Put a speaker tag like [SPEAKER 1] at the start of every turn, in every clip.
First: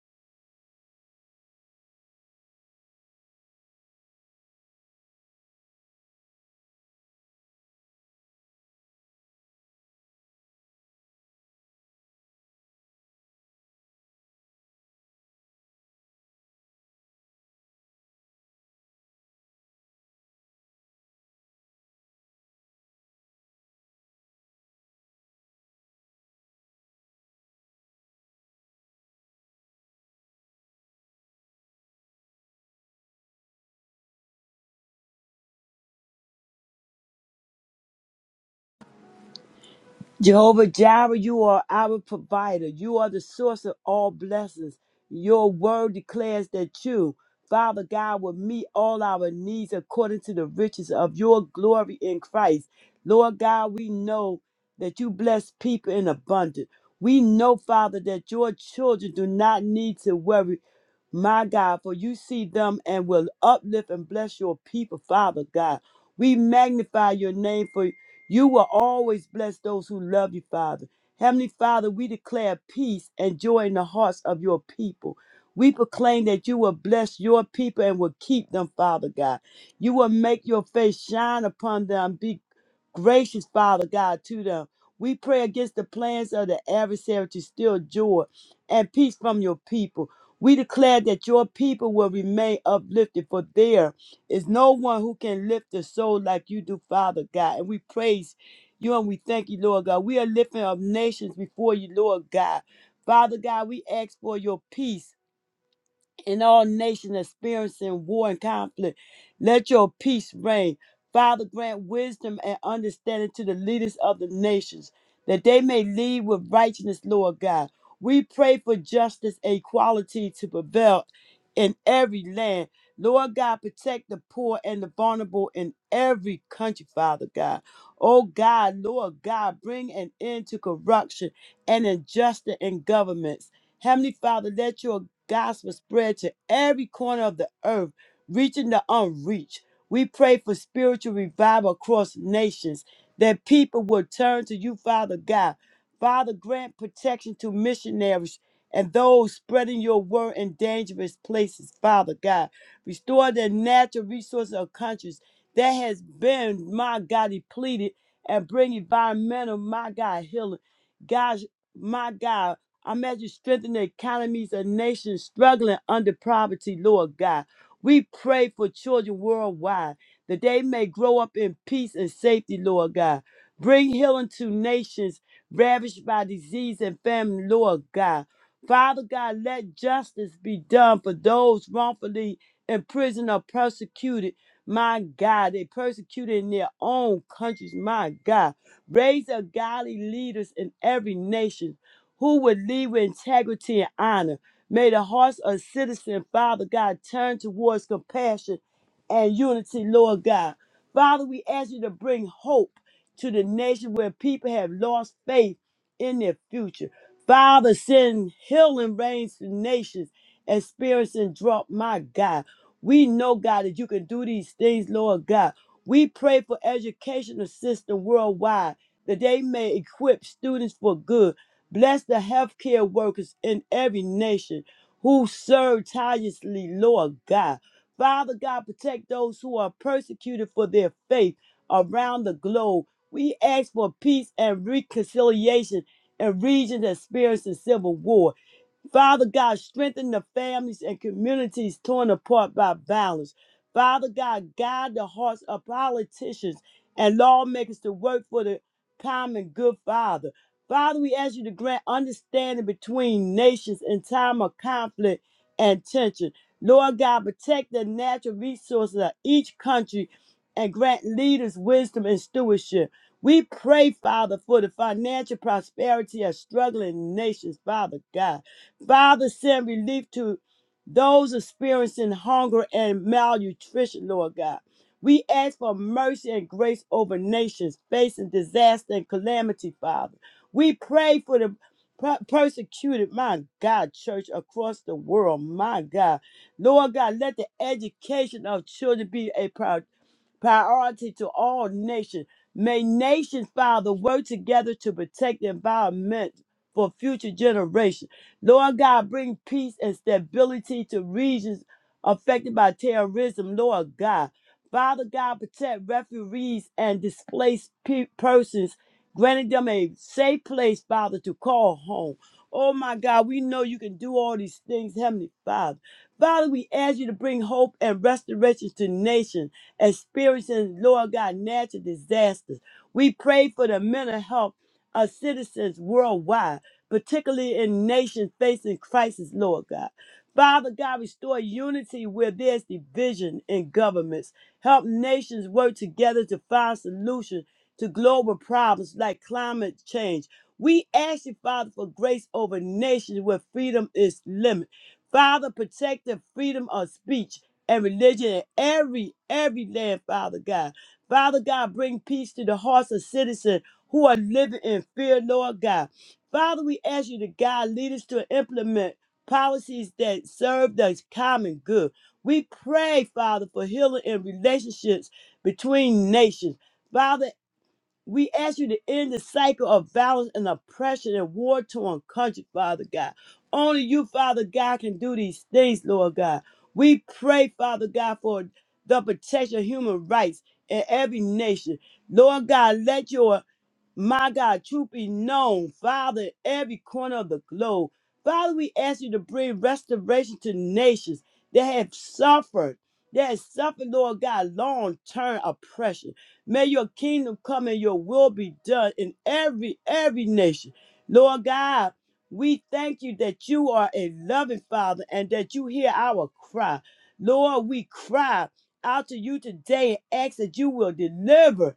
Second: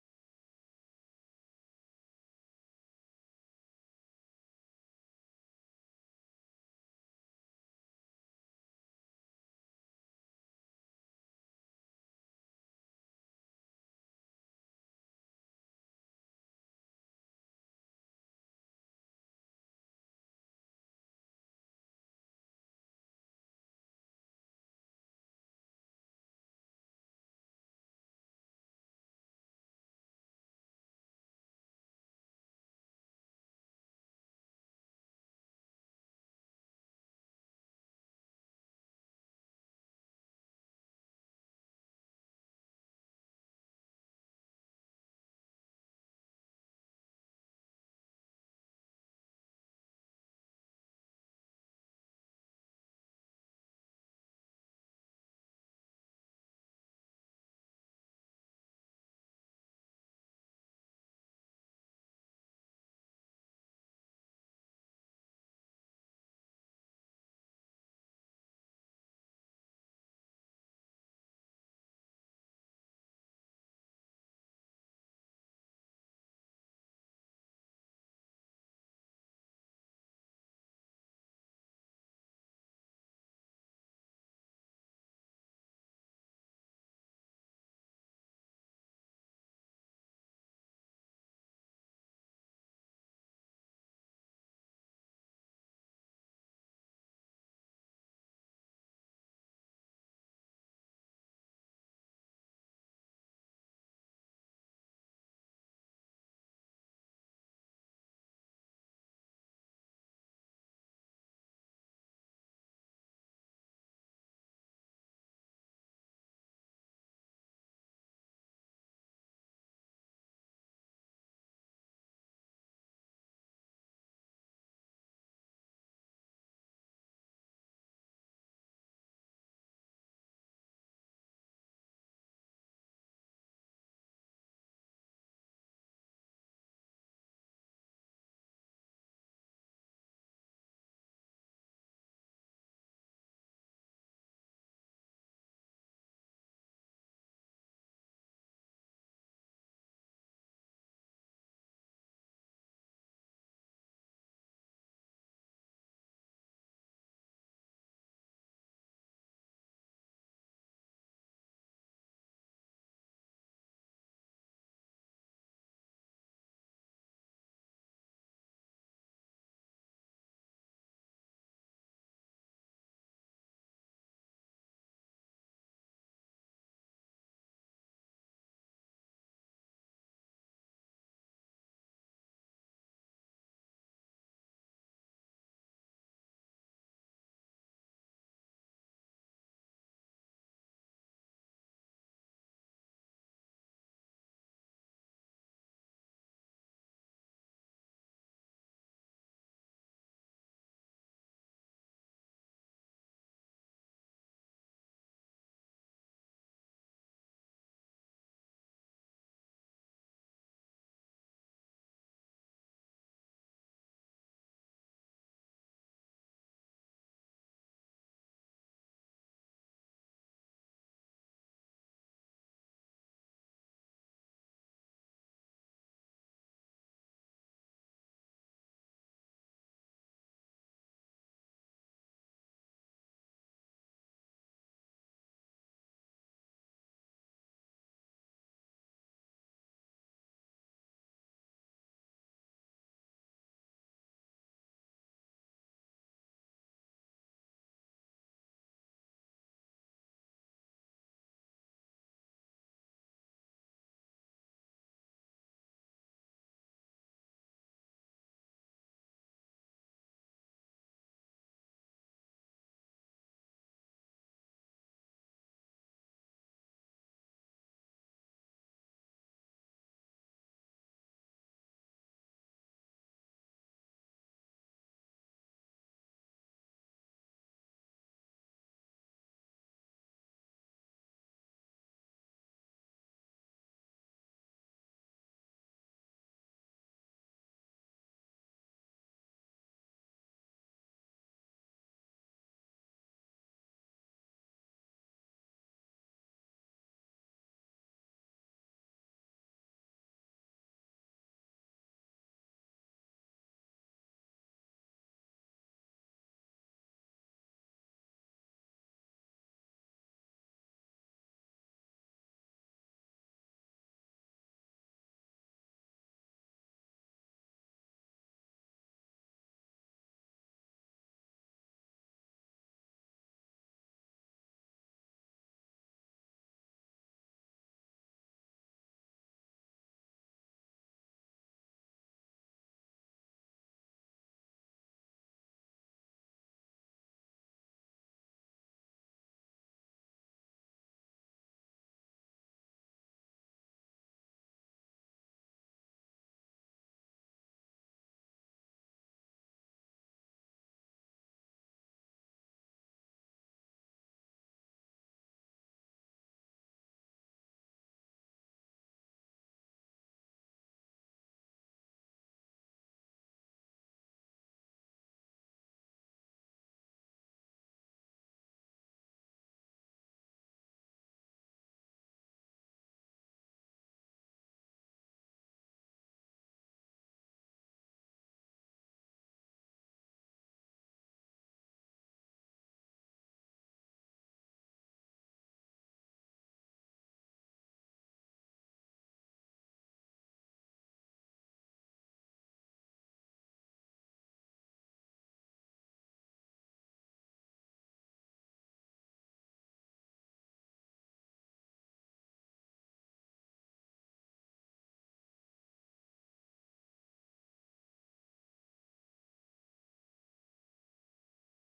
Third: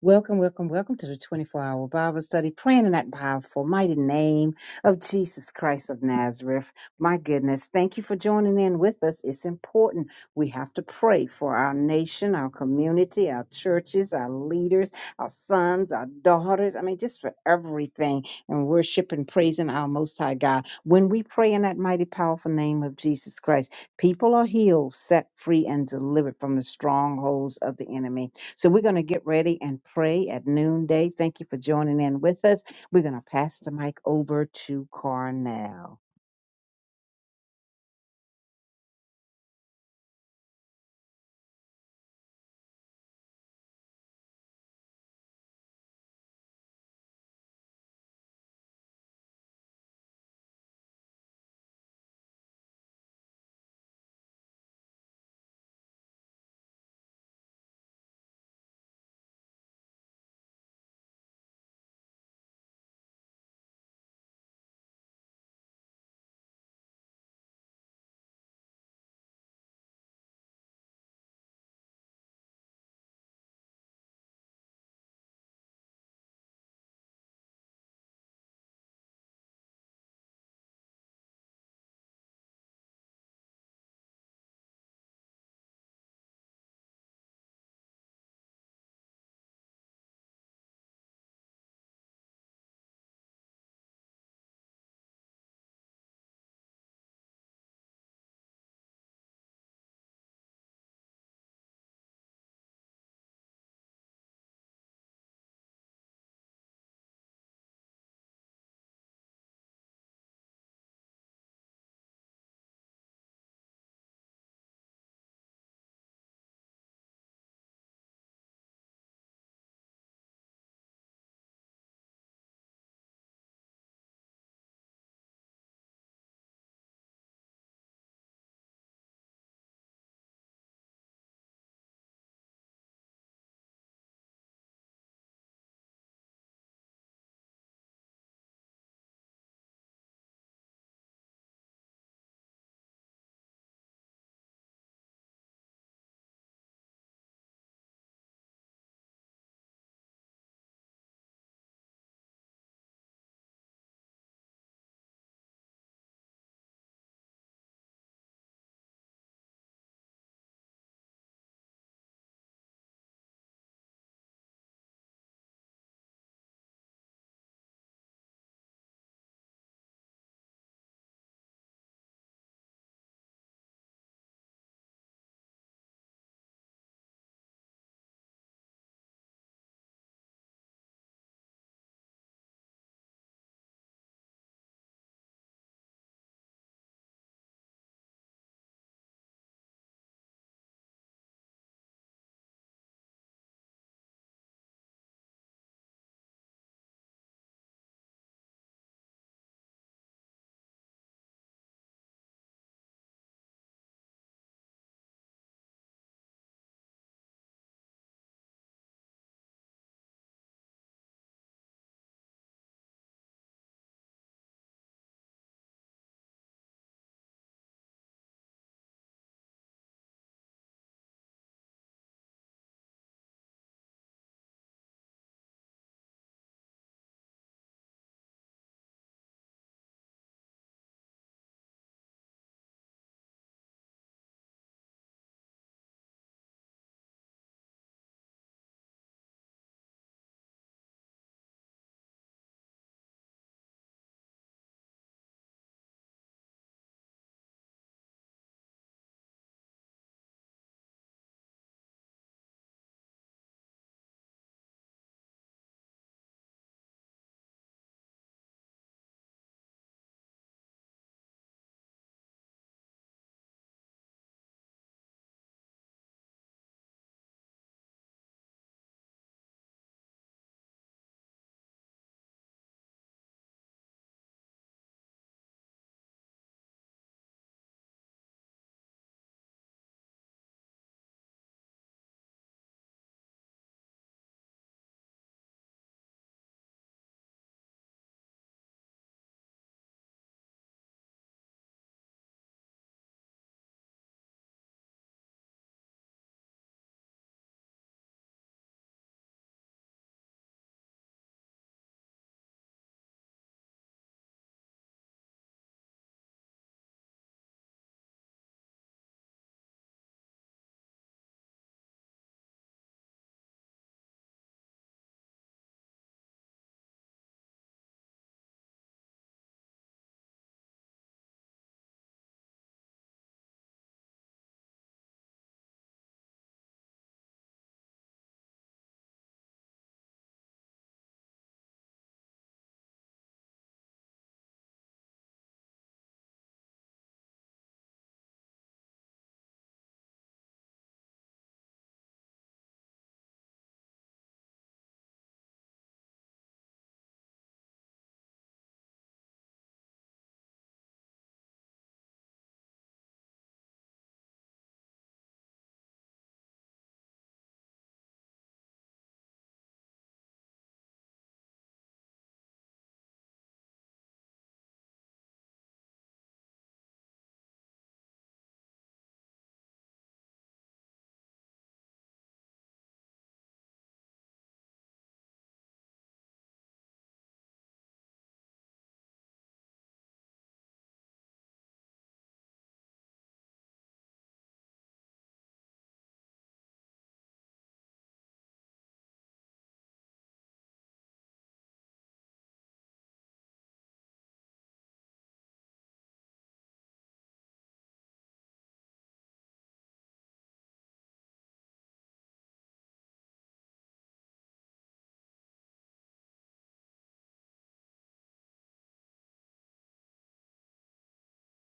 [SPEAKER 1] Welcome, welcome, welcome to the 24 hour Bible study, praying in that powerful, mighty name of Jesus Christ of Nazareth. My goodness, thank you for joining in with us. It's important. We have to pray for our nation, our community, our churches, our leaders, our sons, our daughters. I mean, just for everything and worship and praising our Most High God. When we pray in that mighty, powerful name of Jesus Christ, people are healed, set free, and delivered from the strongholds of the enemy. So we're going to get ready and pray at noonday. Thank you for joining in with us. We're going to pass the mic over to Carnell.
[SPEAKER 2] Jehovah Jireh, you are our provider. You are the source of all blessings. Your word declares that you, Father God, will meet all our needs according to the riches of your glory in Christ. Lord God, we know that you bless people in abundance. We know, Father, that your children do not need to worry my God, for you see them and will uplift and bless your people, Father God. We magnify your name for you will always bless those who love you, Father. Heavenly Father, we declare peace and joy in the hearts of your people. We proclaim that you will bless your people and will keep them, Father God. You will make your face shine upon them. Be gracious, Father God, to them. We pray against the plans of the adversary to steal joy and peace from your people. We declare that your people will remain uplifted for there there's no one who can lift the soul like you do, Father God. And we praise you and we thank you, Lord God. We are lifting up nations before you, Lord God. Father God, we ask for your peace and all nations experiencing war and conflict. Let your peace reign. Father, grant wisdom and understanding to the leaders of the nations, that they may lead with righteousness, Lord God. We pray for justice and equality to prevail in every land. Lord God, protect the poor and the vulnerable in every country, Father God. Oh God, Lord God, bring an end to corruption and injustice in governments. Heavenly Father, let your gospel spread to every corner of the earth, reaching the unreached. We pray for spiritual revival across nations, that people will turn to you, Father God. Father, grant protection to missionaries and those spreading your word in dangerous places, Father God. Restore the natural resources of countries that has been, my God, depleted and bring environmental, my God, healing. God, my God. I measure strengthen the economies of nations struggling under poverty, Lord God. We pray for children worldwide that they may grow up in peace and safety, Lord God. Bring healing to nations ravaged by disease and famine, Lord God. Father God, let justice be done for those wrongfully imprisoned or persecuted. My God, they persecuted in their own countries. My God, raise up godly leaders in every nation who would lead with integrity and honor. May the hearts of citizens, Father God, turn towards compassion and unity, Lord God. Father, we ask you to bring hope to the nation where people have lost faith in their future. Father, send healing rains to nations experiencing drought, my God. We know, God, that you can do these things, Lord God. We pray for educational system worldwide that they may equip students for good Bless the healthcare workers in every nation who serve tirelessly, Lord God. Father God, protect those who are persecuted for their faith around the globe. We ask for peace and reconciliation in regions experiencing civil war. Father God, strengthen the families and communities torn apart by violence. Father God, guide the hearts of politicians and lawmakers to work for the common good, Father. Father, we ask you to grant understanding between nations in time of conflict and tension. Lord God, protect the natural resources of each country and grant leaders wisdom and stewardship. We pray, Father, for the financial prosperity of struggling nations, Father God. Father, send relief to those experiencing hunger and malnutrition, Lord God. We ask for mercy and grace over nations facing disaster and calamity, Father. We pray for the per- persecuted, my God, church across the world, my God. Lord God, let the education of children be a priority priority to all nations. May nations, Father, work together to protect the environment for future generations. Lord God, bring peace and stability to regions affected by terrorism, Lord God. Father God, protect refugees and displaced pe- persons, granting them a safe place, Father, to call home. Oh my God, we know you can do all these things, Heavenly Father. Father, we ask you to bring hope and restoration to nations experiencing, Lord God, natural disasters. We pray for the mental health of citizens worldwide, particularly in nations facing crisis, Lord God. Father God, restore unity where there's division in governments. Help nations work together to find solutions to global problems like climate change. We ask you, Father, for grace over nations where freedom is limited. Father, protect the freedom of speech and religion in every every land, Father God. Father God, bring peace to the hearts of citizens who are living in fear, Lord God. Father, we ask you to guide leaders to implement policies that serve the common good. We pray, Father, for healing in relationships between nations. Father, we ask you to end the cycle of violence and oppression and war torn country, Father God. Only you, Father God, can do these things, Lord God. We pray, Father God, for the protection of human rights in every nation. Lord God, let your my God, truth be known, Father, in every corner of the globe. Father, we ask you to bring restoration to nations that have suffered, that have suffered, Lord God, long term oppression. May your kingdom come and your will be done in every, every nation. Lord God, we thank you that you are a loving Father and that you hear our cry. Lord, we cry out to you today and ask that you will deliver.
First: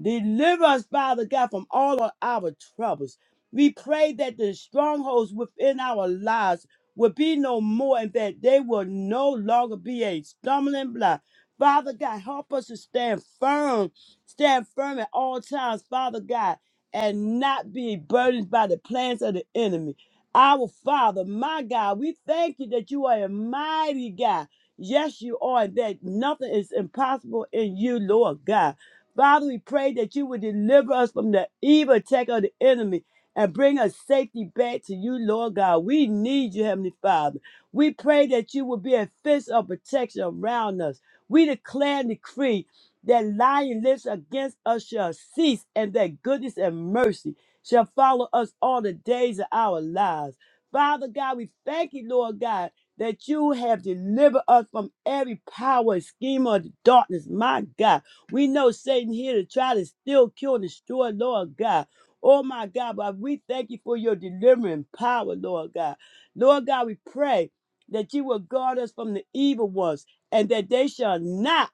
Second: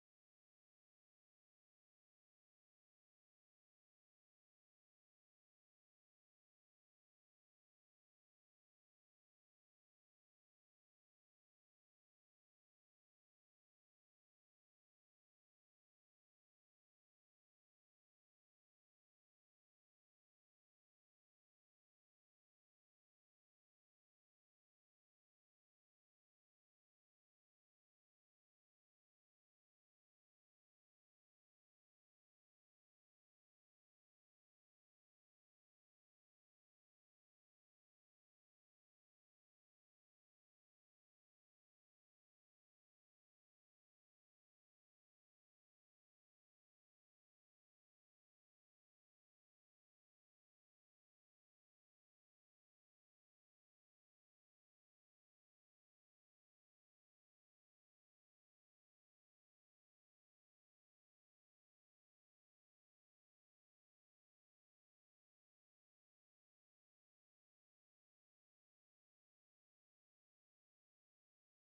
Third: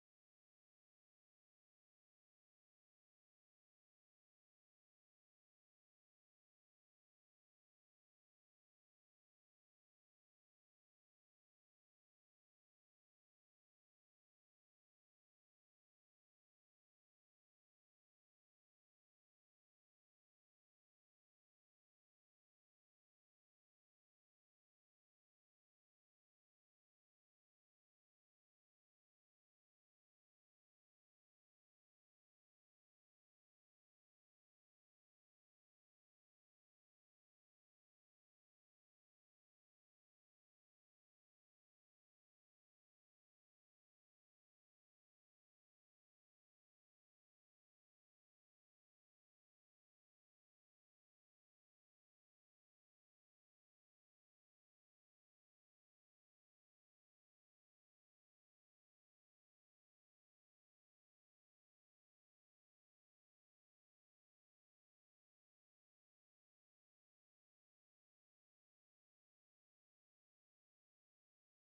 [SPEAKER 2] Deliver us, Father God, from all of our troubles. We pray that the strongholds within our lives will be no more and that they will no longer be a stumbling block. Father God, help us to stand firm, stand firm at all times, Father God, and not be burdened by the plans of the enemy. Our Father, my God, we thank you that you are a mighty God. Yes, you are, and that nothing is impossible in you, Lord God. Father, we pray that you would deliver us from the evil attack of the enemy and bring us safety back to you, Lord God. We need you, Heavenly Father. We pray that you will be a fence of protection around us. We declare and decree that lying lips against us shall cease and that goodness and mercy shall follow us all the days of our lives. Father God, we thank you, Lord God, that you have delivered us from every power and scheme of darkness, my God. We know Satan here to try to steal, kill, and destroy, Lord God. Oh my God, but we thank you for your delivering power, Lord God. Lord God, we pray that you will guard us from the evil ones and that they shall not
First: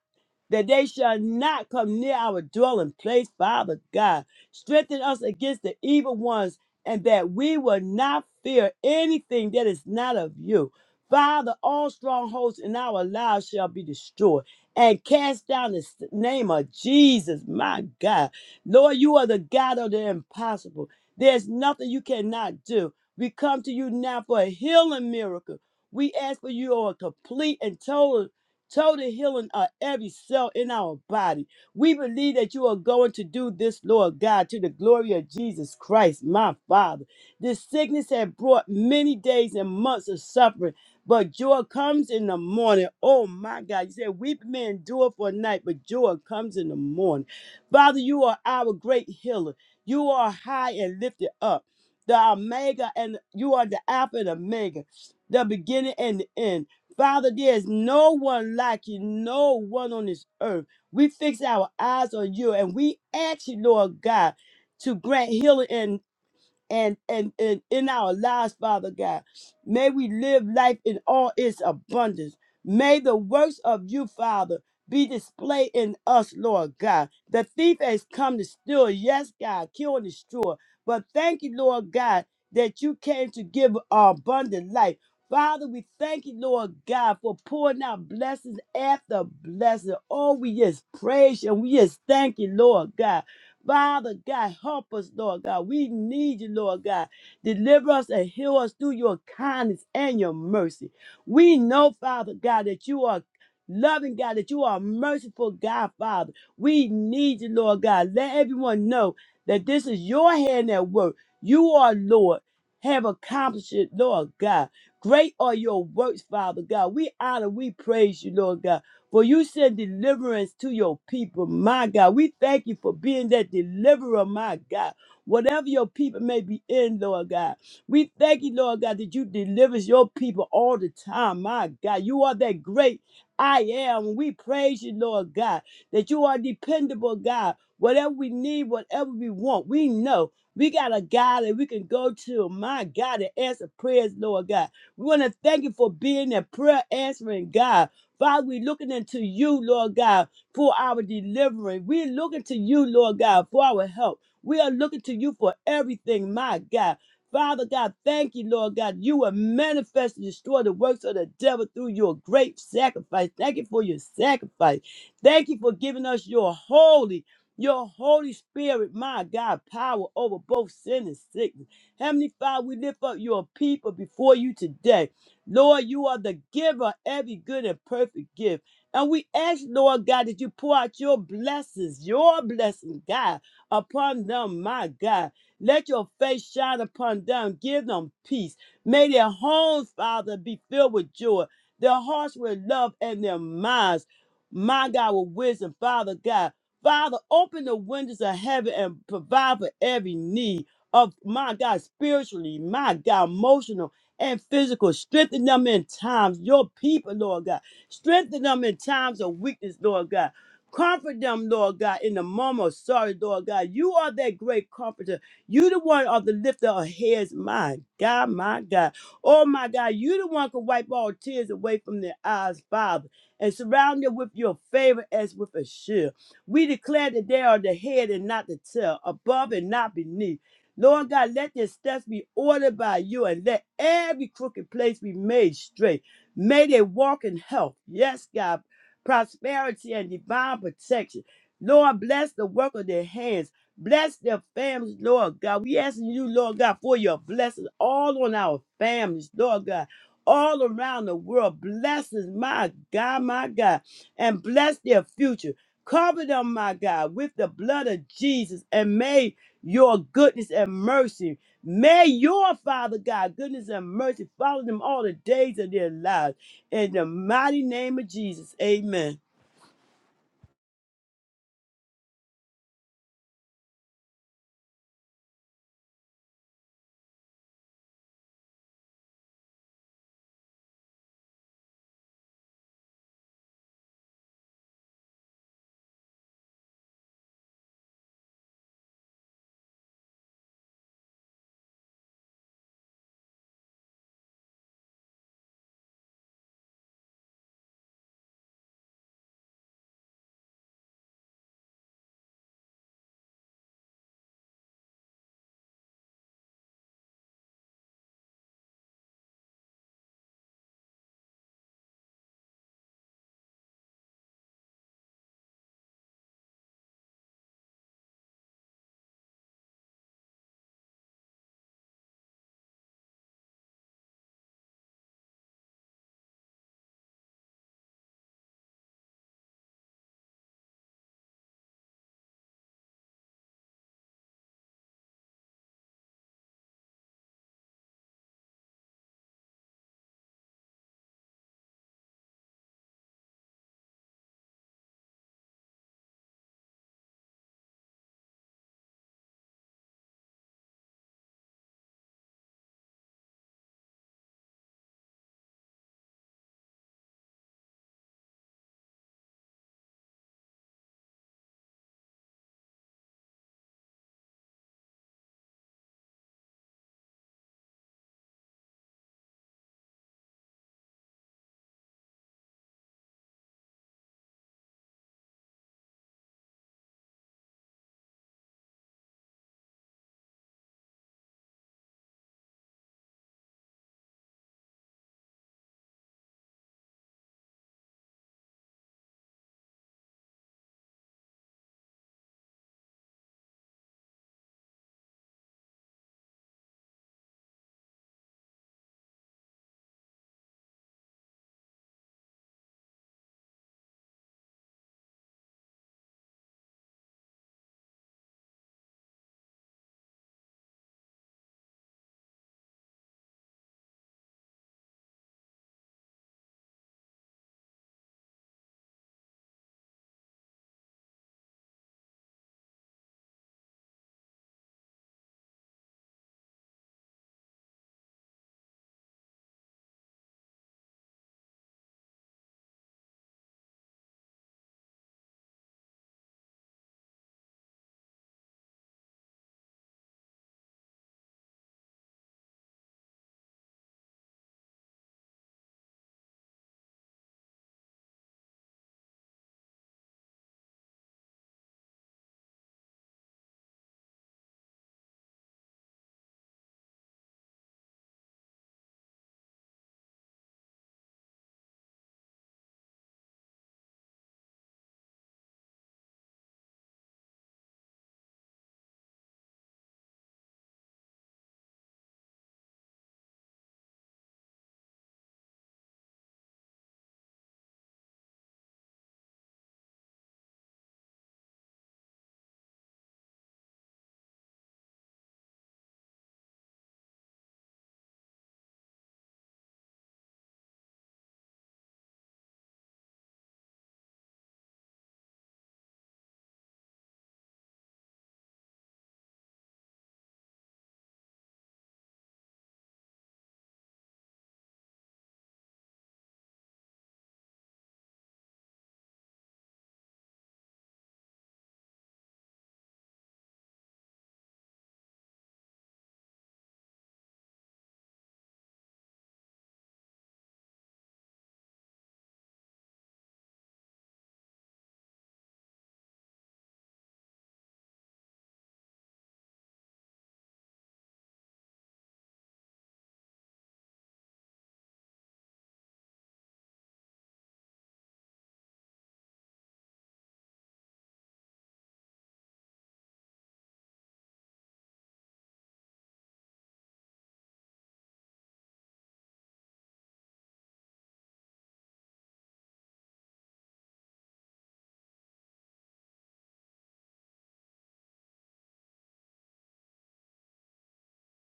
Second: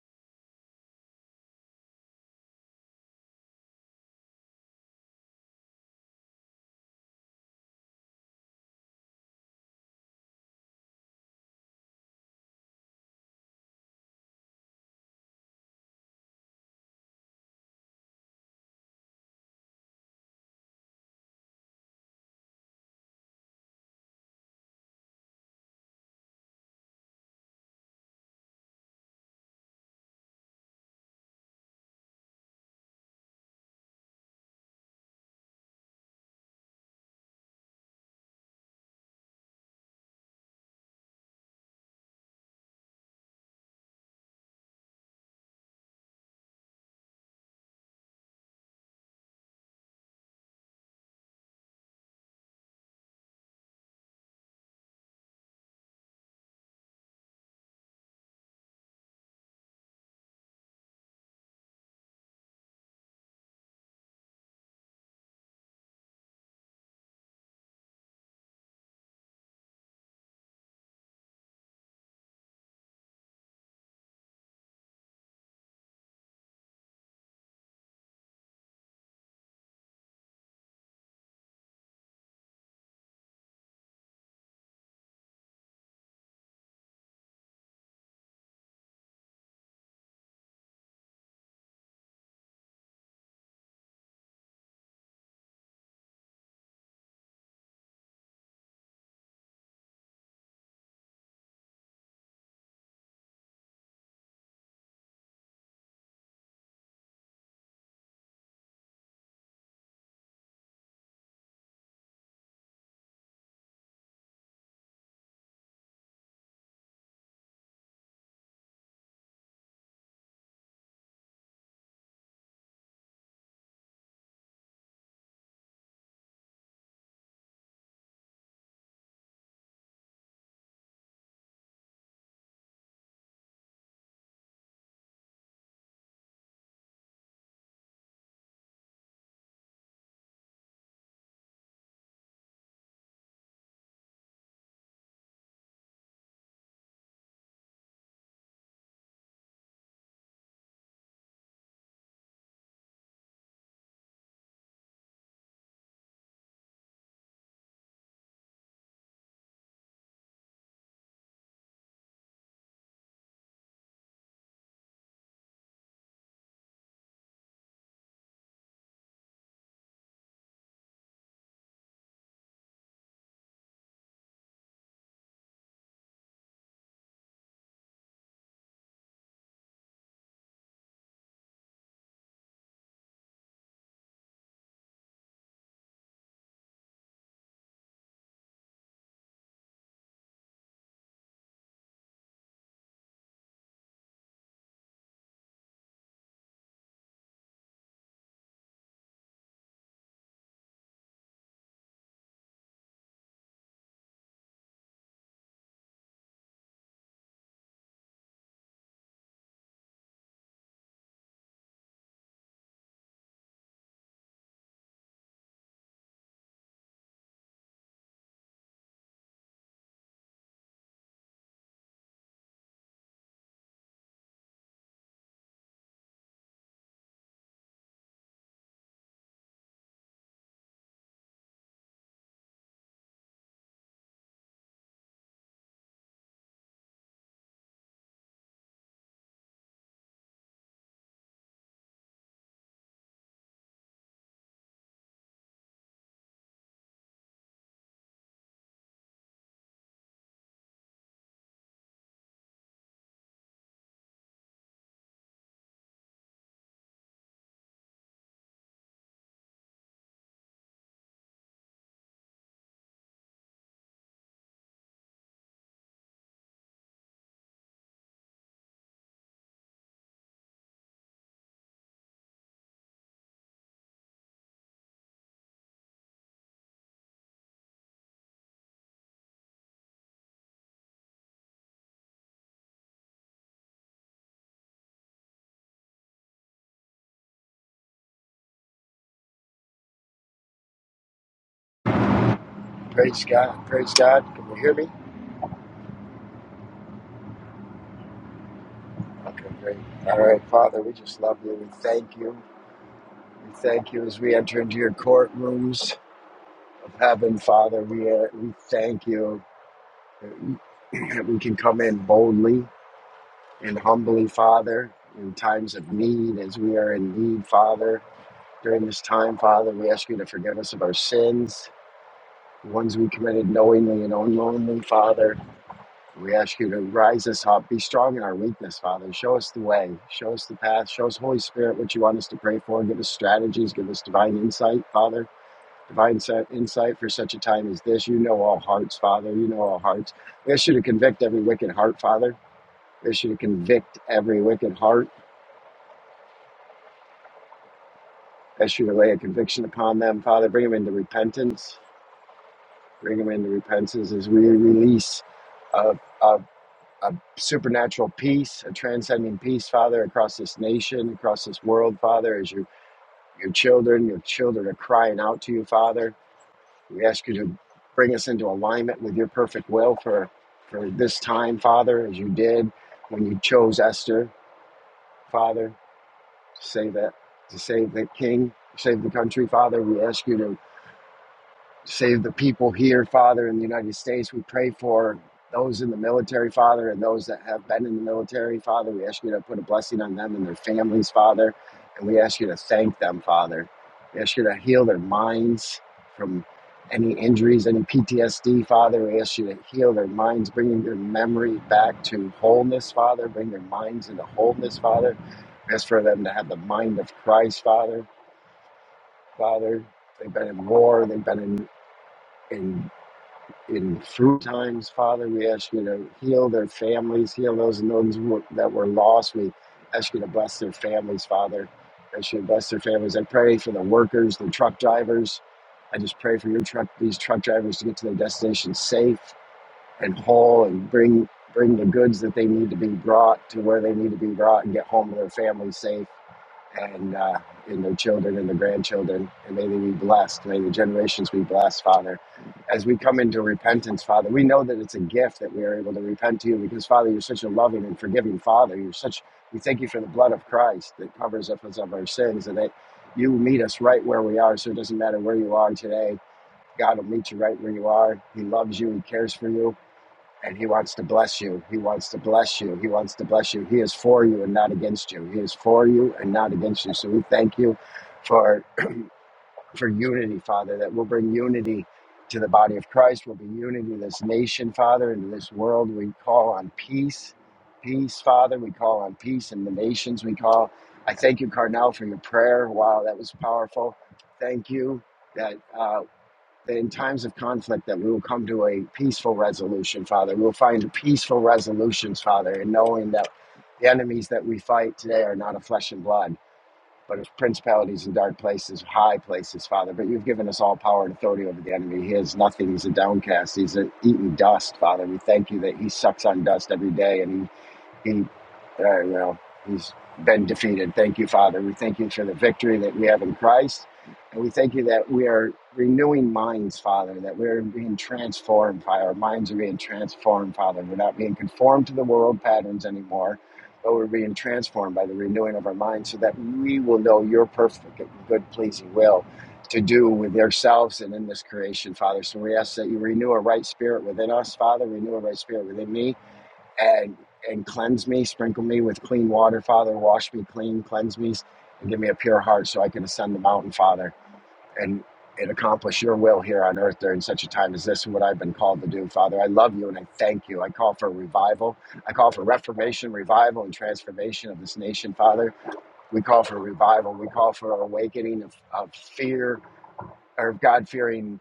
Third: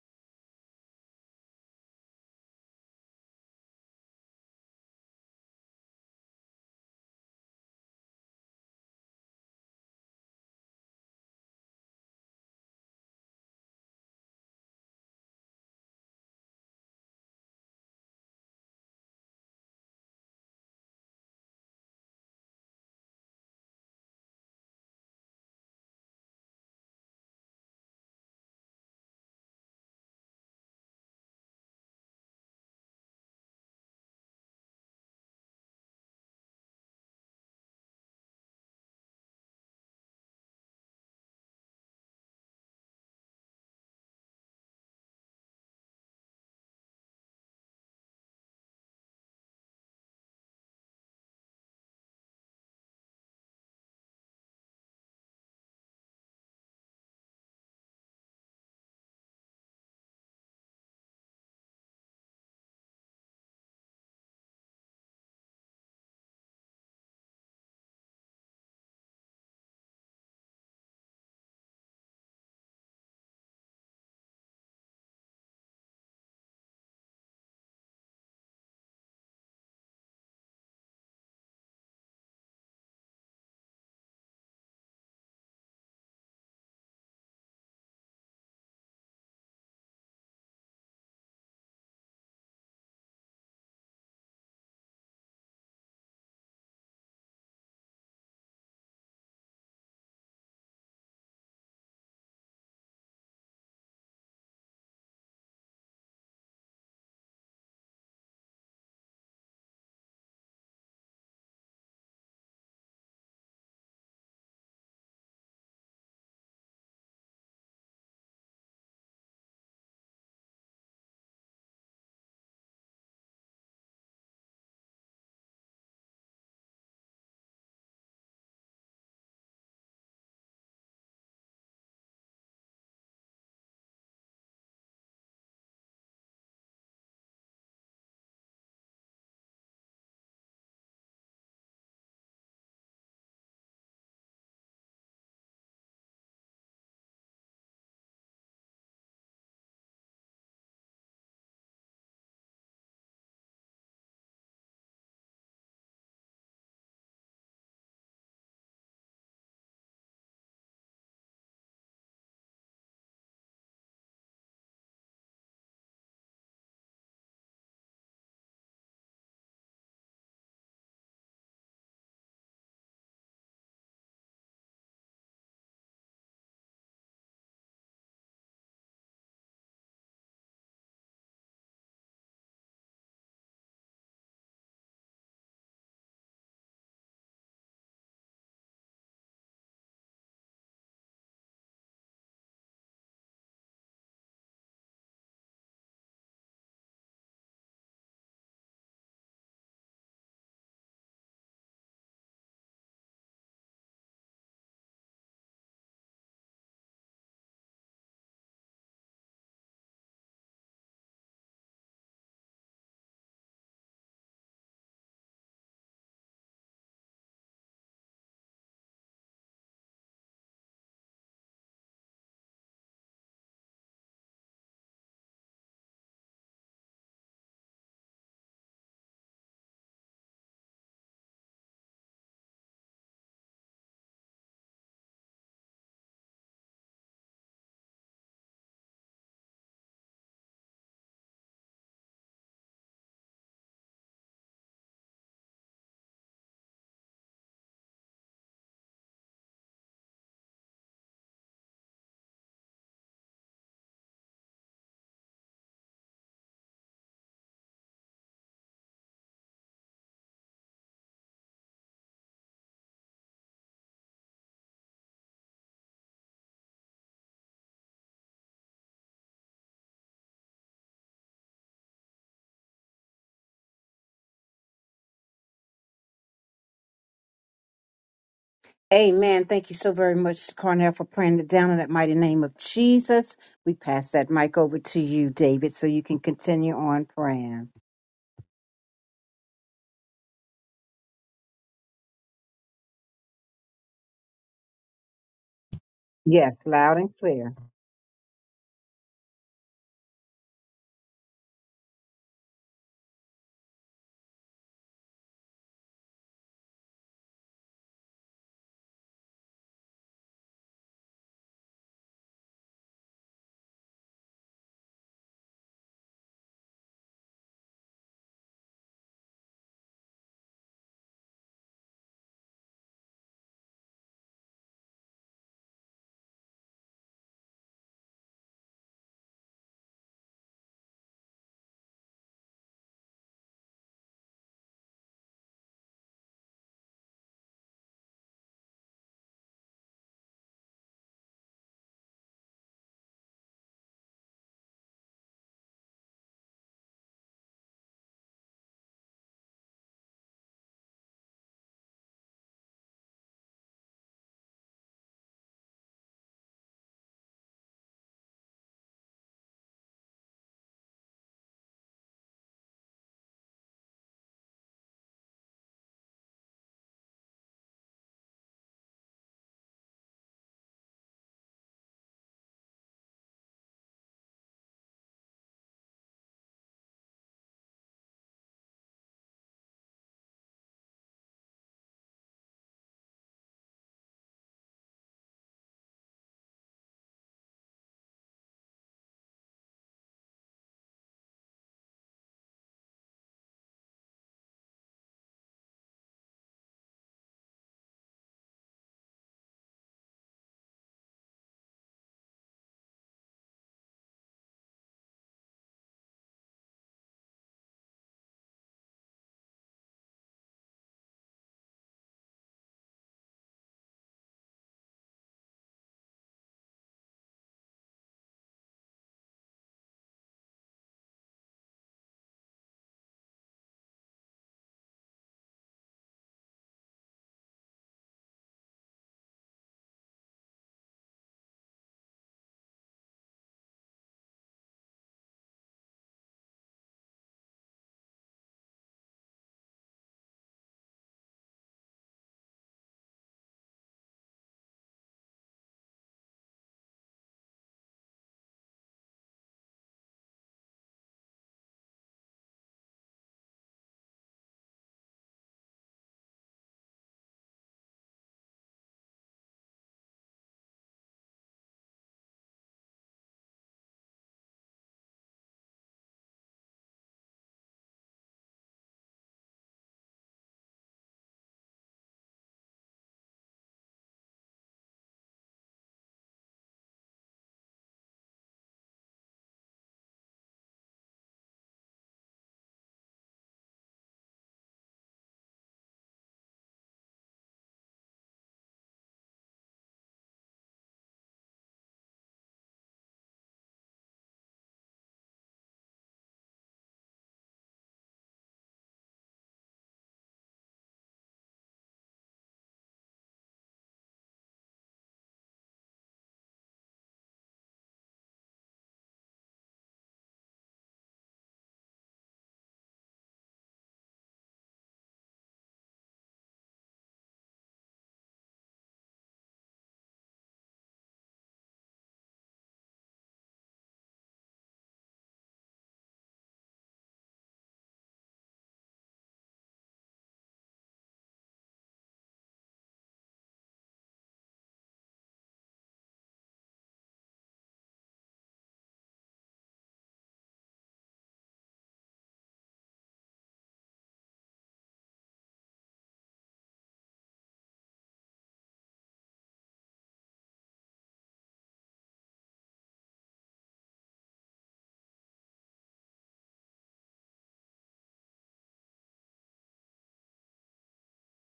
[SPEAKER 2] that they shall not come near our dwelling place, Father God. Strengthen us against the evil ones, and that we will not fear anything that is not of you. Father, all strongholds in our lives shall be destroyed and cast down the s- name of Jesus, my God. Lord, you are the God of the impossible. There's nothing you cannot do. We come to you now for a healing miracle. We ask for your complete and total, total healing of every cell in our body. We believe that you are going to do this, Lord God, to the glory of Jesus Christ, my Father. This sickness had brought many days and months of suffering but joy comes in the morning. Oh my God. You said, Weep may endure for a night, but joy comes in the morning. Father, you are our great healer. You are high and lifted up. The Omega, and you are the Alpha and Omega, the beginning and the end. Father, there is no one like you, no one on this earth. We fix our eyes on you and we ask you, Lord God, to grant healing and and and in our lives, Father God. May we live life in all its abundance. May the works of you, Father, be displayed in us, Lord God. The thief has come to steal, yes, God, kill and destroy. But thank you, Lord God, that you came to give our abundant life. Father, we thank you, Lord God, for pouring out blessings after blessing. Oh, we just praise you and we just thank you, Lord God. Father God, help us, Lord God. We need you, Lord God. Deliver us and heal us through your kindness and your mercy. We know, Father God, that you are loving God, that you are a merciful God, Father. We need you, Lord God. Let everyone know that this is your hand at work. You are Lord. Have accomplished it, Lord God. Great are your works, Father God. We honor, we praise you, Lord God. For you send deliverance to your people, my God. We thank you for being that deliverer, my God. Whatever your people may be in, Lord God. We thank you, Lord God, that you deliver your people all the time, my God. You are that great I am. We praise you, Lord God, that you are dependable, God. Whatever we need, whatever we want, we know. We got a God that we can go to, my God, to answer prayers, Lord God. We want to thank you for being a prayer answering God. Father, we're looking into you, Lord God, for our delivery. We're looking to you, Lord God, for our help. We are looking to you for everything, my God. Father God, thank you, Lord God. You will manifest and destroy the works of the devil through your great sacrifice. Thank you for your sacrifice. Thank you for giving us your holy, your Holy Spirit, my God, power over both sin and sickness. Heavenly Father, we lift up your people before you today. Lord, you are the giver of every good and perfect gift. And we ask, Lord God, that you pour out your blessings, your blessings, God, upon them, my God. Let your face shine upon them. Give them peace. May their homes, Father, be filled with joy, their hearts with love, and their minds, my God, with wisdom, Father God. Father, open the windows of heaven and provide for every need of my God, spiritually, my God, emotional and physical. Strengthen them in times. Your people, Lord God. Strengthen them in times of weakness, Lord God. Comfort them, Lord God, in the moment of sorrow, Lord God. You are that great comforter. You the one of the lifter of heads, my God, my God. Oh my God, you the one can wipe all tears away from their eyes, Father, and surround them with your favor as with a shield. We declare that they are the head and not the tail, above and not beneath. Lord God, let their steps be ordered by you and let every crooked place be made straight. May they walk in health. Yes, God, prosperity and divine protection. Lord, bless the work of their hands. Bless their families, Lord God. We asking you, Lord God, for your blessings all on our families, Lord God, all around the world. Blessings, my God, my God, and bless their future. Cover them, my God, with the blood of Jesus and may your goodness and mercy. May your Father God, goodness and mercy follow them all the days of their lives. In the mighty name of Jesus, amen.
[SPEAKER 1] Amen. Thank you so very much, Carnell, for praying it down in that mighty name of Jesus. We pass that mic over to you, David, so you can continue on praying.
[SPEAKER 3] Praise God. Praise God. Can you hear me?
[SPEAKER 1] Yes, loud and clear.
[SPEAKER 3] Okay, great. All right, Father, we just love you. We thank you. We thank you as we enter into your courtrooms of heaven, Father. We, uh, we thank you that we that we can come in boldly and humbly, Father, in times of need, as we are in need, Father. During this time, Father, we ask you to forgive us of our sins, the ones we committed knowingly and unknowingly, Father. We ask you to rise us up, be strong in our weakness, Father. Show us the way, show us the path, show us, Holy Spirit, what you want us to pray for. Give us strategies, give us divine insight, Father. Divine si-, insight for such a time as this. You know all hearts, Father. You know all hearts. We ask you to convict every wicked heart, Father. We ask you to convict every wicked heart. We ask you to lay a conviction upon them, Father. Bring them into repentance. Bring them into repentance as we release a, a a supernatural peace, a transcending peace, Father, across this nation, across this world, Father, as your, your children, your children are crying out to you, Father. We ask you to bring us into alignment with your perfect will for, for this time, Father, as you did when you chose Esther, Father, to save that, to save the king, save the country, Father. We ask you to save the people here, Father, in the United States. We pray for those in the military, Father, and those that have been in the military, Father. We ask you to put a blessing on them and their families, Father. And we ask you to thank them, Father. We ask you to heal their minds from any injuries, any PTSD, Father. We ask you to heal their minds, bringing their memory back to wholeness, Father. Bring their minds into wholeness, Father. We ask for them to have the mind of Christ, Father. Father, they've been in war, they've been in. in in through times, Father. We ask you to heal their families, heal those and those who- that were lost. We ask you to bless their families, Father. Ask you to bless their families. I pray for the workers, the truck drivers. I just pray for your truck, these truck drivers to get to their destination safe and whole, and bring bring the goods that they need to be brought to where they need to be brought, and get home to their families safe and uh, and their children and their grandchildren. And may they be blessed. May the generations be blessed, Father. As we come into repentance, Father, we know that it's a gift that we are able to repent to you because, Father, you're such a loving and forgiving Father. You're such. We thank you for the blood of Christ that covers us of our sins, and that you meet us right where we are. So it doesn't matter where you are today. God will meet you right where you are. He loves you. He cares for you and he wants to bless you. He wants to bless you. He wants to bless you. He is for you and not against you. He is for you and not against you. So we thank you for for unity, Father, that will bring unity to the body of Christ. We'll bring unity to this nation, Father, and to this world. We call on peace, peace, Father. We call on peace in the nations. We call. I thank you, Carnell, for your prayer. Wow, that was powerful. Thank you. That uh, that in times of conflict that we will come to a peaceful resolution, Father. We'll find peaceful resolutions, Father, and knowing that the enemies that we fight today are not of flesh and blood, but of principalities and dark places, high places, Father. But you've given us all power and authority over the enemy. He is nothing. He's a downcast. He's a eating dust, Father. We thank you that he sucks on dust every day and he he, uh, you know, he's been defeated. Thank you, Father. We thank you for the victory that we have in Christ. And we thank you that we are renewing minds, Father, that we're being transformed, Father. Our minds are being transformed, Father. We're not being conformed to the world patterns anymore, but we're being transformed by the renewing of our minds so that we will know your perfect, and good, pleasing will to do with ourselves and in this creation, Father. So we ask that you renew a right spirit within us, Father, renew a right spirit within me and and cleanse me, sprinkle me with clean water, Father, wash me clean, cleanse me, and give me a pure heart so I can ascend the mountain, Father, and and accomplish your will here on earth during such a time as this and what I've been called to do, Father. I love you and I thank you. I call for revival. I call for reformation, revival, and transformation of this nation, Father. We call for revival. We call for awakening of, of fear or God fearing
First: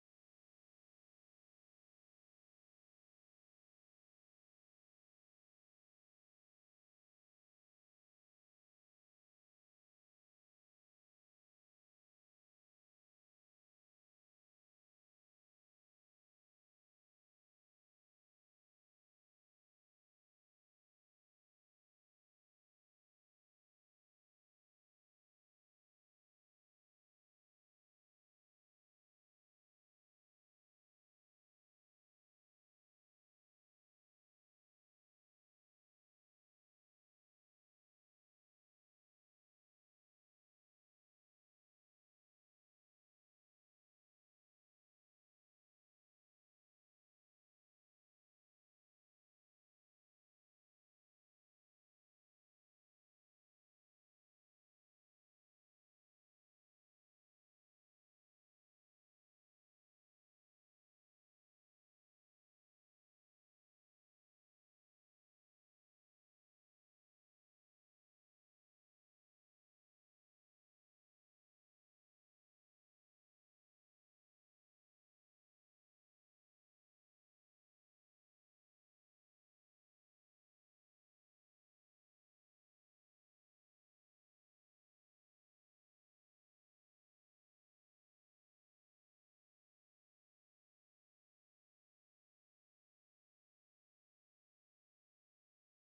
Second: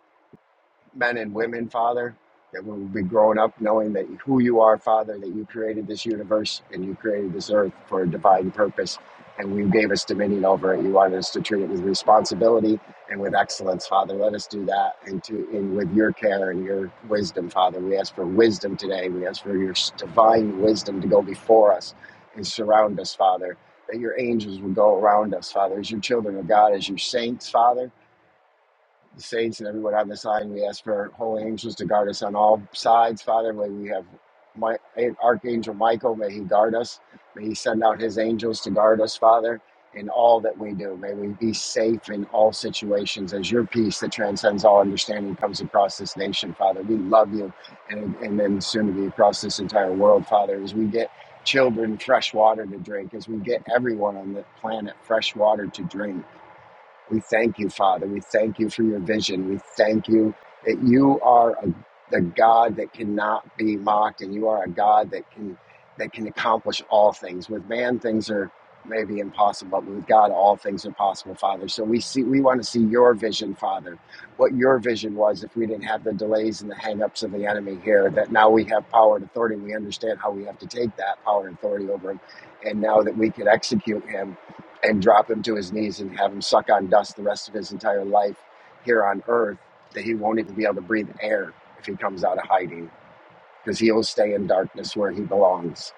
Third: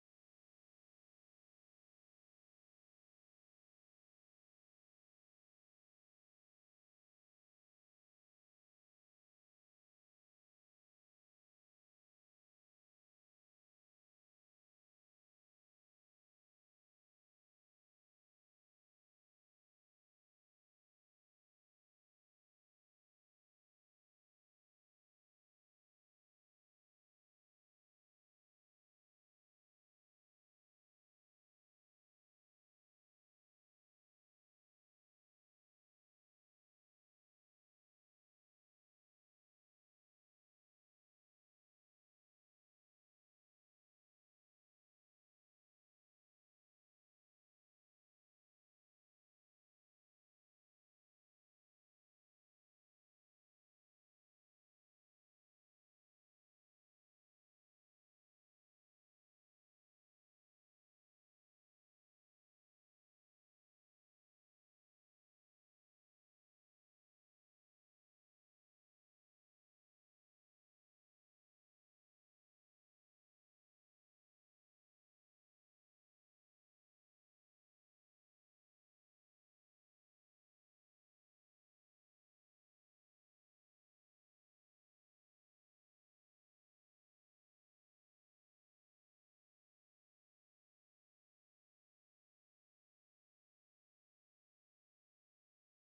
[SPEAKER 3] men and women, Father, that we will be growing up knowing that who you are, Father, that you created this universe and you created this earth for a divine purpose, and you gave us dominion over it. You wanted us to treat it with responsibility and with excellence, Father. Let us do that, and to and with your care and your wisdom, Father. We ask for wisdom today. We ask for your divine wisdom to go before us and surround us, Father. That your angels will go around us, Father, as your children of God, as your saints, Father the saints and everyone on this line. We ask for holy angels to guard us on all sides, Father. May we have my Archangel Michael, may he guard us. May he send out his angels to guard us, Father, in all that we do. May we be safe in all situations as your peace that transcends all understanding comes across this nation, Father. We love you and, and then soon to be across this entire world, Father, as we get children fresh water to drink, as we get everyone on the planet fresh water to drink we thank you, Father. We thank you for your vision. We thank you that you are a, the God that cannot be mocked, and you are a God that can that can accomplish all things. With man, things are maybe impossible, but with God, all things are possible, Father. So we see we want to see your vision, Father. What your vision was, if we didn't have the delays and the hangups of the enemy here, that now we have power and authority. We understand how we have to take that power and authority over him, and now that we could execute him and drop him to his knees and have him suck on dust the rest of his entire life here on earth that he won't even be able to breathe air if he comes out of hiding because he'll stay in darkness where he belongs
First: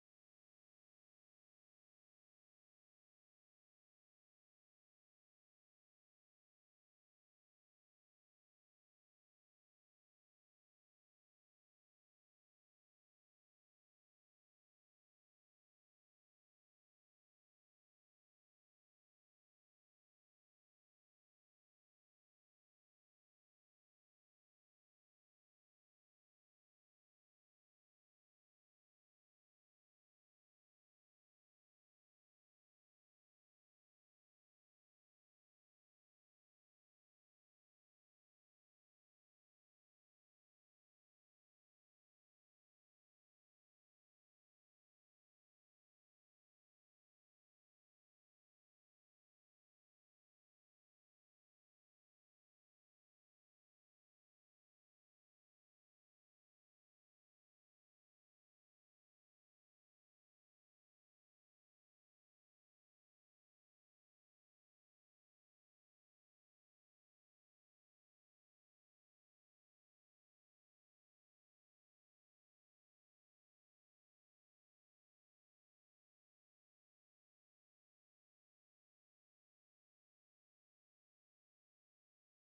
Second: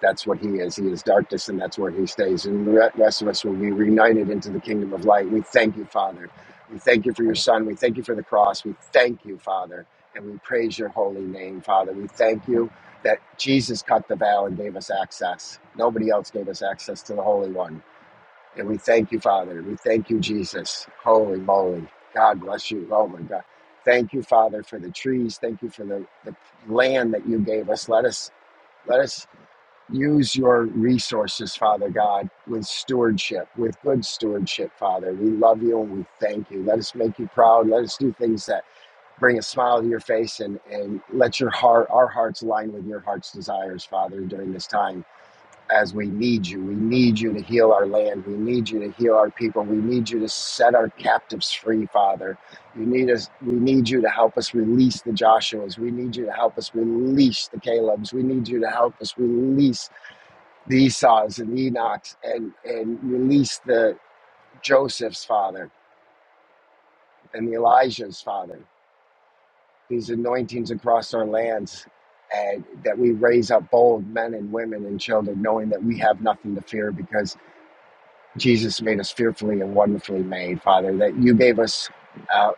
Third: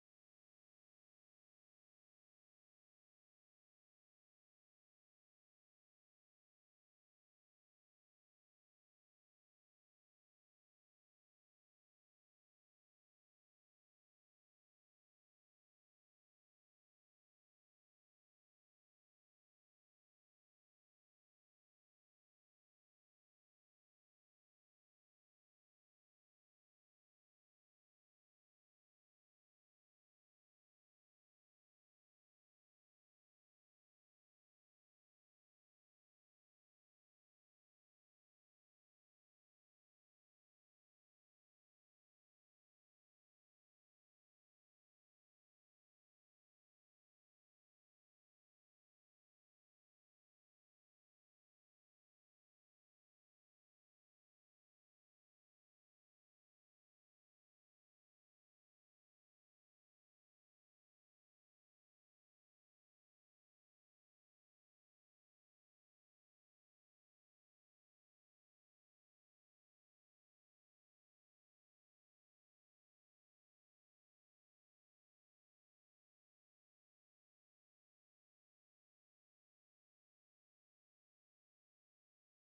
[SPEAKER 3] that's what he is he is darkness and that's where he stays and the rest of us will be reunited into the kingdom of light we thank you father we thank you for your son we thank you for the cross we thank you father and we praise your holy name father we thank you that jesus cut the veil and gave us access nobody else gave us access to the holy one and we thank you, Father. We thank you, Jesus. Holy moly. God bless you. Oh my God. Thank you, Father, for the trees. Thank you for the, the land that you gave us. Let us let us use your resources, Father God, with stewardship, with good stewardship, Father. We love you and we thank you. Let us make you proud. Let us do things that bring a smile to your face and, and let your heart our hearts align with your heart's desires, Father, during this time as we need you. We need you to heal our land. We need you to heal our people. We need you to set our captives free, Father. You need us we need you to help us release the Joshuas. We need you to help us release the Calebs. We need you to help us release the Esau's and Enoch's and, and release the Joseph's Father and the Elijah's Father. These anointings across our lands. And that we raise up bold men and women and children, knowing that we have nothing to fear because Jesus made us fearfully and wonderfully made, Father, that you gave us. Uh,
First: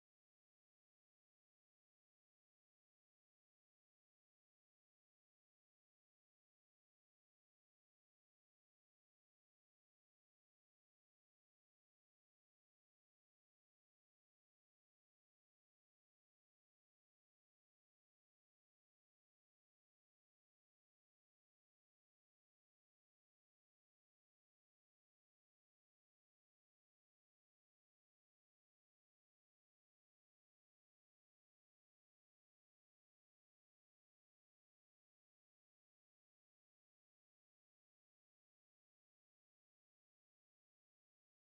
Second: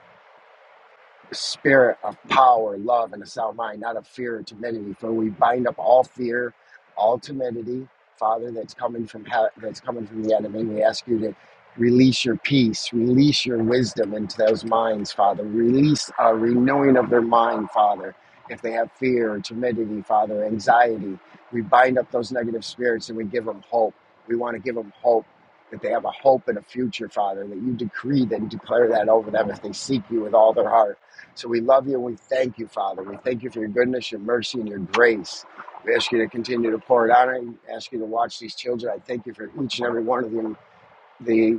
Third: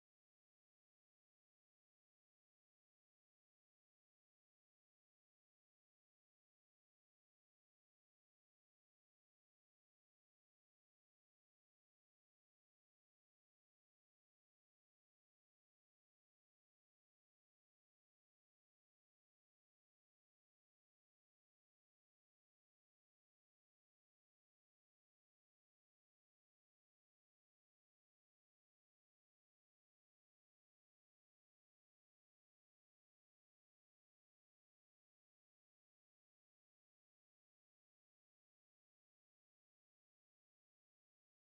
[SPEAKER 3] spirit of power, love, and a sound mind, not of fear or timidity. For we bind up all fear, all timidity, Father, that's coming from he- that's coming from the enemy. We ask you to release your peace, release your wisdom into those minds, Father. Release a renewing of their mind, Father. If they have fear or timidity, Father, anxiety, we bind up those negative spirits and we give them hope. We want to give them hope that they have a hope and a future, Father, that you decree that and declare that over them if they seek you with all their heart. So we love you and we thank you, Father. We thank you for your goodness, your mercy, and your grace. We ask you to continue to pour it out and ask you to watch these children. I thank you for each and every one of them, the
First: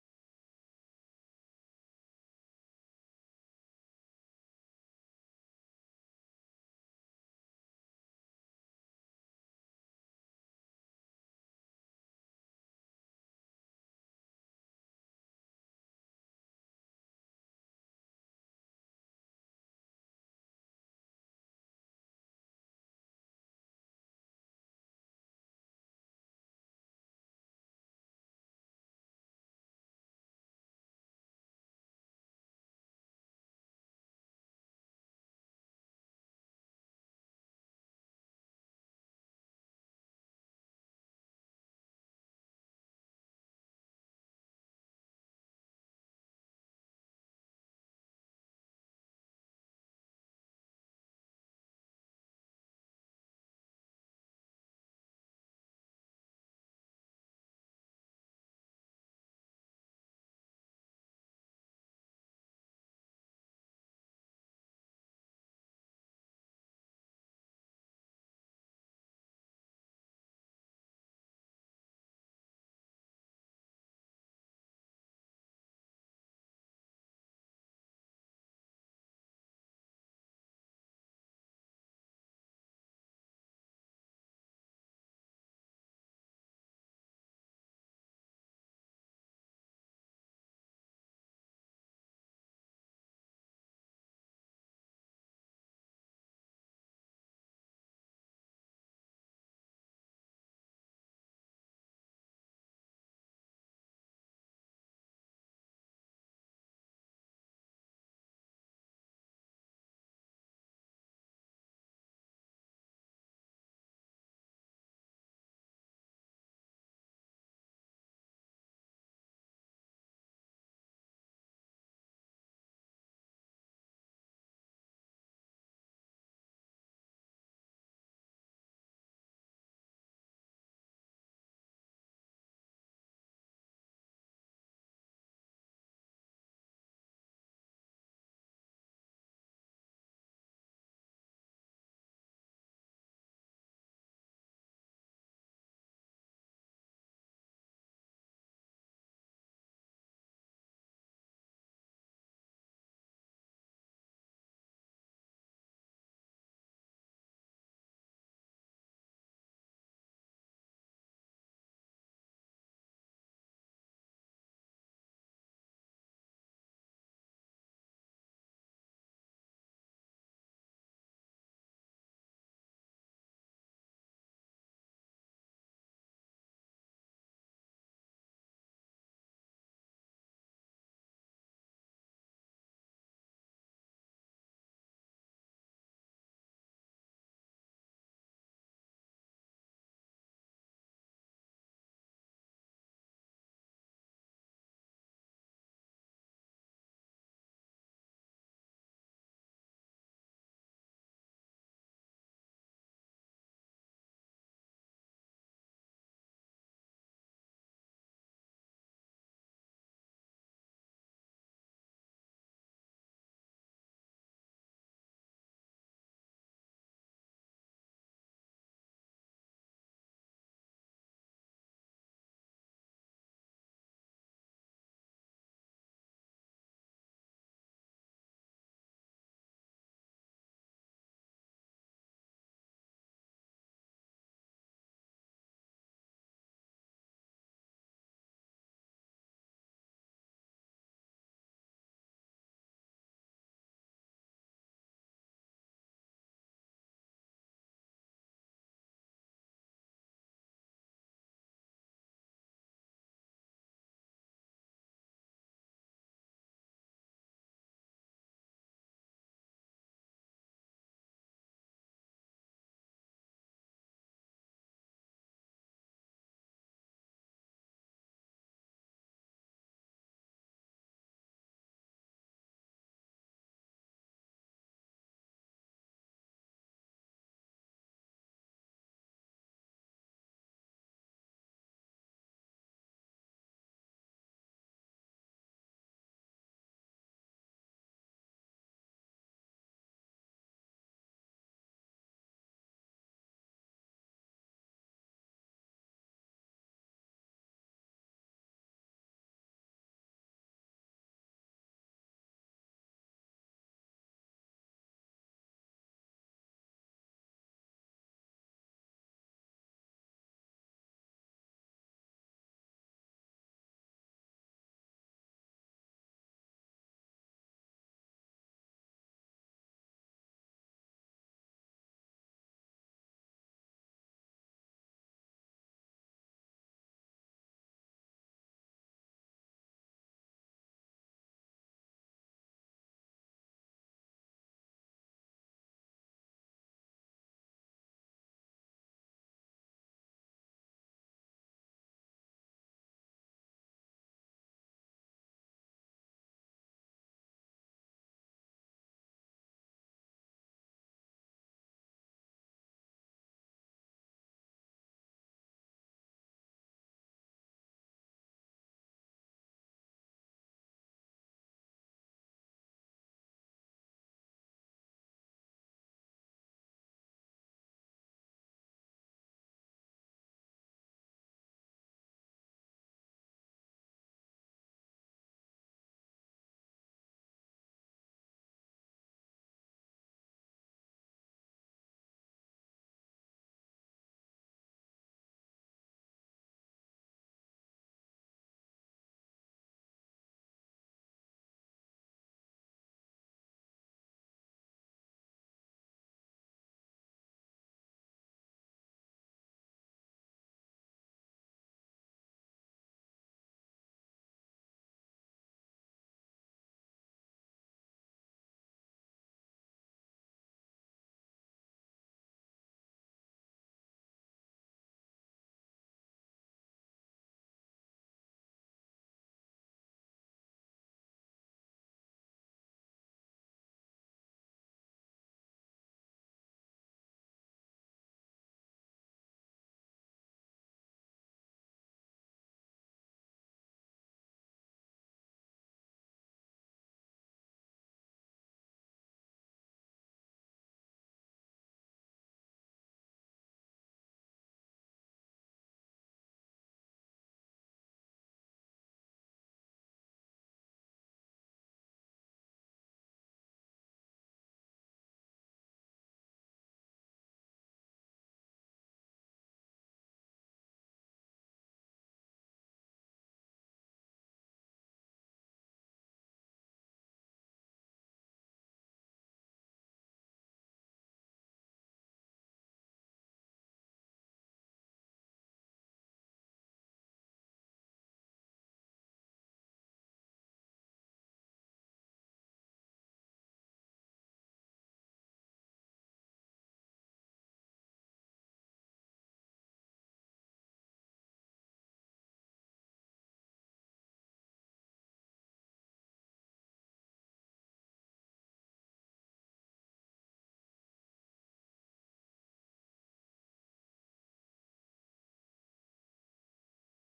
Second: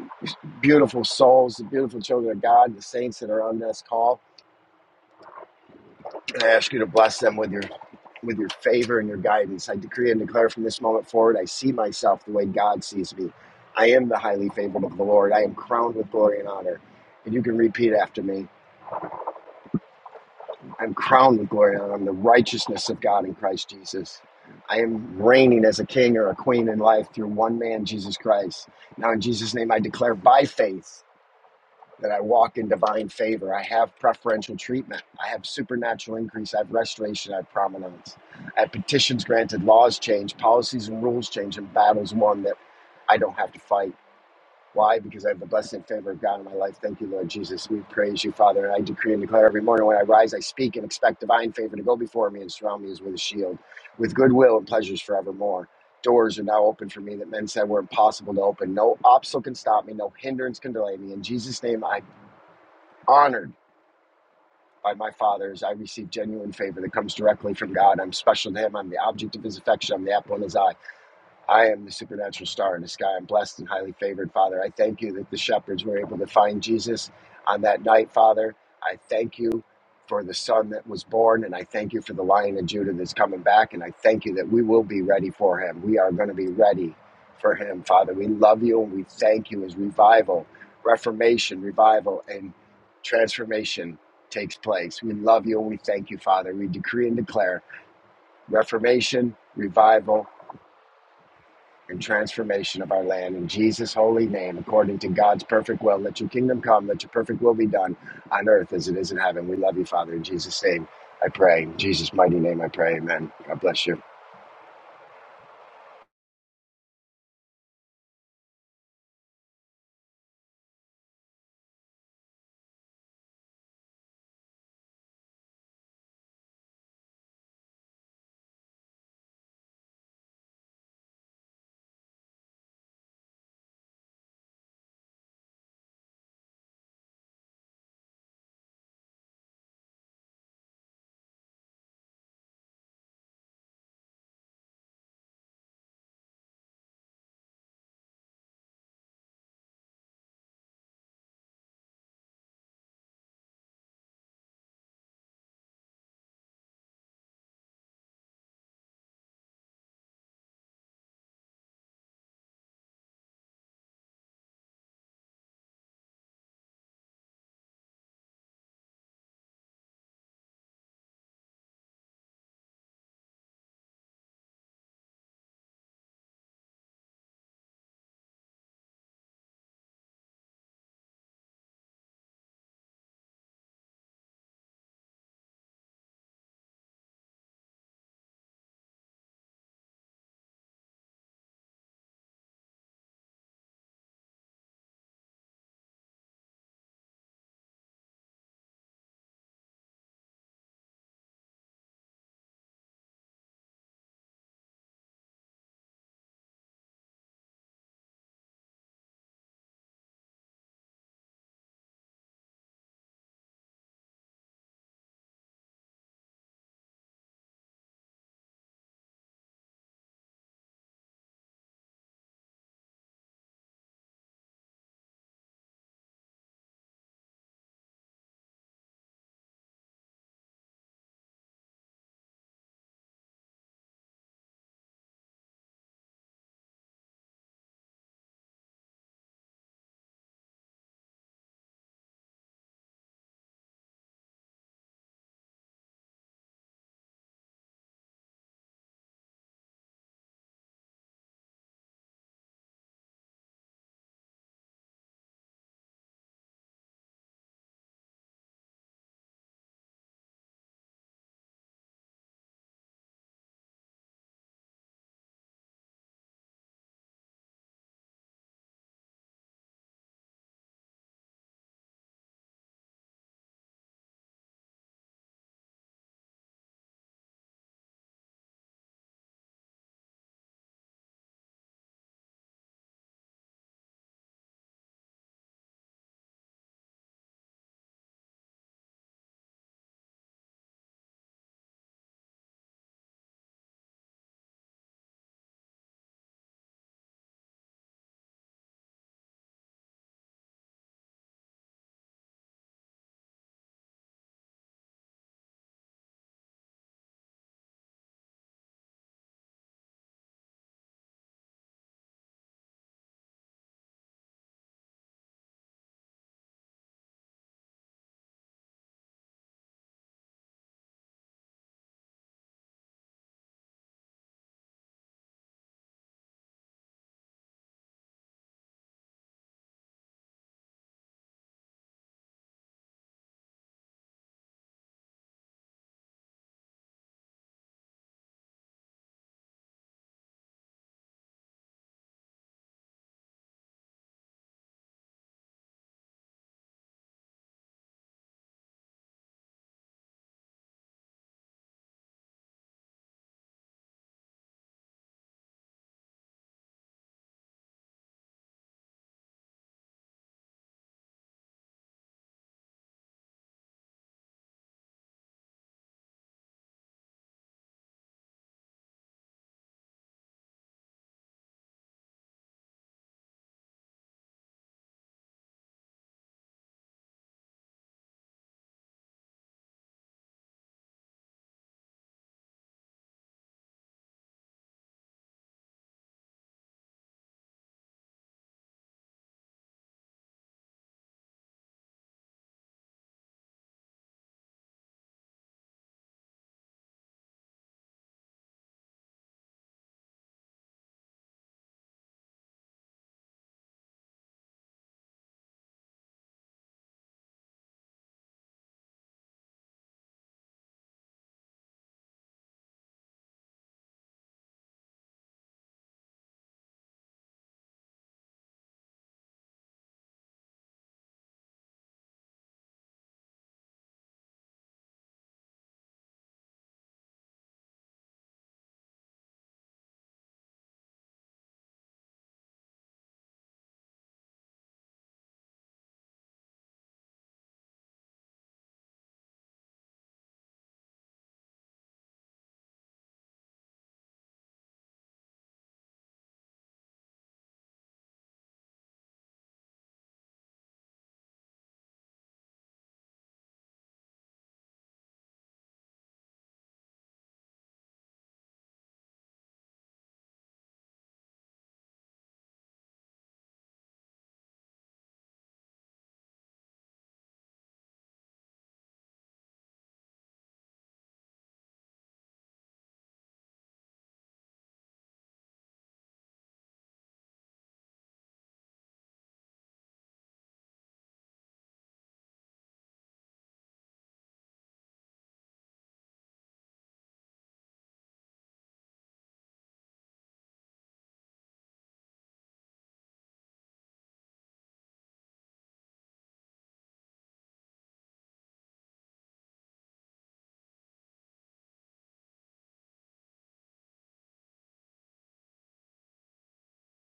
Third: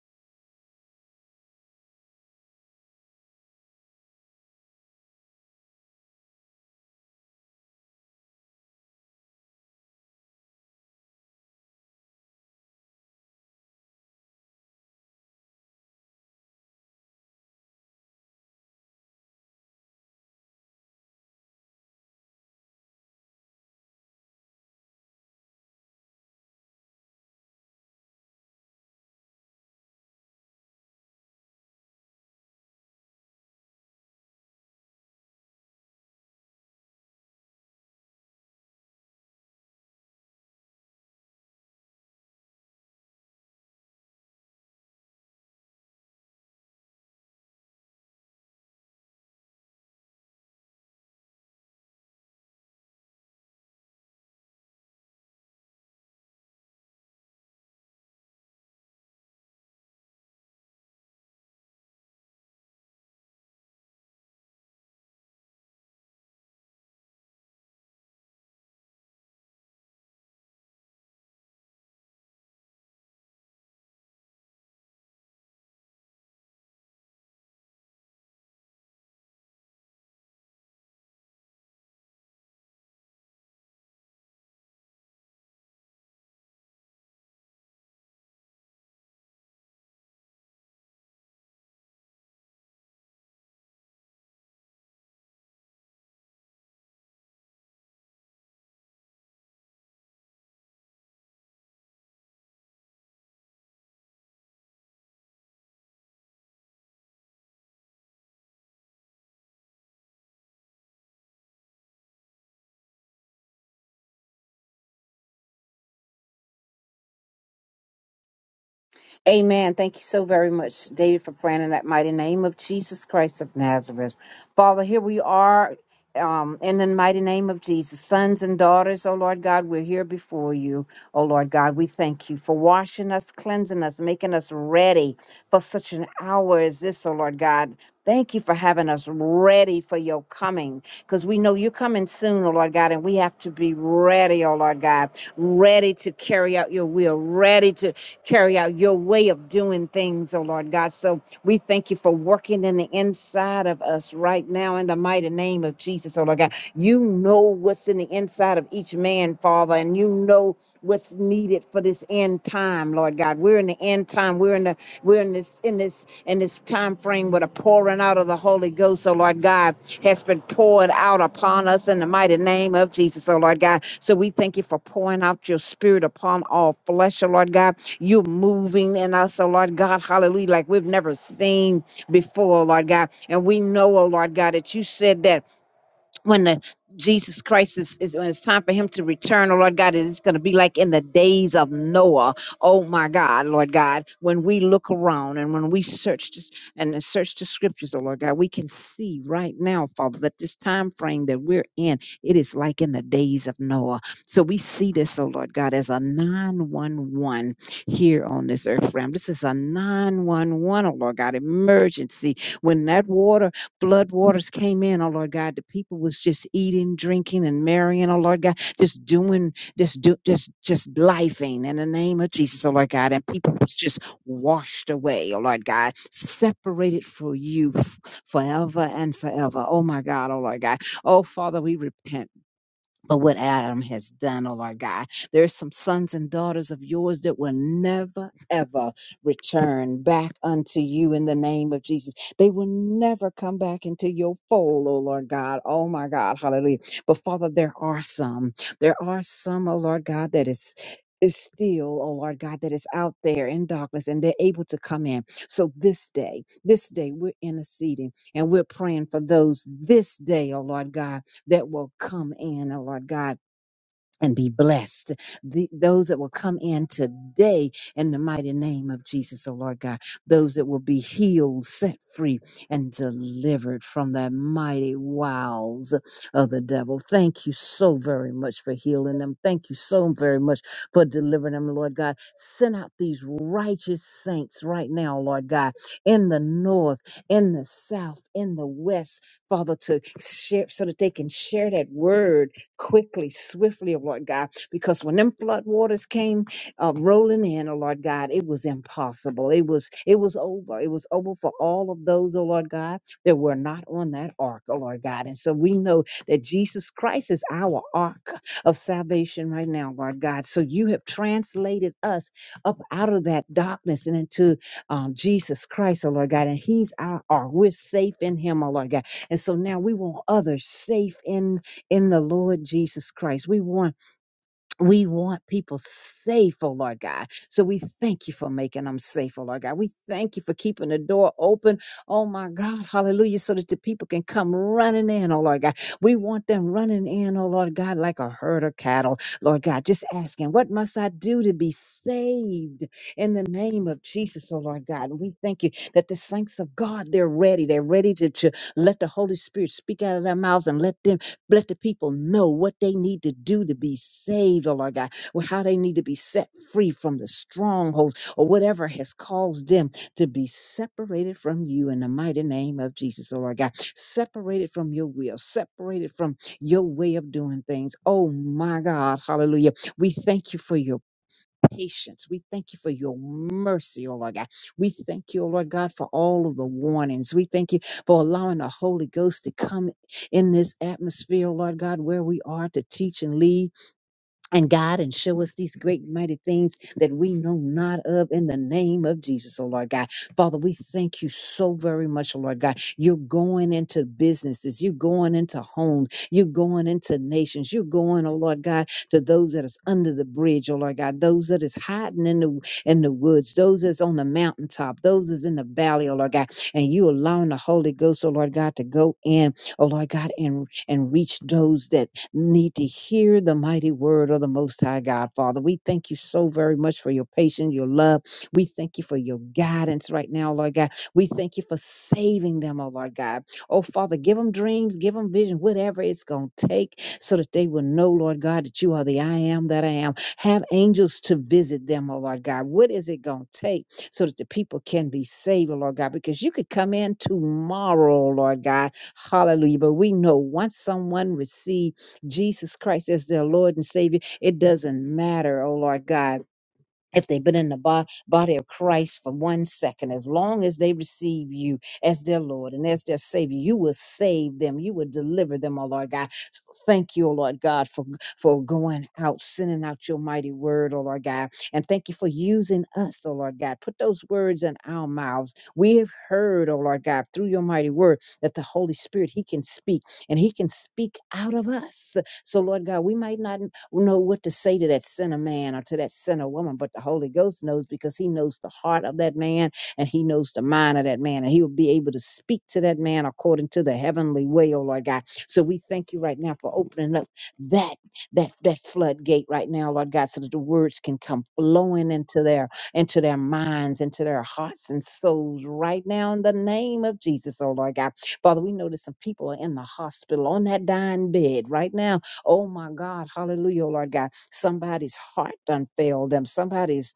[SPEAKER 3] beautiful souls, the beautiful children of God, the saints that are on this call. And I ask you to bless them with your with your favor and your guidance. I decree and declare from this moment forward, I see myself the way God sees me. I am the highly favored of the Lord. I am crowned with glory and honor. And you can repeat after me. I'm crowned with glory and I'm the righteousness of God in Christ Jesus. I am reigning as a king or a queen in life through one man, Jesus Christ. Now, in Jesus' name, I declare by faith that I walk in divine favor. I have preferential treatment. I have supernatural increase. I have restoration. I have prominence. I have petitions granted, laws changed, policies and rules changed, and battles won that I don't have to fight. Why? Because I have the blessing and favor of God in my life. Thank you, Lord Jesus. We praise you, Father. And I decree and declare every morning when I rise, I speak and expect divine favor to go before me and surround me as with a shield, with goodwill and pleasures forevermore. Doors are now open for me that men said were impossible to open. No obstacle can stop me. No hindrance can delay me. In Jesus' name, I'm honored by my Father as I receive genuine favor that comes directly from God. I'm special to Him. I'm the object of His affection. I'm the apple in His eye. I am the supernatural star in the sky. I'm blessed and highly favored, Father. I thank you that the shepherds were able to find Jesus on that night, Father. I thank you for the son that was born, and I thank you for the lion of Judah that's coming back, and I thank you that we will be ready for him. We are going to be ready for him, Father. We love you and we thank you as revival, reformation, revival, and transformation takes place. We love you and we thank you, Father. We decree and declare reformation, revival, and transformation of our land. In Jesus' holy name, according to God's perfect will, let your kingdom come, let your perfect will be done on earth as it is in heaven. We love you, Father. In Jesus' name, I pray. In Jesus' mighty name, I pray. Amen. God bless you.
[SPEAKER 1] Amen. Thank you so very much, David, for praying in that mighty name of Jesus Christ of Nazareth. Father, here we are um, in the mighty name of Jesus. Sons and daughters, oh Lord God, we're here before you. Oh Lord God, we thank you for washing us, cleansing us, making us ready for such an hour as this, oh Lord God. Thank you for having us ready for your coming because we know you're coming soon, oh Lord God, and we have to be ready, oh Lord God, ready to carry out your will, ready to carry out your way of doing things, oh Lord God. So we thank you for working in the inside of us right now in the mighty name of Jesus, oh Lord God. You know what's in the inside of each man, Father, and you know what's needed for this end time, Lord God. We're in the end time. We're in the we're in this in this in this time frame where the pouring out of the Holy Ghost, oh Lord God, has been poured out upon us in the mighty name of Jesus, oh Lord God. So we thank you for pouring out your spirit upon all flesh, oh Lord God. You're moving in us, oh Lord God, hallelujah, like we've never seen before, oh Lord God. And we know, oh Lord God, that you said that when the Jesus Christ is, is when it's time for him to return, oh Lord God, it's going to be like in the days of Noah. Oh my God, Lord God, when we look around and when we search this and search the scriptures, oh Lord God, we can see right now, Father, that this time frame that we're in, it is like in the days of Noah. So we see this, oh Lord God, as a 911 here on this earth realm. This is a 911, oh Lord God, emergency when that water Flood waters came in, oh Lord God. The people was just eating, drinking, and marrying, oh Lord God, just doing, just do, just just lifing in the name of Jesus, oh Lord God. And people was just washed away, oh Lord God, separated for you f- forever and forever. Oh my God, oh Lord God. Oh Father, we repent but what Adam has done, oh Lord God. There's some sons and daughters of yours that will never, ever return back unto you in the name of Jesus. They will never come back into your fold, oh Lord God. Oh my God. Hallelujah. But Father, there are some. There are some, oh Lord God, that is is still, oh Lord God, that is out there in darkness and they're able to come in. So this day, this day, we're interceding and we're praying for those this day, oh Lord God that will come in, oh Lord God and be blessed. The, those that will come in today in the mighty name of Jesus, oh Lord God, those that will be healed, set free, and delivered from the mighty wiles of the devil. Thank you so very much for healing them. Thank you so very much for delivering them, Lord God. Send out these righteous saints right now, Lord God, in the north, in the south, in the west, Father, to share so that they can share that word quickly, swiftly, oh Lord God, because when them flood waters came uh, rolling in, oh Lord God, it was impossible. It was it was over. It was over for all of those, oh Lord God, that were not on that ark, oh Lord God. And so we know that Jesus Christ is our ark of salvation right now, Lord God. So you have translated us up out of that darkness and into um, Jesus Christ, oh Lord God, and He's our ark. We're safe in Him, oh Lord God. And so now we want others safe in in the Lord Jesus Christ. We want we want people safe, oh Lord God. So we thank you for making them safe, oh Lord God. We thank you for keeping the door open, oh my God, hallelujah, so that the people can come running in, oh Lord God. We want them running in, oh Lord God, like a herd of cattle, Lord God. Just asking, what must I do to be saved in the name of Jesus, oh Lord God? And we thank you that the saints of God, they're ready. They're ready to, to let the Holy Spirit speak out of their mouths and let them Bless the people know what they need to do to be saved, oh Lord God, or how they need to be set free from the strongholds or whatever has caused them to be separated from you in the mighty name of Jesus, oh Lord God. Separated from your will, separated from your way of doing things. Oh my God, hallelujah. We thank you for your patience. We thank you for your mercy, O Lord God. We thank you, O Lord God, for all of the warnings. We thank you for allowing the Holy Ghost to come in this atmosphere, O Lord God, where we are to teach and lead and God and show us these great mighty things that we know not of in the name of Jesus, oh Lord God. Father, we thank you so very much, oh Lord God. You're going into businesses, you're going into homes, you're going into nations, you're going, oh Lord God, to those that is under the bridge, oh Lord God, those that is hiding in the in the woods, those that's on the mountaintop, those that's in the valley, oh Lord God. And you allowing the Holy Ghost, oh Lord God, to go in, oh Lord God, and and reach those that need to hear the mighty word of the Most High God, Father. We thank you so very much for your patience, your love. We thank you for your guidance right now, Lord God. We thank you for saving them, oh Lord God. Oh, Father, give them dreams, give them vision, whatever it's going to take so that they will know, Lord God, that you are the I am that I am. Have angels to visit them, oh Lord God. What is it going to take so that the people can be saved, oh Lord God? Because you could come in tomorrow, oh Lord God. Hallelujah. But we know once someone receives, Jesus Christ as their Lord and Savior. It doesn't matter, oh Lord God if they've been in the bo- body of Christ for one second, as long as they receive you as their Lord and as their Savior, you will save them. You will deliver them, oh Lord God. So thank you, oh Lord God, for, for going out, sending out your mighty word, oh Lord God. And thank you for using us, oh Lord God. Put those words in our mouths. We have heard, oh Lord God, through your mighty word that the Holy Spirit, He can speak and He can speak out of us. So, Lord God, we might not know what to say to that sinner man or to that sinner woman, but the Holy Ghost knows because he knows the heart of that man and he knows the mind of that man, and he will be able to speak to that man according to the heavenly way, oh Lord God. So we thank you right now for opening up that that that floodgate right now, Lord God, so that the words can come flowing into their into their minds, into their hearts and souls right now in the name of Jesus, oh Lord God. Father, we know that some people are in the hospital on that dying bed right now Oh my God, hallelujah, oh Lord God. Somebody's heart done failed them. Somebody's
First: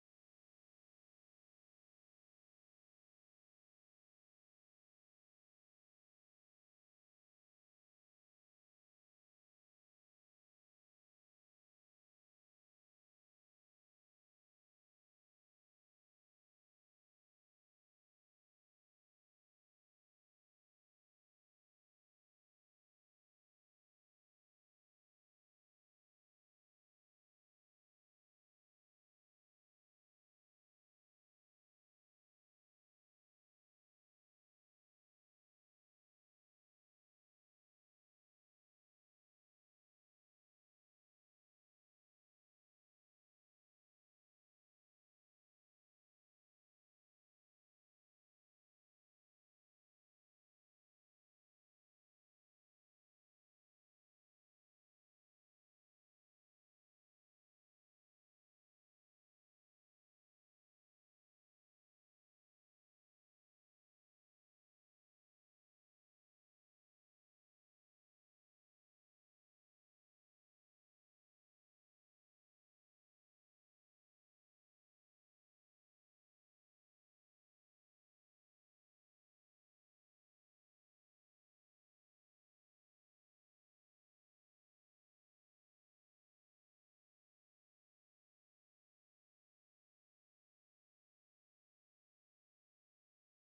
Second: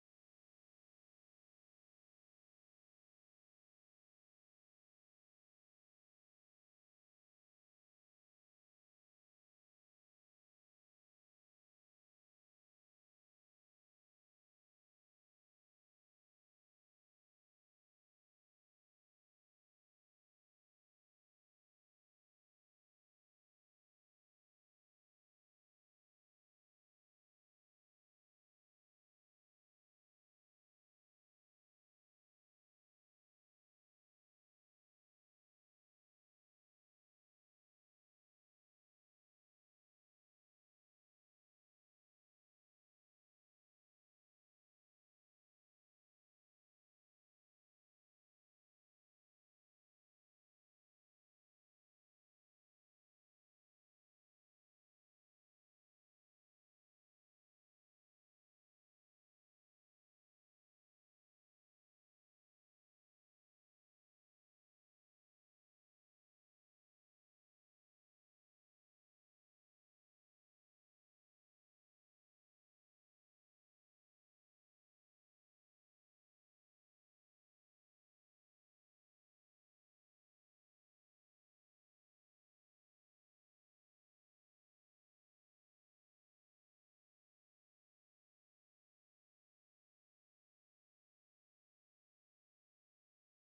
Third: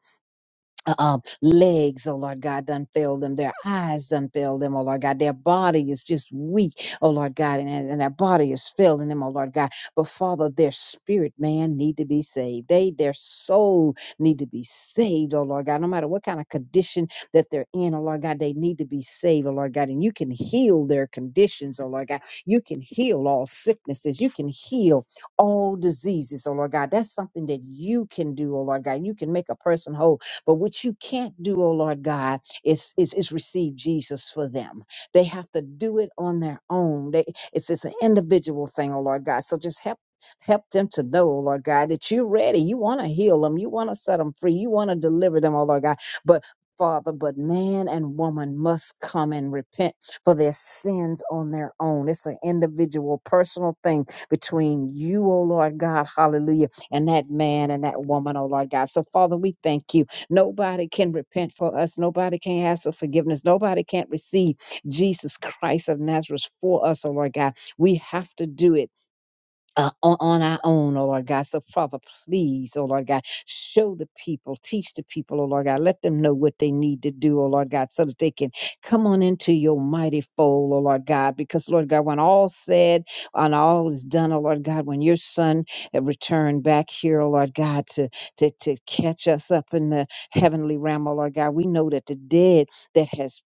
[SPEAKER 1] um, legs, oh Lord God, done failed them. Their eyes done failed them, oh Lord God. Their body is just weak, oh Lord God, and, and their body is failing them, oh Lord God. But Father, their spirit, man, need to be saved. They, their soul need to be saved, oh Lord God. No matter what kind of condition that they're in, oh Lord God, they need to be saved, oh Lord God. And you can heal their conditions, oh Lord God. You can heal all sicknesses. You can heal all diseases, oh Lord God. That's something that you can do, oh Lord God. You can make a person whole but what you can't do, oh Lord God, is is, is receive Jesus for them. They have to do it on their own. They, it's it's an individual thing, oh Lord God. So just help help them to know, oh Lord God, that you're ready. You want to heal them. You want to set them free. You want to deliver them, oh Lord God. But Father, but man and woman must come and repent for their sins on their own. It's an individual, personal thing between you, oh Lord God, hallelujah, and that man and that woman, oh Lord God. So, Father, we thank you. Nobody can repent for us. Nobody can ask for forgiveness. Nobody can receive Jesus Christ of Nazareth for us, oh Lord God. We have to do it uh, on, on our own, oh Lord God. So, Father, please, oh Lord God, show the people, teach the people, oh Lord God. Let them know what they need to do, oh Lord God, so that they can come on into your mighty fold, oh Lord God. Because, Lord God, when all said and all is done, oh Lord God, when your son uh, returned back here, oh Lord God, to, to, to catch us up in the heavenly realm, oh Lord God, we know that the dead that has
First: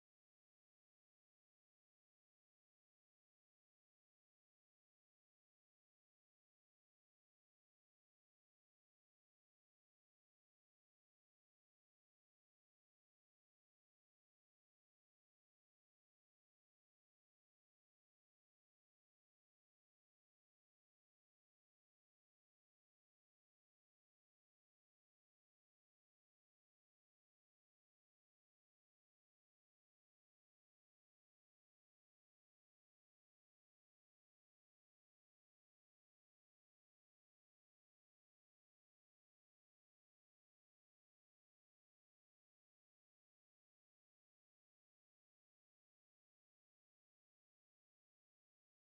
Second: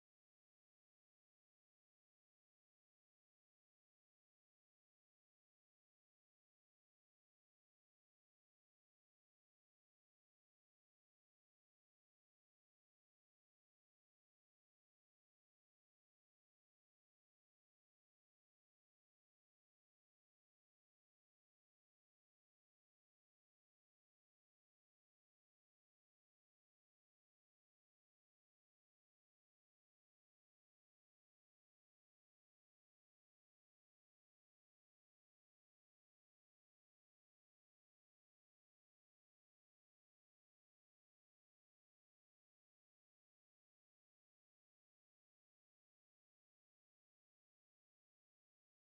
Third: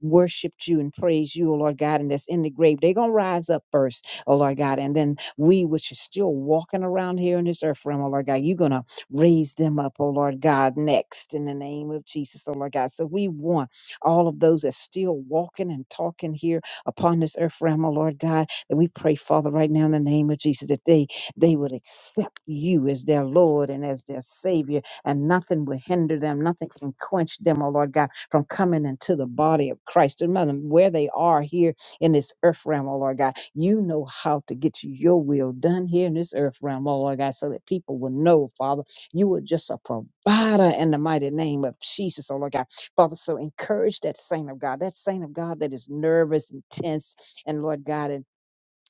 [SPEAKER 1] worshiped you and praised you, oh Lord God, and that's in the grave, they're going to rise up first oh Lord God. And then we, which are still walking around here in this earth realm, oh Lord God, you're going to raise them up, oh Lord God, next in the name of Jesus, oh Lord God. So we want all of those that's still walking and talking here upon this earth realm, oh Lord God, that we pray, Father, right now in the name of Jesus, that they they would accept you as their Lord and as their Savior, and nothing will hinder them, nothing can quench them, oh Lord God, from coming into the body of Christ. No matter where they are here in this earth realm, oh Lord God. You know how to get your will done here in this earth realm, oh Lord God, so that people will know, Father, you are just a provider in the mighty name of Jesus, oh Lord God. Father, so encourage that saint of God, that saint of God that is nervous and tense, and Lord God, and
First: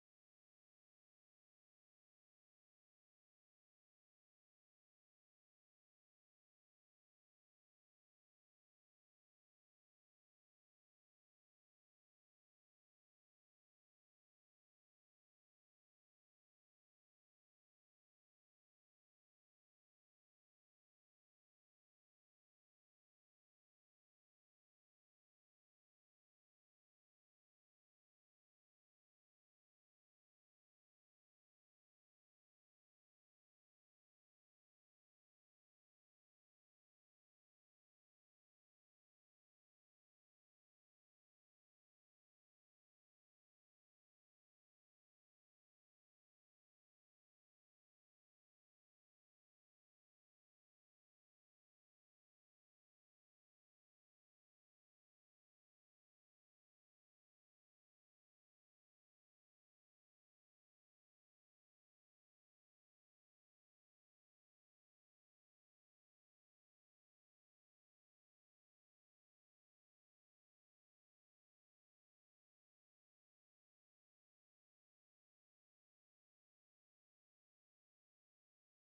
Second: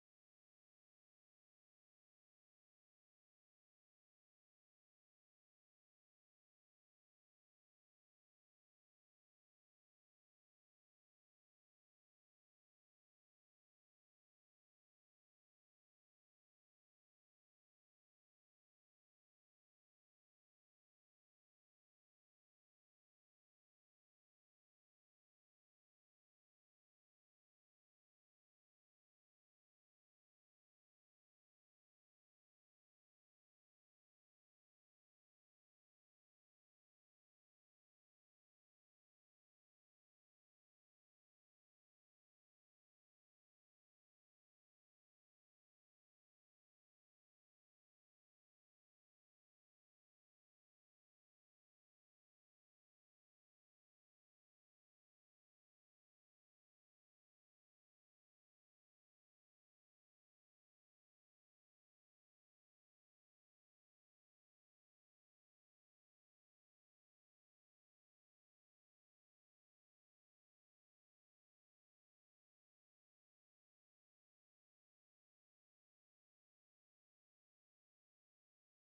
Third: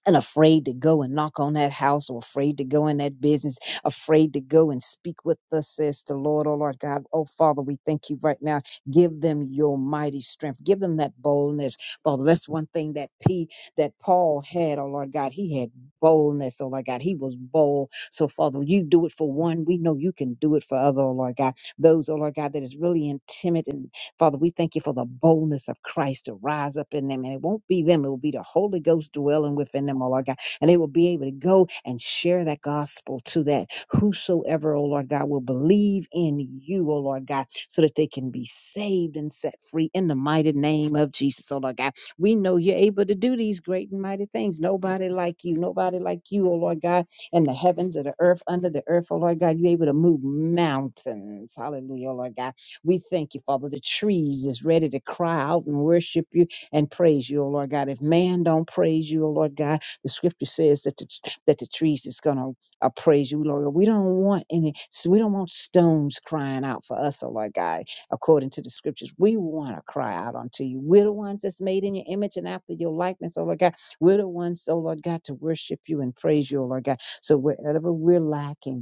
[SPEAKER 1] and afraid to go and knock on that house or afraid to go in that business, afraid to go and speak with us, says the Lord, oh Lord God. Oh Father, we thank you right now. Give them your mighty strength. Give them that boldness. Father, that's one thing that P that Paul had, oh Lord God. He had boldness, oh Lord God. He was bold. So Father, you do it for one. We know you can do it for other, oh Lord God. Those, oh Lord God, that is really intimidated Father, we thank you for the boldness of Christ to rise up in them. And it won't be them, it will be the Holy Ghost dwelling within them, oh Lord God. And they will be able to go and share that gospel to that whosoever, oh Lord God, will believe in you, oh Lord God, so that they can be saved and set free in the mighty name of Jesus, oh Lord God. We know you're able to do these great and mighty things. Nobody like you, nobody like you, oh Lord God, in the heavens or the earth, under the earth, oh Lord God. You're able to move mountains. Hallelujah, oh Lord God. We thank you, Father. The trees is ready to cry out and worship you and praise you, O Lord God. If man don't praise you, O Lord God, the scripture says that the, that the trees is going to uh, praise you, Lord. We don't want any, so we don't want stones crying out for us, oh Lord God, according to the scriptures. We want to cry out unto you. We're the ones that's made in your image and after your likeness, oh Lord God. We're the ones, oh Lord God, to worship you and praise you, oh Lord God. So wherever we're lacking,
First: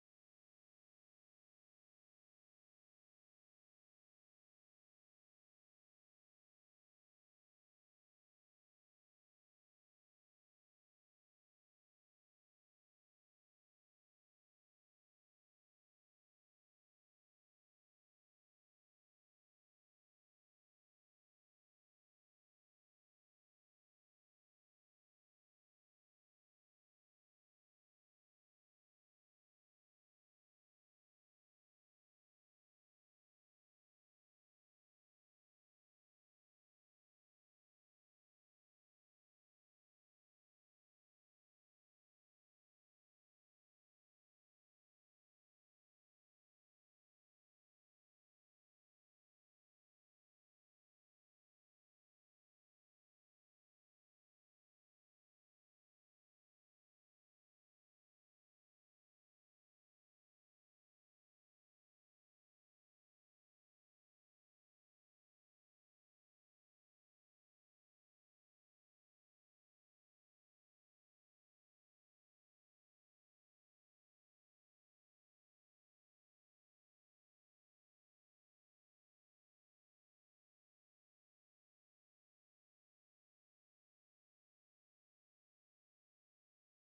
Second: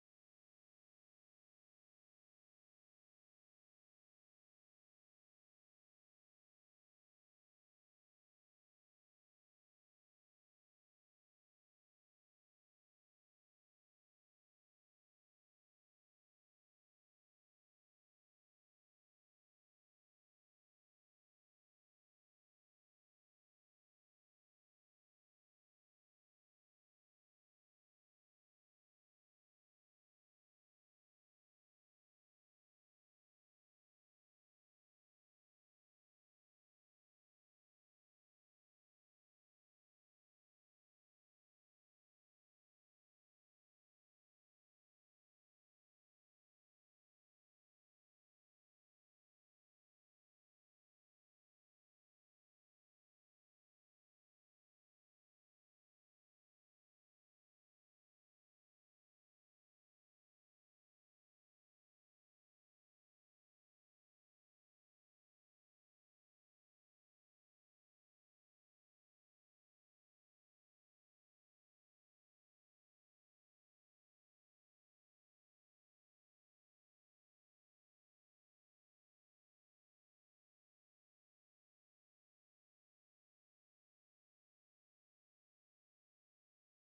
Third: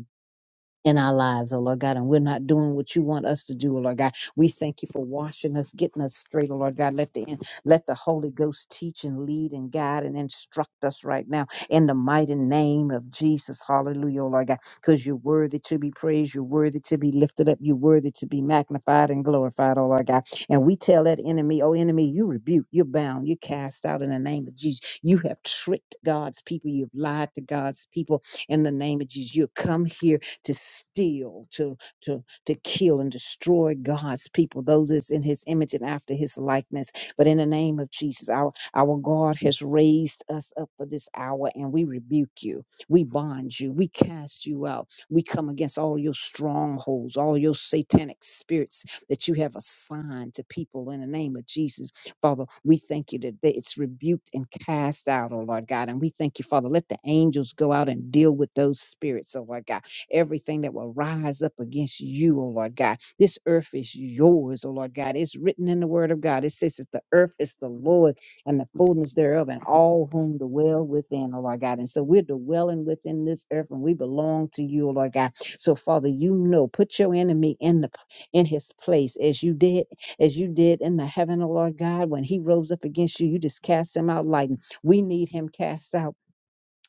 [SPEAKER 1] in our lives, oh Lord God, and we're not doing what you want us to do, oh Lord God. We thank you for washing us, getting us straight, oh Lord God. Let the let the Holy Ghost teach and lead and guide and instruct us right now in the mighty name of Jesus. Hallelujah, oh Lord God. Because you're worthy to be praised, you're worthy to be lifted up, you're worthy to be magnified and glorified, oh Lord God. And we tell that enemy, oh enemy, you rebuke, you're bound, you're cast out in the name of Jesus. You have tricked God's people, you've lied to God's people in the name of Jesus. You come here to steal, to to to kill and destroy God's people, those that's in his image and after his likeness. But in the name of Jesus, our our God has raised us up for this hour and we rebuke you. We bind you. We cast you out. We come against all your strongholds, all your satanic spirits that you have assigned to people in the name of Jesus. Father, we thank you that they- it's rebuked and cast out, oh Lord God. And we thank you, Father. Let the angels go out and deal with those spirits, oh Lord God everything that will rise up against you, O Lord God. This earth is yours, O Lord God. It's written in the word of God. It says that the earth is the Lord and the fullness thereof, and all whom dwell within, O Lord God. And so we're dwelling within this earth and we belong to you, O Lord God. So, Father, you know, put your enemy in the in his place as you did, as you did in the heaven, O Lord God. When he rose up against you, you just cast him out lightning. We need him cast out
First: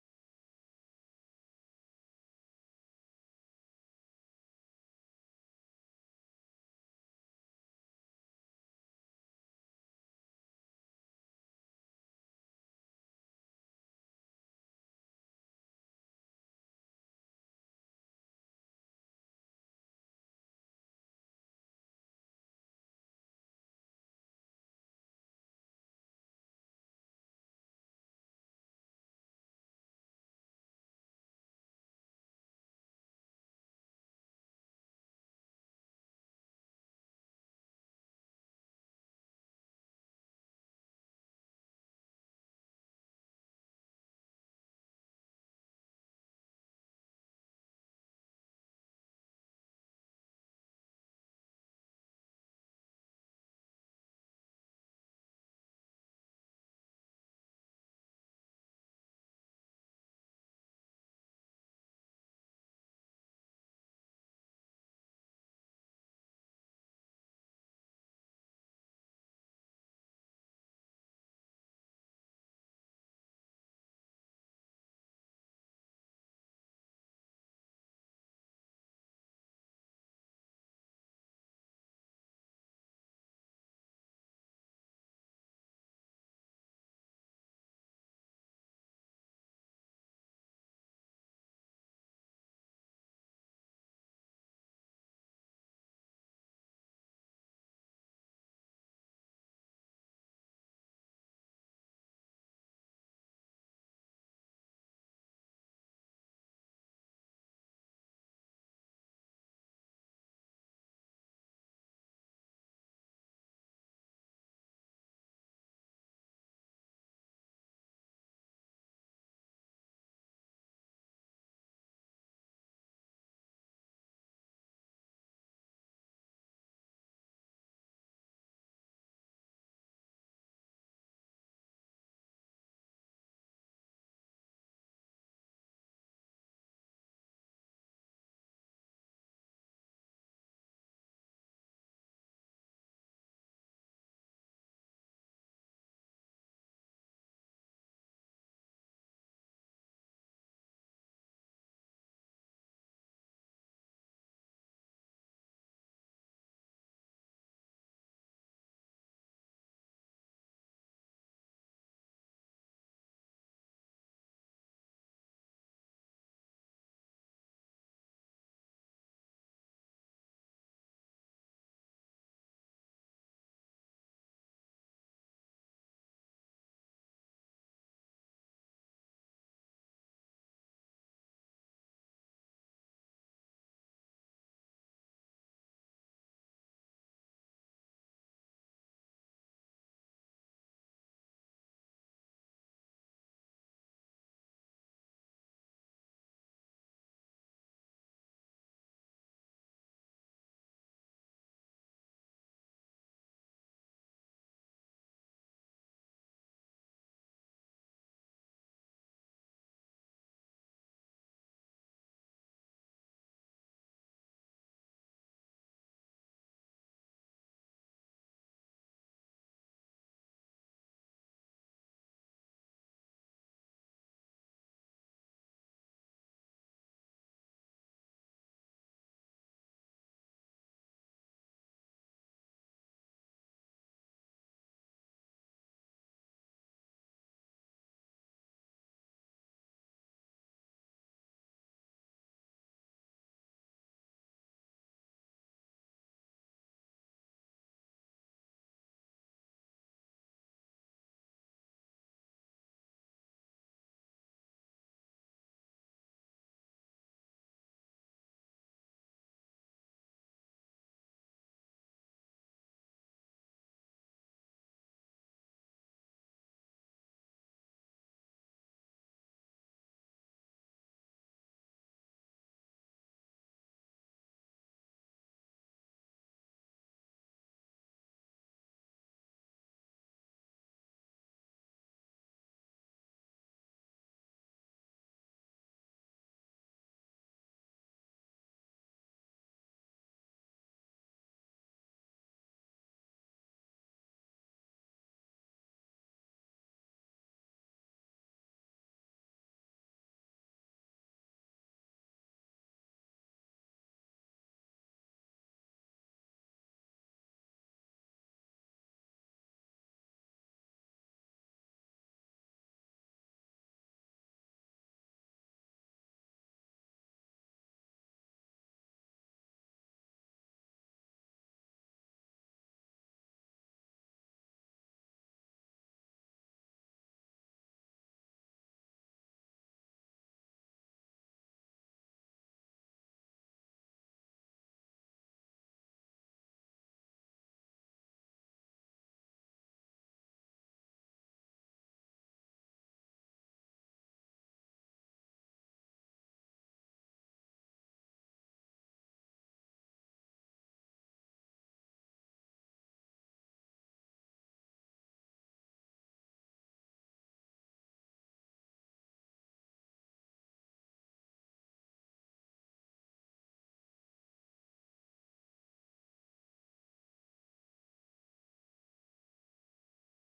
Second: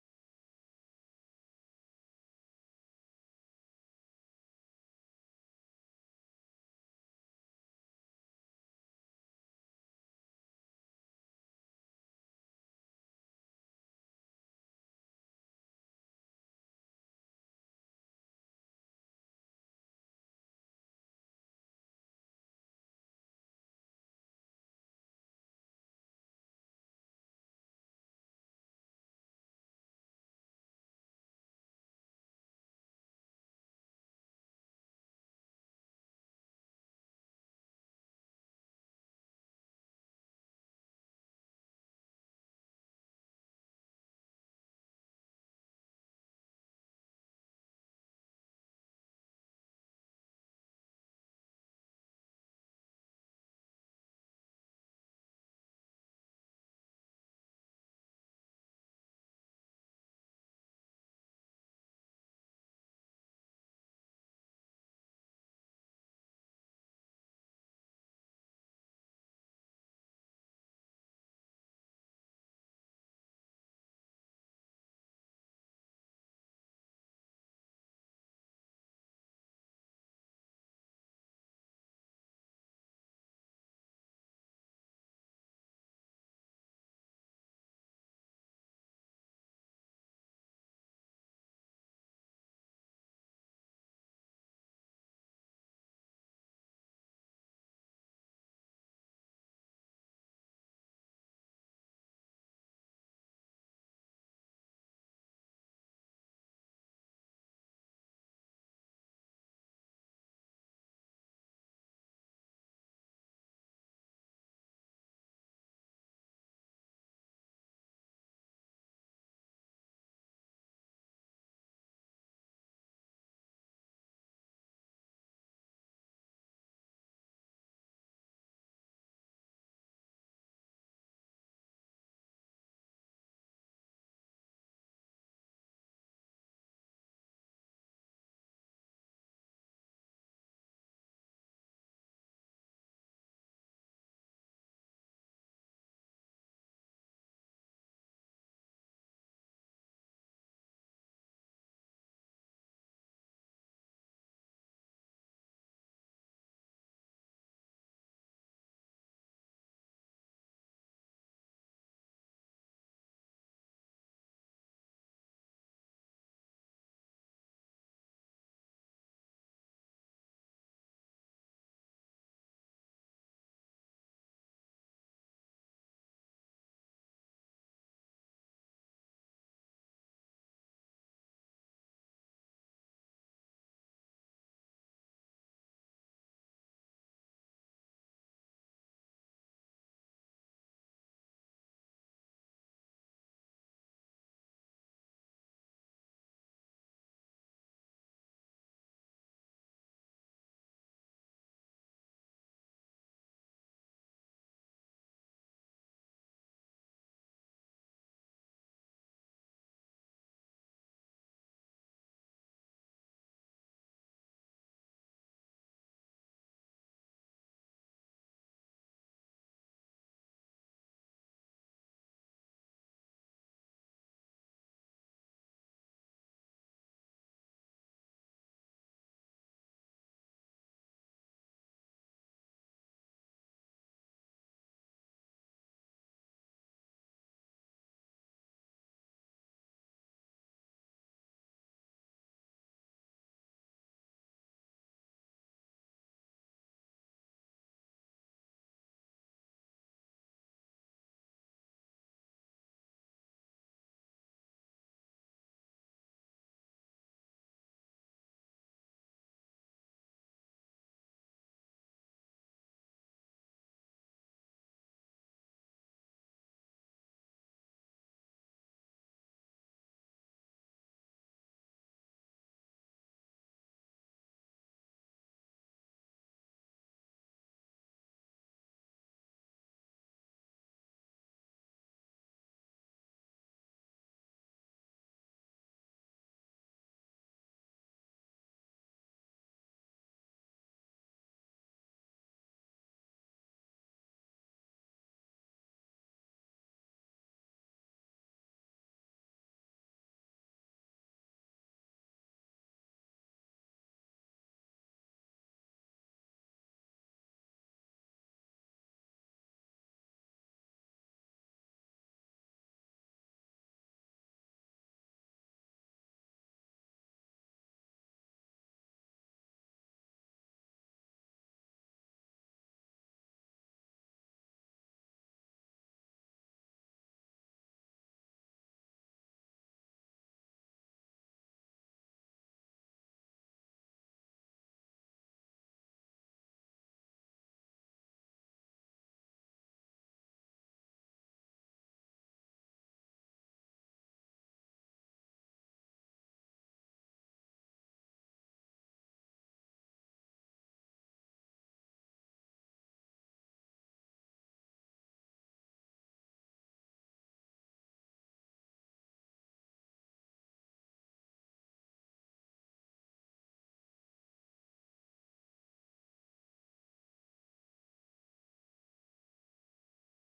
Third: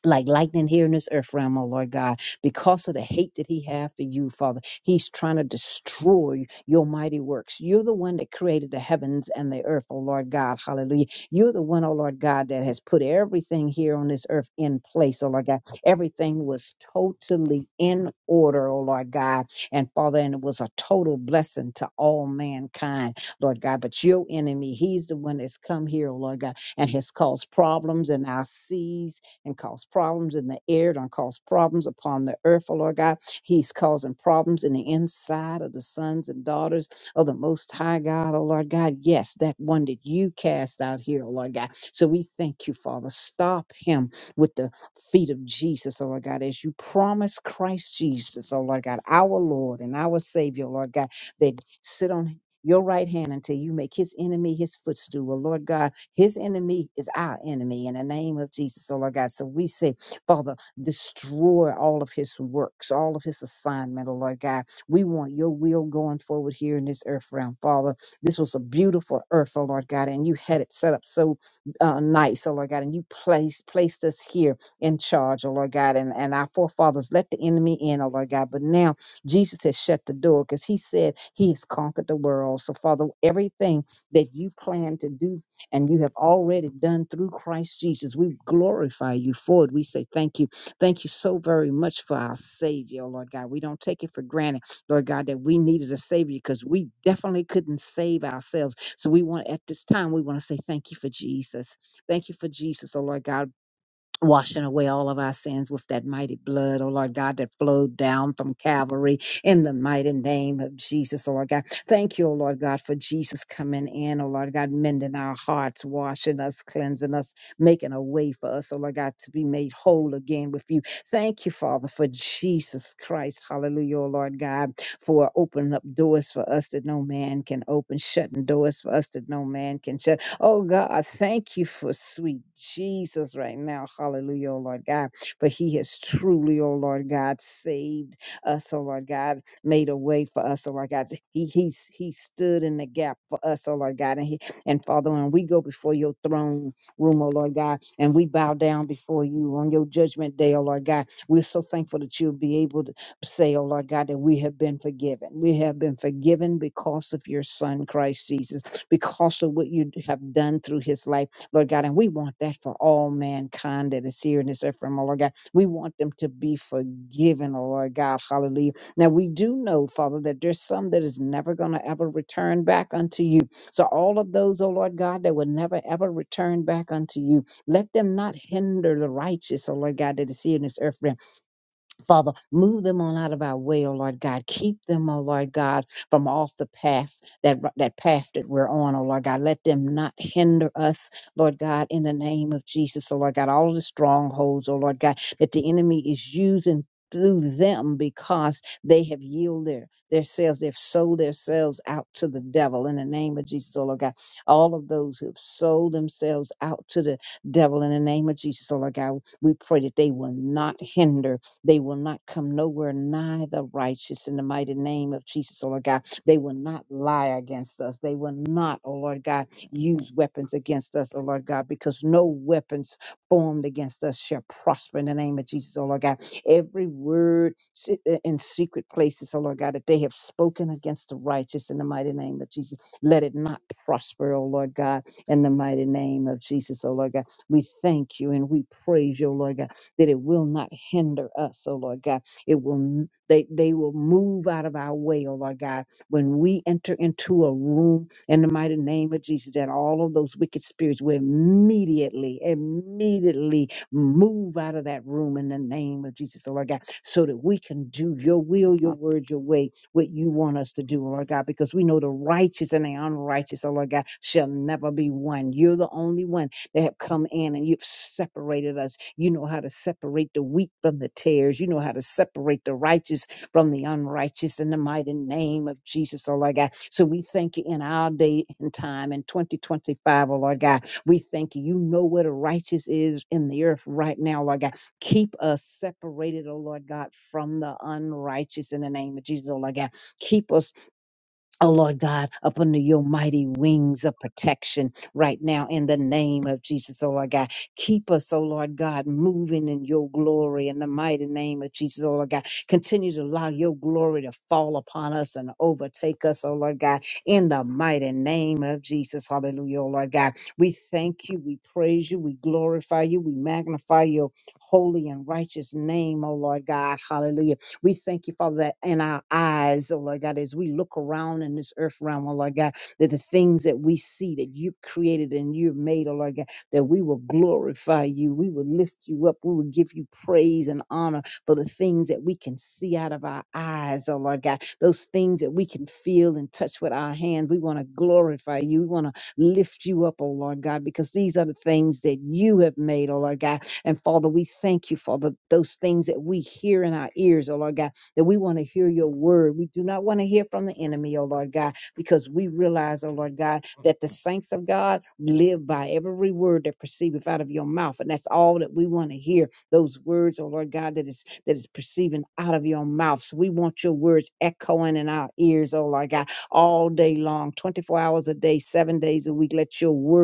[SPEAKER 1] like lightning here in this earth realm, oh Lord God, because of the hate that he had for you, Father. He's trying to destroy your mighty works. You're the one that created the heavens and the earth, oh Lord God. Hallelujah. You're the one, oh Lord God, that has put everything here on this earth in place, oh Lord God. Everything was totally in order, oh Lord God. And Father, and it was a total blessing to all mankind, Lord God. But your enemy, he's the one that's come here, oh Lord God, and has caused problems in our seas and cause problems in the air, don't cause problems upon the earth, oh Lord God. He's causing problems in the inside of the sons and daughters of the Most High God, oh Lord God. Yes, that one that you cast out here, oh Lord God. So we thank you, Father. Stop him with the feet of Jesus, oh Lord God, as you promised Christ Jesus, oh Lord God, our Lord and our Savior, Lord God, that sit on your right hand until you make his enemy his footstool. Oh Lord God, his enemy is our enemy in the name of Jesus, oh Lord God. So we say, Father, destroy all of his works, all of his assignment, oh Lord God. We want your will going forward here in this earth realm, Father. This was a beautiful earth, oh Lord God, and you had it set up so uh, nice, oh Lord God, and you placed placed us here in charge, oh Lord God, and, and our forefathers let the enemy in, oh Lord God. But now Jesus has shut the door because he said he has conquered the world. So, Father, everything that you plan to do and you have already done through Christ Jesus. We glorify you for it. We say thank you. Thank you so very much for our Savior, oh Lord God. We don't take it for granted, Lord God, that we needed a Savior because we definitely couldn't save ourselves. So we want, at this time, we want to say thank you for Jesus. Thank you for Jesus, oh Lord God washing away all of our sins with that mighty blood, oh Lord God, that flowed down from Calvary in the mighty name of Jesus, oh Lord God. Thank you, oh Lord God, for Jesus coming in, oh Lord God, mending our hearts, washing us, cleansing us, making a way for us, oh Lord God, to be made whole again with you. Thank you, Father, for Jesus Christ, hallelujah, oh Lord God, for opening up doors for us that no man can open, shutting doors for us that no man can shut. Oh God, thank you for sweet Jesus right now. Hallelujah, oh Lord God. But He has truly, oh Lord God, saved us, oh Lord God, made a way for us, oh Lord God. He He's He stood in the gap for us, oh Lord God. And He and Father, when we go before your throne room, oh Lord God, and we bow down before you on your judgment day, oh Lord God, we're so thankful that you'll be able to say, oh Lord God, that we have been forgiven. We have been forgiven because of your son, Christ Jesus, because of what you have done through his life, Lord God. And we want that for all mankind that is here in this earth, from Lord God. We want them to be forgiven, oh Lord God. Hallelujah. Now, we do know, Father, that there's some that is never going to ever return back unto you. So, all of those, oh Lord God, that will never ever return back unto you, let them not hinder the righteous, oh Lord God, that is here in this earth realm Father, move them on out of our way, oh Lord God. Keep them, oh Lord God, from off the path that that path that we're on, oh Lord God. Let them not hinder us, Lord God, in the name of Jesus, oh Lord God. All of the strongholds, oh Lord God, that the enemy is using through them because they have yielded their, their selves, they've sold themselves out to the devil in the name of Jesus, oh Lord God. All of those who have sold themselves out to the devil in the name of Jesus, oh Lord God, we pray that they will not hinder they will not come nowhere nigh the righteous in the mighty name of Jesus, oh Lord God. They will not lie against us. They will not, oh Lord God, use weapons against us, oh Lord God, because no weapons formed against us shall prosper in the name of Jesus, oh Lord God. Every word se- uh, in secret places, oh Lord God, that they have spoken against the righteous in the mighty name of Jesus, let it not prosper, oh Lord God, in the mighty name of Jesus, oh Lord God. We thank you and we praise you, oh Lord God that it will not hinder us, oh Lord God. It will n- they they will move out of our way, oh Lord God, when we enter into a room in the mighty name of Jesus, that all of those wicked spirits will immediately, immediately move out of that room in the name of Jesus, oh Lord God, so that we can do your will, your word, your way, what you want us to do, oh Lord God, because we know the righteous and the unrighteous, oh Lord God, shall never be one. You're the only one that have come in and you've separated us. You know how to separate the wheat from the tares. You know how to separate the righteous from the unrighteous in the mighty name of Jesus, oh Lord God. So we thank you in our day and time in 2025, oh Lord God. We thank you. You know where the righteous is in the earth right now, Lord God. Keep us separated, oh Lord God, from the unrighteous in the name of Jesus, oh Lord God. Keep us Oh Lord God, up under your mighty wings of protection right now in the name of Jesus, oh Lord God. Keep us, oh Lord God, moving in your glory in the mighty name of Jesus, oh Lord God. Continue to allow your glory to fall upon us and overtake us, oh Lord God, in the mighty name of Jesus. Hallelujah, oh Lord God. We thank you, we praise you, we glorify you, we magnify your holy and righteous name, oh Lord God. Hallelujah. We thank you, Father, that in our eyes, oh Lord God, as we look around in this earth realm, oh Lord God, that the things that we see that you've created and you've made, oh Lord God, that we will glorify you, we will lift you up, we will give you praise and honor for the things that we can see out of our eyes, oh Lord God, those things that we can feel and touch with our hands. We want to glorify you. We want to lift you up, oh Lord God, because these are the things that you have made, oh Lord God and Father, we thank you, Father, those things that we hear in our ears, oh Lord God, that we want to hear your word. We do not want to hear from the enemy, oh Lord God, because we realize, oh Lord God, that the saints of God live by every word that proceedeth out of your mouth. And that's all that we want to hear. Those words, oh Lord God, that is that is perceiving out of your mouth. So we want your words echoing in our ears, oh Lord God, all day long, 24 hours a day, seven days a week. Let your word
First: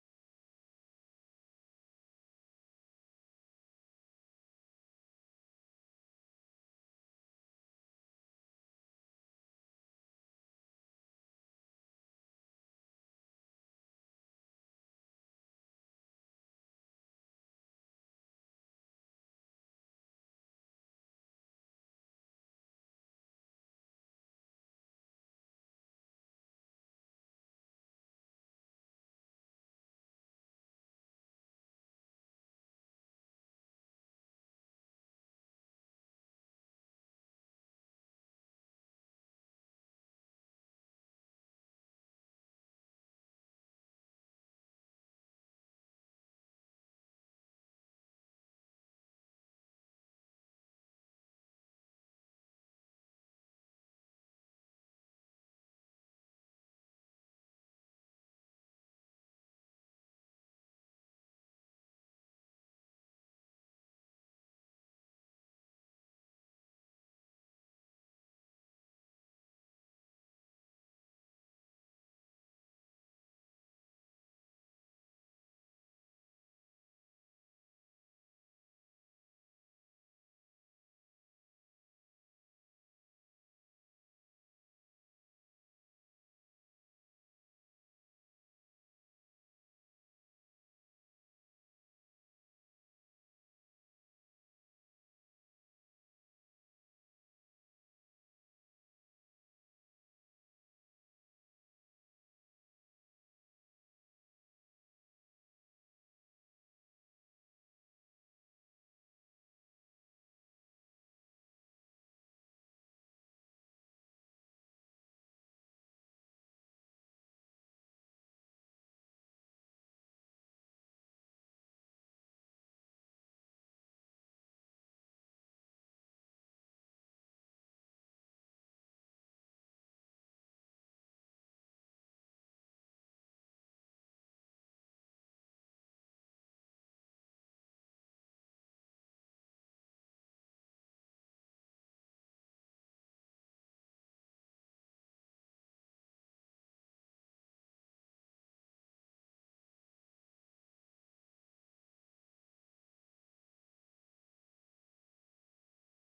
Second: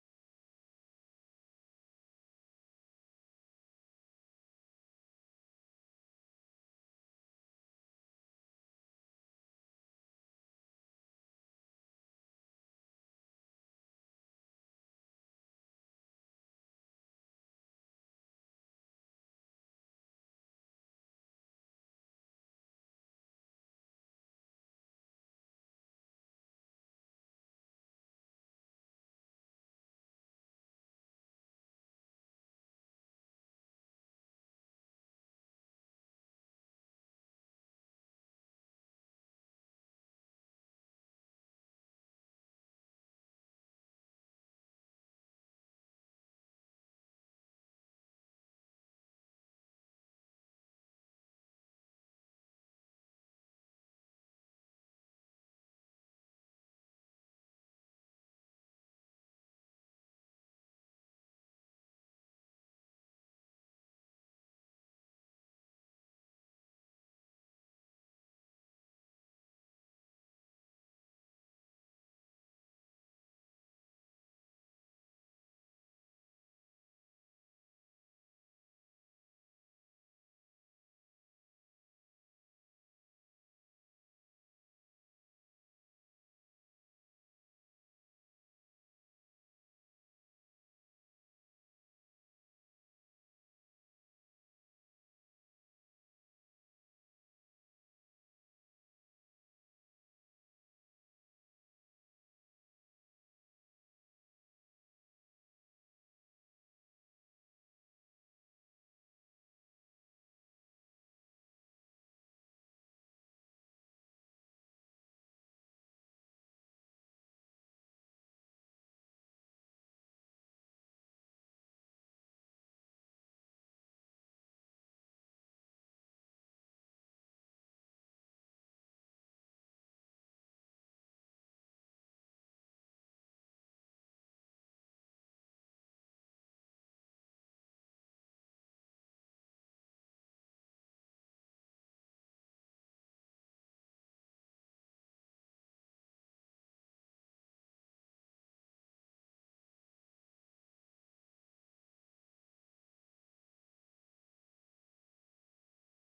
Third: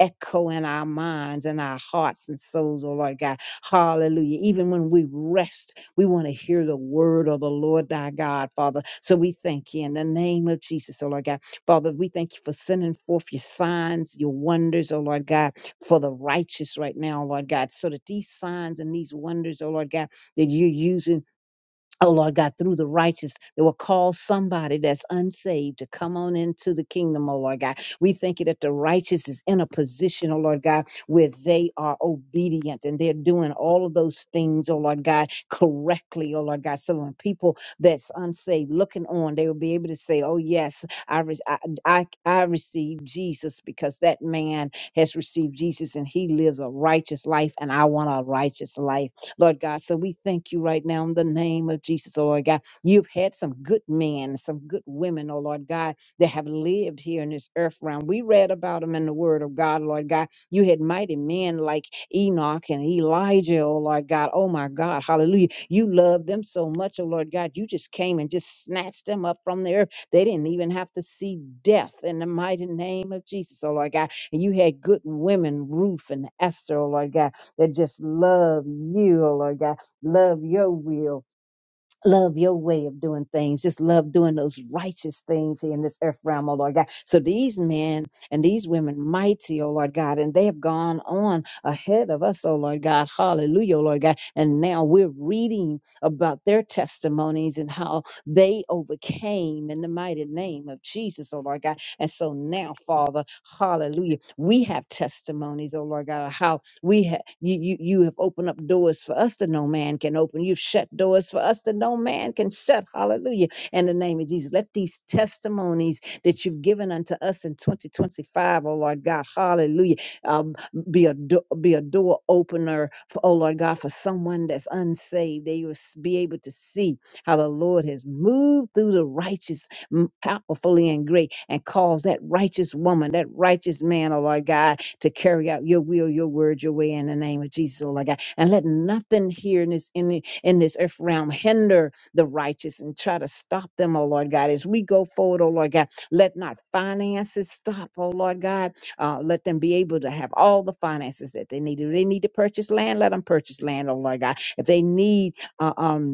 [SPEAKER 1] echo in our minds and our hearts and souls, oh Lord God. Hallelujah. Even when we rest, we want to hear the word of the Lord thy God, Father. So we thank you in the name of Jesus, oh Lord God. Father, we thank you for sending forth your signs, your wonders, oh Lord God, for the righteous right now, Lord God. So that these signs and these wonders, oh Lord God, that you're using Oh Lord God, through the righteous that will call somebody that's unsaved to come on into the kingdom, oh Lord God. We thank you that the righteous is in a position, oh Lord God, where they are obedient and they're doing all of those things, oh Lord God, correctly, oh Lord God. So when people that's unsaved looking on, they will be able to say, Oh yes, I re- I, I, I received Jesus because that man has received Jesus and he lives a righteous life and I want a righteous life. Lord God. So we thank you right now in the name of Jesus, oh Lord God. You've had some good men, some good women, oh Lord God, that have lived here in this earth realm. We read about them in the Word of God, Lord God. You had mighty men like Enoch and Elijah, oh Lord God. Oh my God, hallelujah. You loved them so much, oh Lord God. You just came and just snatched them up from the earth. They didn't even have to see death in the mighty name of Jesus, oh Lord God. And you had good women, Ruth and Esther, oh Lord God that just love you, oh Lord God, love your will, love your way of doing things, just love doing those righteous things here in this earth realm, oh Lord God. So these men and these women, mighty, oh Lord God, and they have gone on ahead of us, oh Lord God. Hallelujah, oh Lord God. And now we're reading about their testimonies and how they overcame in the mighty name of Jesus, oh Lord God. And so now, Father, hallelujah, we have testimonies, oh Lord God, of how we ha- you, you you have opened up doors for us that no man can open. You've shut doors for us that no man can shut. Hallelujah. In the name of Jesus, let these testimonies that you've given unto us in 2025, O Lord God, hallelujah, um, be a do- be a door opener, for, oh Lord God, for someone that's unsaved. They will s- be able to see how the Lord has moved through the righteous m- powerfully and great and caused that righteous woman, that righteous man, oh Lord God, to carry out your will, your word, your way in the name of Jesus, oh Lord God. And let nothing here in this in, the- in this earth realm hinder the righteous and try to stop them, oh Lord God. As we go forward, oh Lord God, let not finances stop, oh Lord God. Uh, let them be able to have all the finances that they need. If they need to purchase land, let them purchase land, oh Lord God. If they need uh, um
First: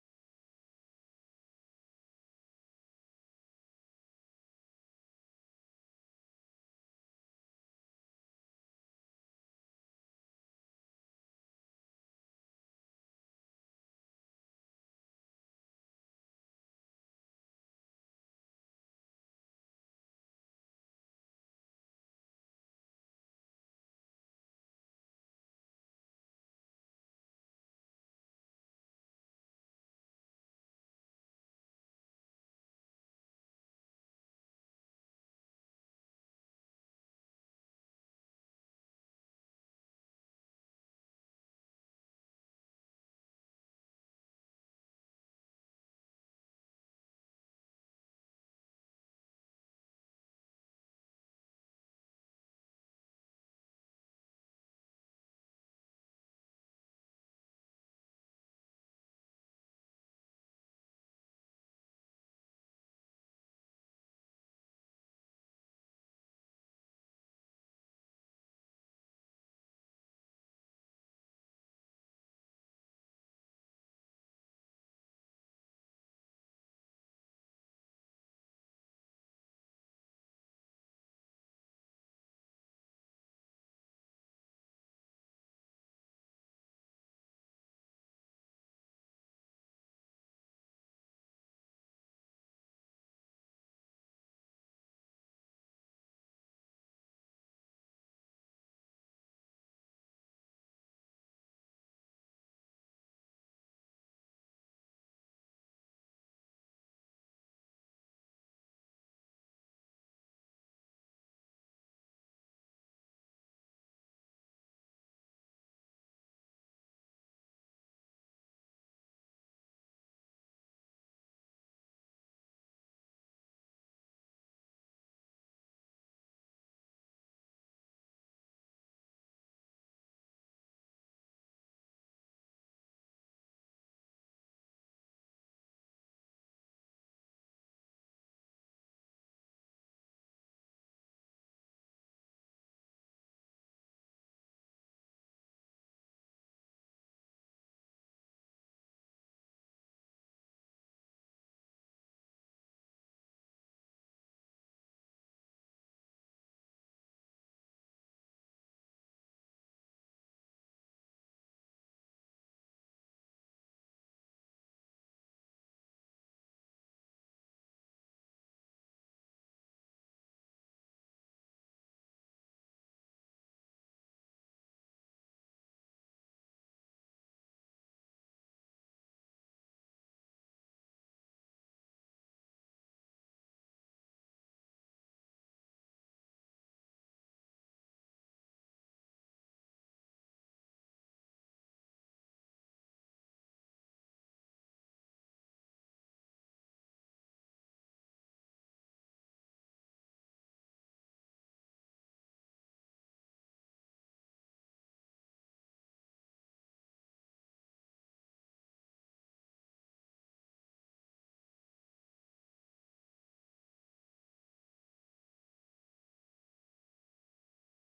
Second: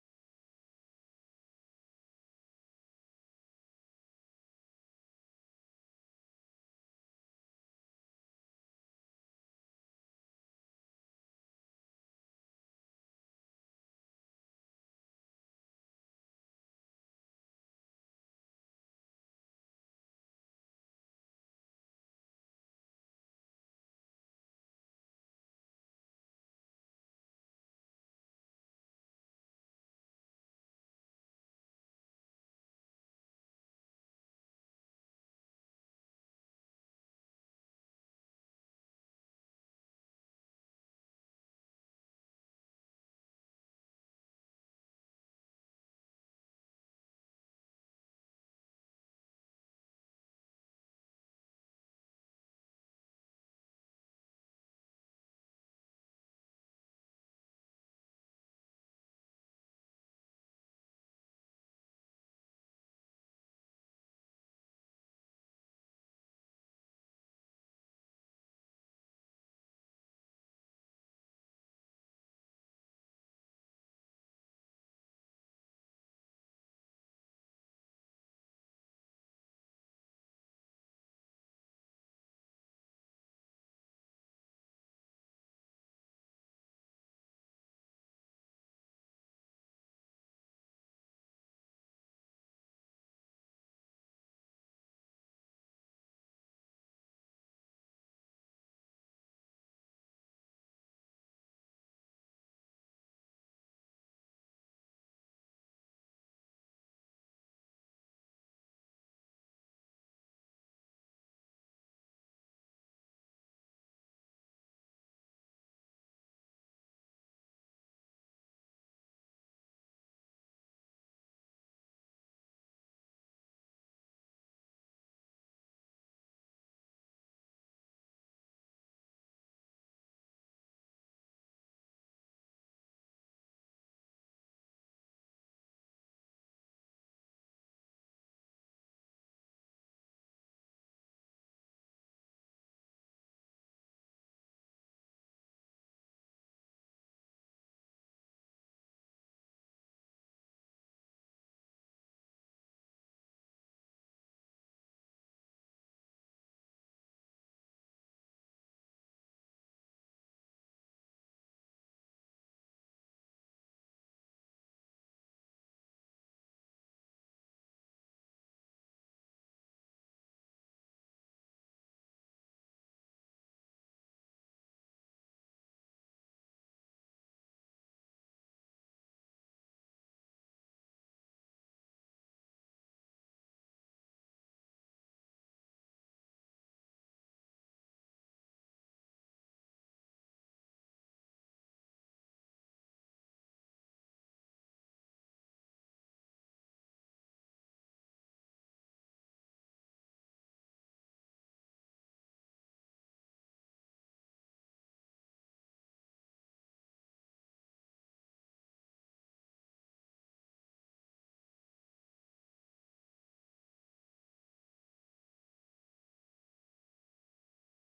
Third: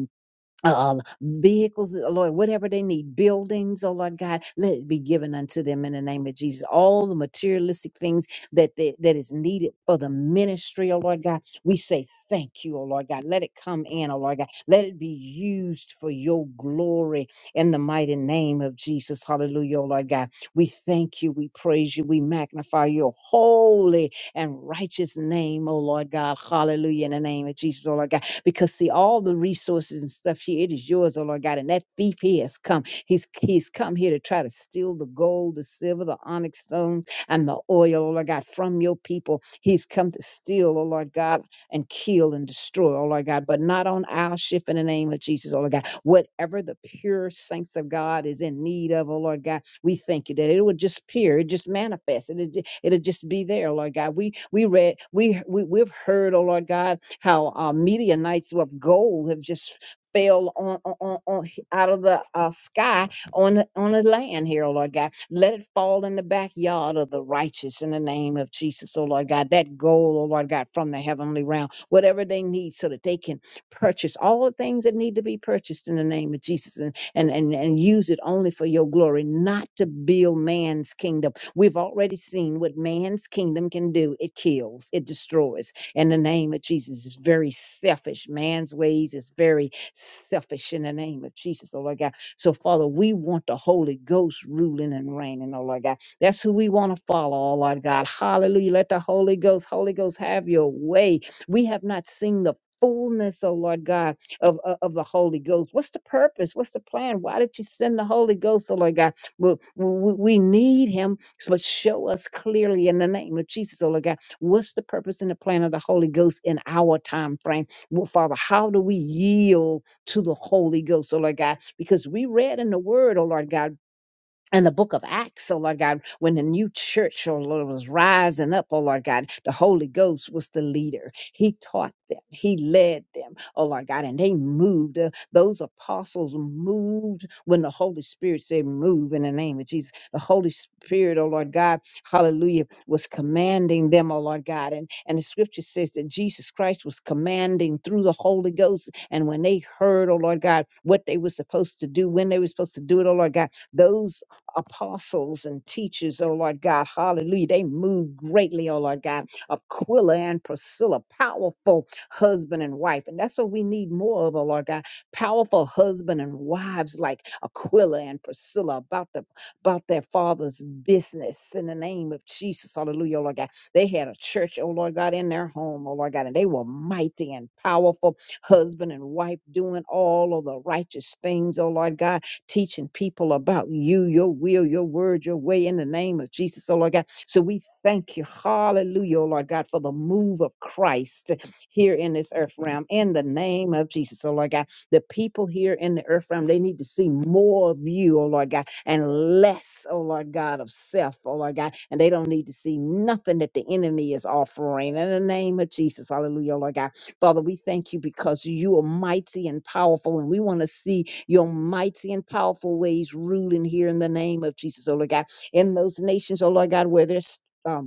[SPEAKER 1] uh, vehicles, uh, Lord, whatever they need, buildings, oh Lord God, let it be given unto them in the name of Jesus. All the materialistic things that they, that is needed for the ministry, oh Lord God, we say thank you, oh Lord God. Let it come in, oh Lord God. Let it be used for your glory in the mighty name of Jesus. Hallelujah, oh Lord God. We thank you, we praise you, we magnify your holy and righteous name, oh Lord God. Hallelujah, in the name of Jesus, oh Lord God because see all the resources and stuff here it is yours oh lord god and that thief he has come he's he's come here to try to steal the gold the silver the onyx stone and the oil oh lord god from your people he's come to steal oh lord god and kill and destroy oh lord god but not on our shift in the name of jesus oh lord god whatever the pure saints of god is in need of oh lord god we thank you that it would just appear, it just manifest, it ju- it'll just be there, Lord God. We we read, we, we we've heard, oh Lord God, how uh, meteor nights of gold have just fell on, on, on on- out of the uh, sky on the, on the land here, oh Lord God. Let it fall in the backyard of the righteous in the name of Jesus, oh Lord God. That gold, oh Lord God, from the heavenly realm, whatever they need so that they can purchase all the things that need to be purchased in the name of Jesus and, and, and use it only for your glory, not to build man's kingdom. We've already seen what man's kingdom can do it kills, it destroys. In the name of Jesus, it's very selfish. Man's ways is very selfish in the name of Jesus, oh Lord God. So, Father, we want the Holy Ghost ruling and reigning, oh Lord God. That's who we want to follow, oh Lord God. Hallelujah. Let the Holy Ghost, Holy Ghost, have your way. We have not seen the fullness, oh Lord God of, of, of the Holy Ghost. What's the purpose? What's the plan? Why did you send the Holy Ghost, oh Lord God? We, we, we need him, so, but show us clearly in the name of Jesus, oh Lord God, what's the purpose and the plan of the Holy Ghost in our time frame? Well, Father, how do we yield to the Holy Ghost, oh Lord God? Because we read in the word, oh Lord God and the book of Acts, oh Lord God, when the new church, oh Lord, was rising up, oh Lord God, the Holy Ghost was the leader. He taught them, He led them, oh Lord God, and they moved. Uh, those apostles moved when the Holy Spirit said, Move in the name of Jesus. The Holy Spirit, oh Lord God, hallelujah, was commanding them, oh Lord God. And, and the scripture says that Jesus Christ was commanding through the Holy Ghost. And when they heard, oh Lord God, what they were supposed to do, when they were supposed to do it, oh Lord God, those apostles and teachers, oh Lord God. Hallelujah. They moved greatly, oh Lord God. Aquila and Priscilla, powerful husband and wife. And that's what we need more of, oh Lord God. Powerful husband and wives like Aquila and Priscilla about the about their father's business in the name of Jesus. Hallelujah, oh Lord God. They had a church, oh Lord God, in their home, oh Lord God, and they were mighty and powerful husband and wife doing all of the righteous things, oh Lord God teaching people about you, your will, your word, your way in the name of Jesus, oh Lord God. So we thank you, hallelujah, oh Lord God, for the move of Christ here in this earth realm in the name of Jesus, oh Lord God. The people here in the earth realm, they need to see more of you, oh Lord God, and less, oh Lord God, of self, oh Lord God. And they don't need to see nothing that the enemy is offering in the name of Jesus, hallelujah, oh Lord God. Father, we thank you because you are mighty and powerful, and we want to see your mighty and powerful ways ruling here in the name of Jesus, oh Lord God. In those nations, oh Lord God, where there's um,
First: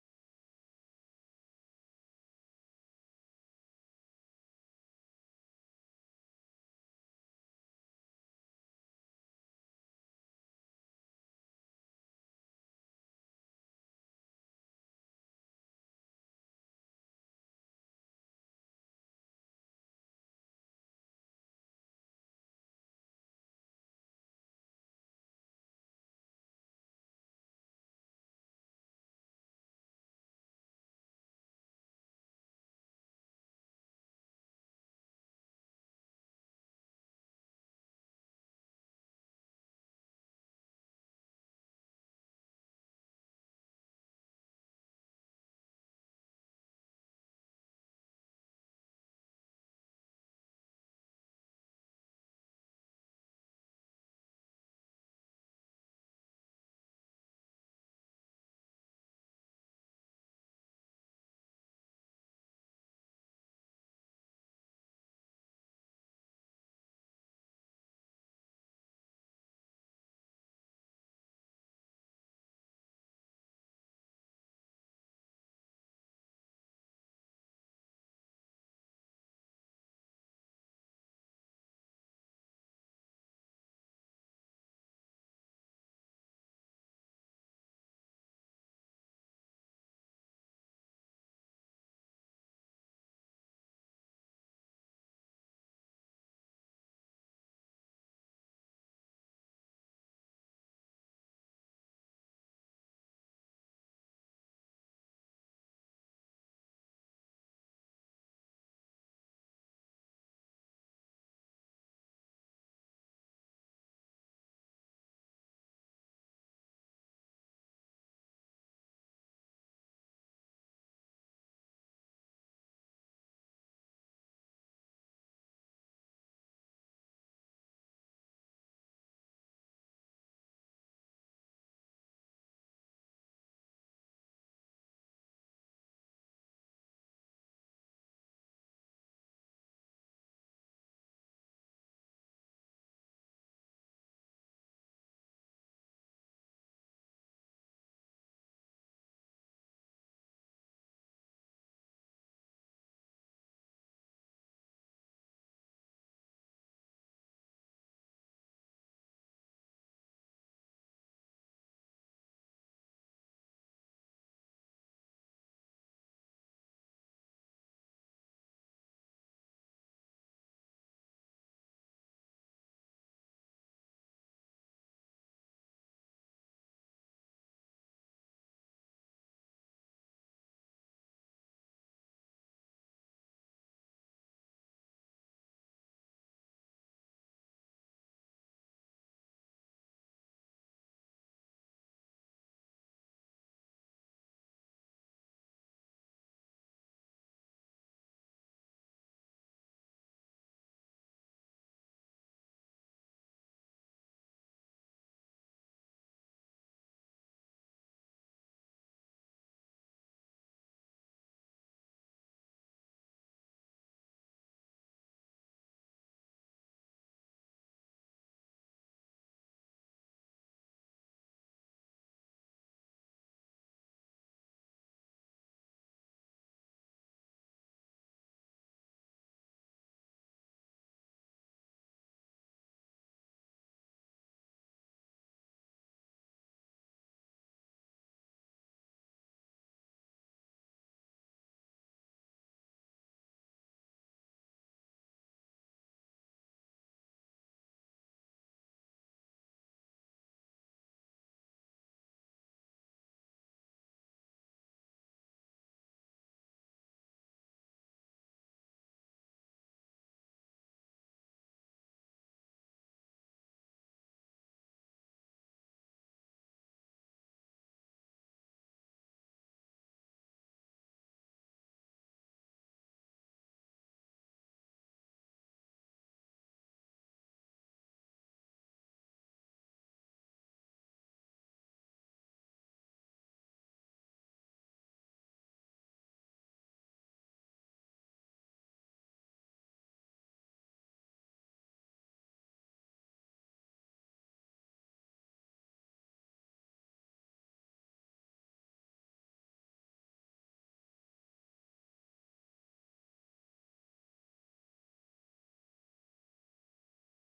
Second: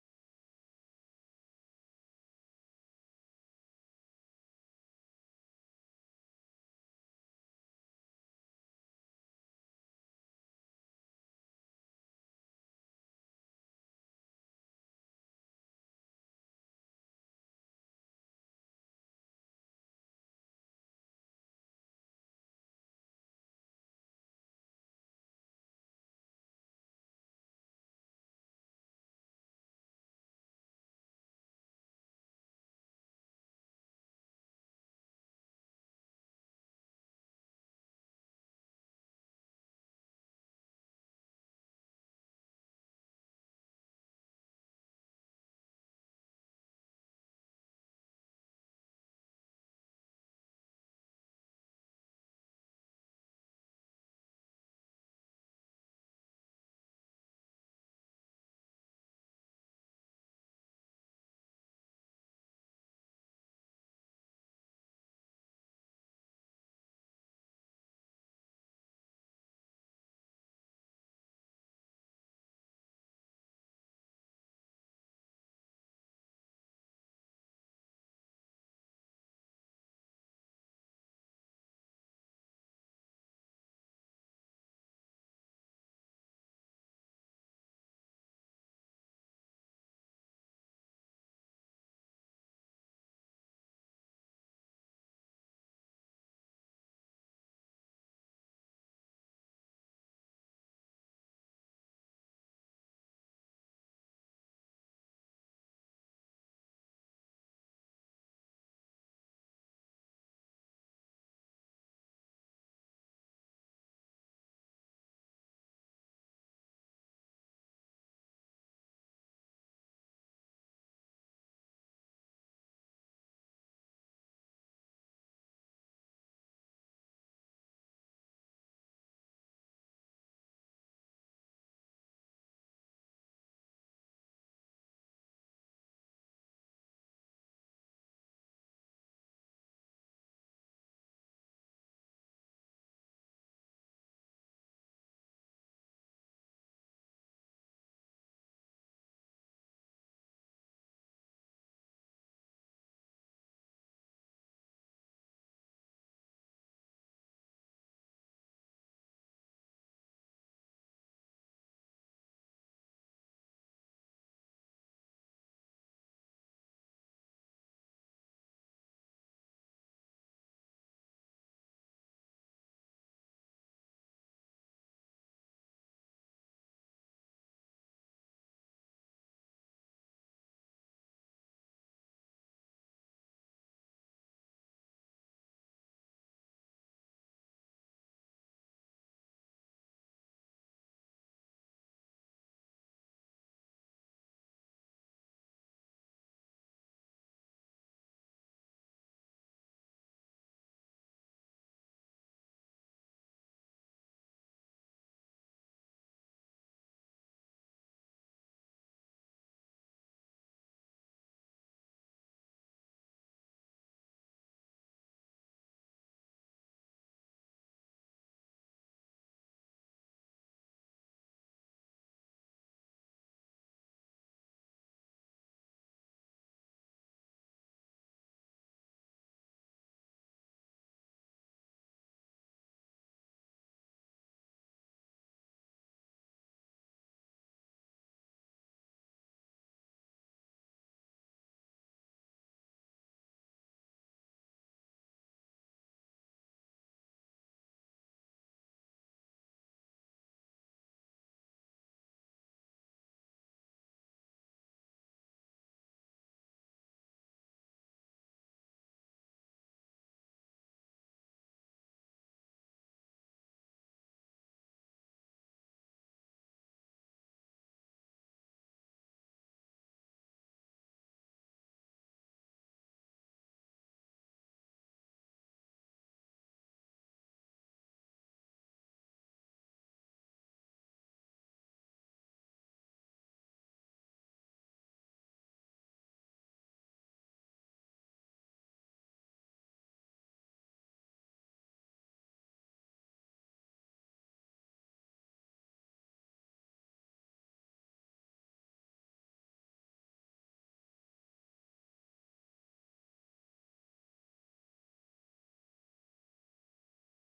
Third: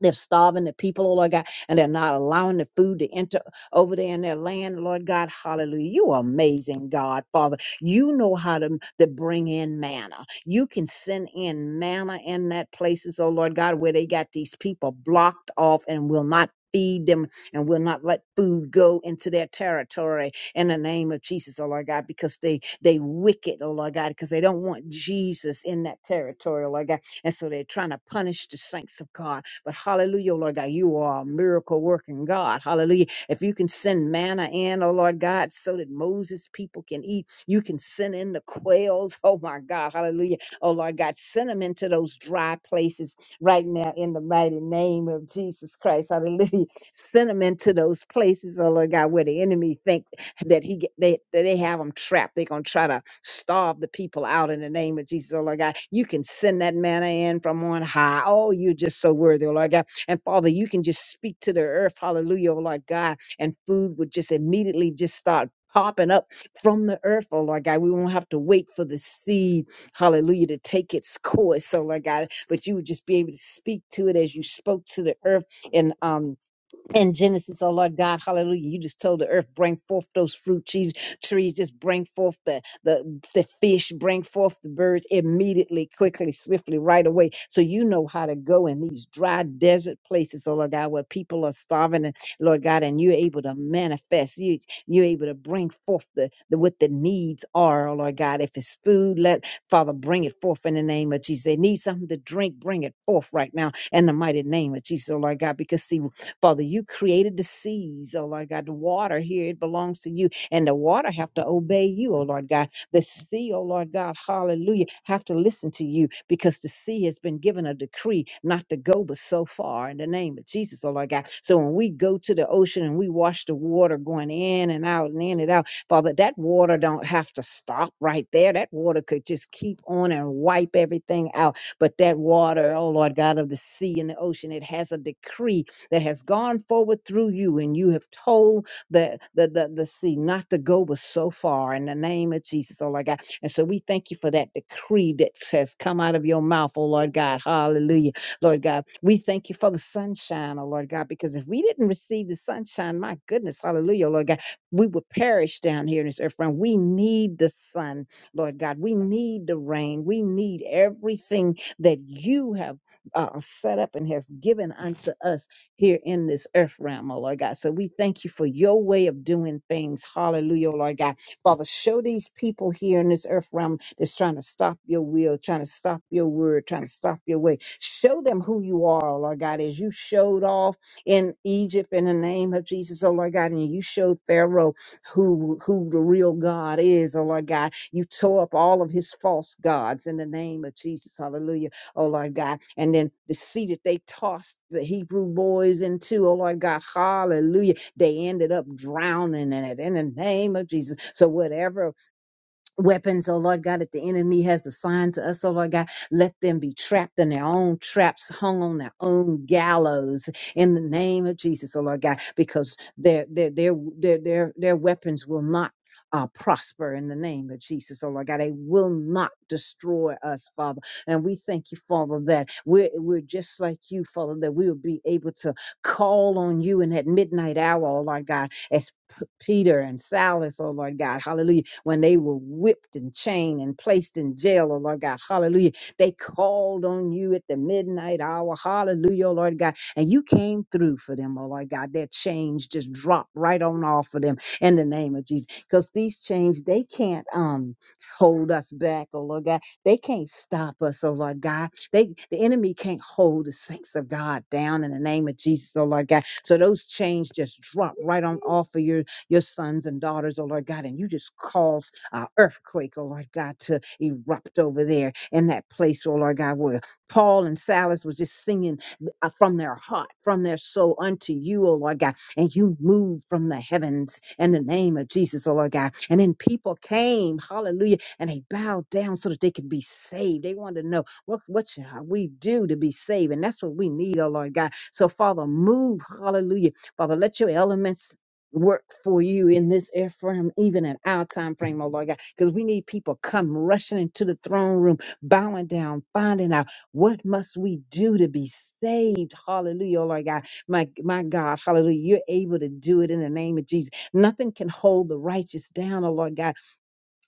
[SPEAKER 1] they're starving the people, oh Lord God, and they're not allowing the food to enter over there in their land, Lord God. Hallelujah. You are amazing, God, Father. You know how to, to bring in manna. You can send in manna in that places, oh Lord God, where they got these people blocked off and will not feed them and will not let food go into their territory in the name of Jesus, oh Lord God, because they they wicked, oh Lord God, because they don't want Jesus in that territory, oh Lord God. And so they're trying to punish the saints of God. But hallelujah, oh Lord God, you are a miracle working God. Hallelujah. If you can send manna in, oh Lord God, so that Moses' people can eat, you can send in the quails. Oh my God, hallelujah. Oh Lord God, send them into those dry places right now in the mighty name of Jesus Christ. Hallelujah. Send them into those places, oh Lord God, where the enemy think that he get- they that they have them trapped. They're gonna try to starve the people out in the name of Jesus, oh Lord God. You can send that manna in from on high. Oh, you're just so worthy, oh Lord God. And Father, you can just speak to the earth, hallelujah, oh Lord God, and food would just immediately just start popping up from the earth, oh Lord God. We won't have to wait for the seed, hallelujah, to take its course, oh Lord God. But you would just be able to speak to it as you spoke to the earth and um in Genesis, oh Lord God, hallelujah. You just told the earth, bring forth those fruit trees, trees, just bring forth the, the, the fish, bring forth the birds immediately, quickly, swiftly, right away. So you know how to go in these dry desert places, oh Lord God, where people are starving and Lord God, and you're able to manifest, you, you're able to bring forth the, the, what the needs are, oh Lord God. If it's food, let Father bring it forth in the name of Jesus. They need something to drink, bring it forth right now in the mighty name of Jesus, oh Lord God, because see, Father, you created the seas, oh Lord God, the water here, it belongs to you. And the water have to obey you, oh Lord God. The sea, oh Lord God, hallelujah, have to listen to you because the sea has been given a decree not to go but so far in the name of Jesus, oh Lord God. So when we go to the ocean and we watch the water going in and out and in and out, Father, that water don't have to stop right there. That water could just keep on and wipe everything out. But that water, oh Lord God, of the sea and the ocean, it has a decree that has gone forward through you, and you have told the, the, the, the sea not to go but so far in the name of Jesus, oh Lord God. And so we thank you for that decree that has come out of your mouth, oh Lord God. Hallelujah. Lord God, we thank you for the sunshine, oh Lord God, because if we didn't receive the sunshine, my goodness, hallelujah, oh Lord God, we would perish down here in this earth Friend, We need the sun, Lord God. We need the rain. We need everything that you have uh, set up and have given unto us here in this earth realm, oh Lord God. So we thank you for your way of doing things. Hallelujah, oh Lord God. Father, show these people here in this earth realm that's trying to stop your will, trying to stop your word, trying to stop your way. Show them who you are, oh Lord God, as you showed off in Egypt in the name of Jesus, oh Lord God, and you showed Pharaoh who who the real God is, oh Lord God. You tore up all of his false gods in the name of Jesus. Hallelujah oh Lord God. And then the sea that they tossed the Hebrew boys into, oh Lord God, hallelujah. They ended up drowning in it in the name of Jesus. So whatever weapons, oh Lord God, that the enemy has assigned to us, oh Lord God, let them be trapped in their own traps, hung on their own gallows in the name of Jesus, oh Lord God, because their their their their their, their weapons will not uh, prosper in the name of Jesus, oh Lord God. They will not destroy us, Father. And we thank you, Father, that we're, we're just like you, Father, that we will be able to call on you in that midnight hour, oh Lord God, as P- Peter and Silas, oh Lord God, hallelujah, when they were whipped and chained and placed in jail, oh Lord God, hallelujah, they called on you at the midnight hour, hallelujah, oh Lord God, and you came through for them, oh Lord God. Their chains just dropped right on off of them in the name of Jesus, because these chains, they can't um hold us back, oh Lord God. They can't stop us, oh Lord God they the enemy can't hold the saints of God down in the name of Jesus, oh Lord God. So those chains just drop right on off of your your sons and daughters, oh Lord God, and you just cause an earthquake, oh Lord God, to erupt over there in that place, oh Lord God, where Paul and Silas was just singing uh, from their heart, from their soul unto you, oh Lord God. And you moved from the heavens in the name of Jesus, oh Lord God. And then people came, hallelujah, and they bowed down so that they could be saved. They wanted to know. What, what shall we do to be saved? And that's what we need, oh Lord God. So, Father, move. Hallelujah. Father, let your elements work for you in this air frame, even in our time frame, oh Lord God, because we need people come rushing into the throne room, bowing down, finding out what must we do to be saved. Hallelujah, oh Lord God. My my God, hallelujah. You're able to do it in the name of Jesus. Nothing can hold the righteous down, oh Lord God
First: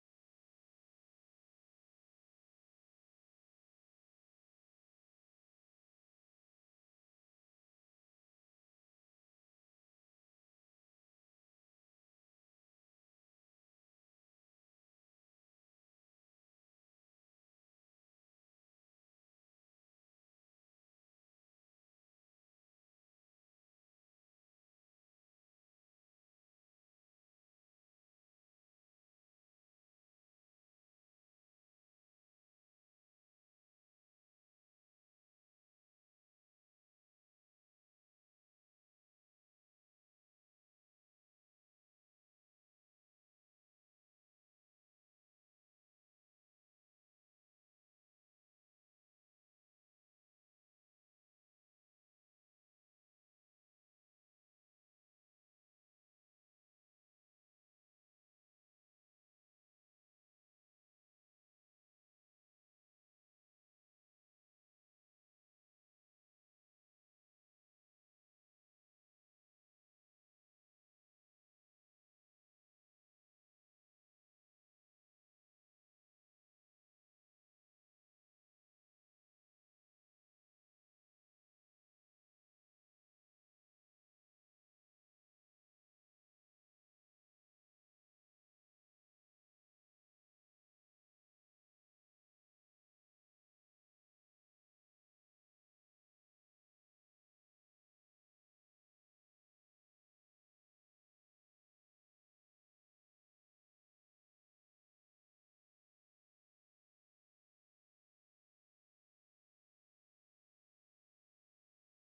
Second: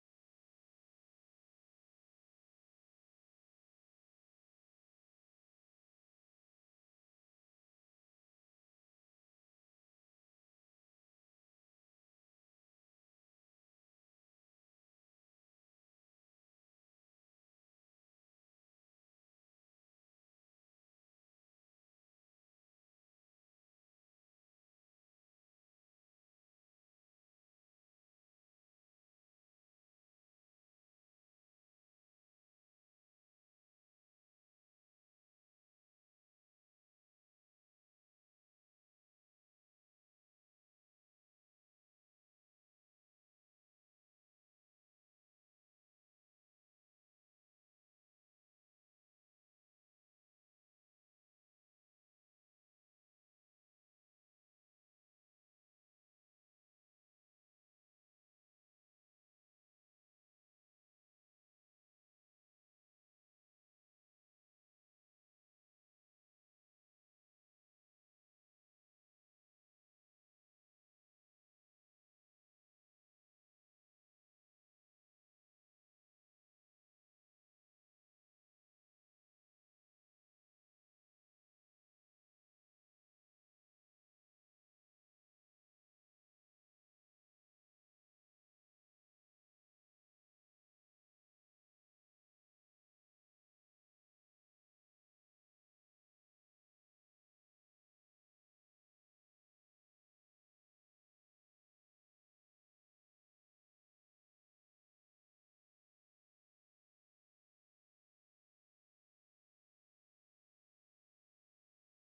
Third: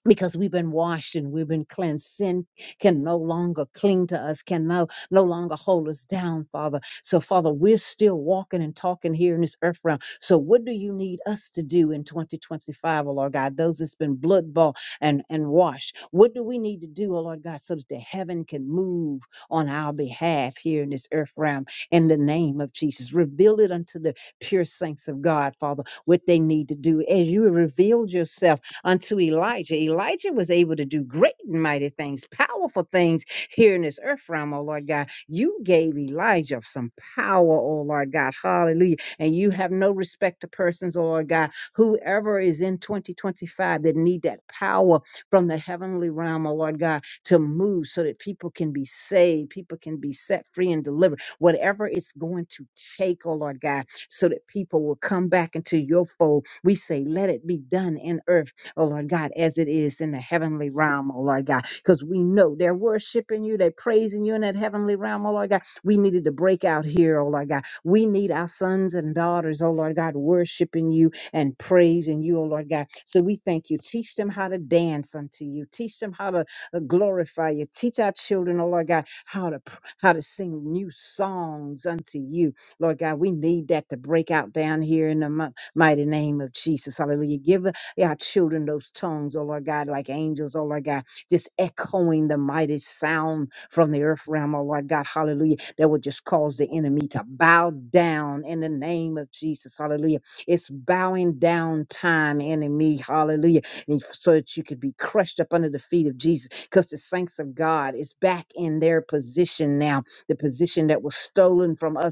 [SPEAKER 1] because we've been washed and we've been cleansed. Sin can no longer cling to us, can no, no longer hold us down, Father. So, Father, we're still walking and talking here in this earth realm. So, what do you need us to do in 2025, O Lord God? Those that's been blood bought and, and washed, what do we need to do, oh Lord God, so that the heaven can move on our behalf here in this earth realm in the name of Jesus? Reveal it unto the pure saints of God, Father, what they need to do as you revealed yourself unto Elijah. Elijah was able to do great and mighty things, powerful things here in this earth realm, oh Lord God. You gave Elijah some power, oh Lord God. Hallelujah. And you have no respect to persons, oh Lord God. Whoever is in 2025 that need that power from the heavenly realm, oh Lord God, to move so that people can be saved, people can be set free and delivered. Whatever it's going to take, oh Lord God, so that people will come back into your fold. We say, let it be done in earth oh Lord God, as it is in the heavenly realm, oh Lord God, because we know they're worshiping you, they're praising you in that heavenly realm, oh Lord God. We needed to break out here, oh Lord God. We need our sons and daughters, oh Lord God, worshiping you and praising you, oh Lord God. So we thank you. Teach them how to dance unto you. Teach them how to uh, glorify you. Teach our children, oh Lord God, how to pr- how to sing new songs unto you, Lord God. We need that to break out down here in the mi- mighty name of Jesus. Hallelujah. Give our children those tongues, oh Lord God, like angels, oh Lord God, just echoing the mighty sound from the earth realm, oh Lord God, hallelujah, that would just cause the enemy to bow down in the name of Jesus, hallelujah. It's bowing down time, enemy, hallelujah, and f- so that you could be crushed up under the feet of Jesus, because the saints of God is back in their position now, the position that was stolen from us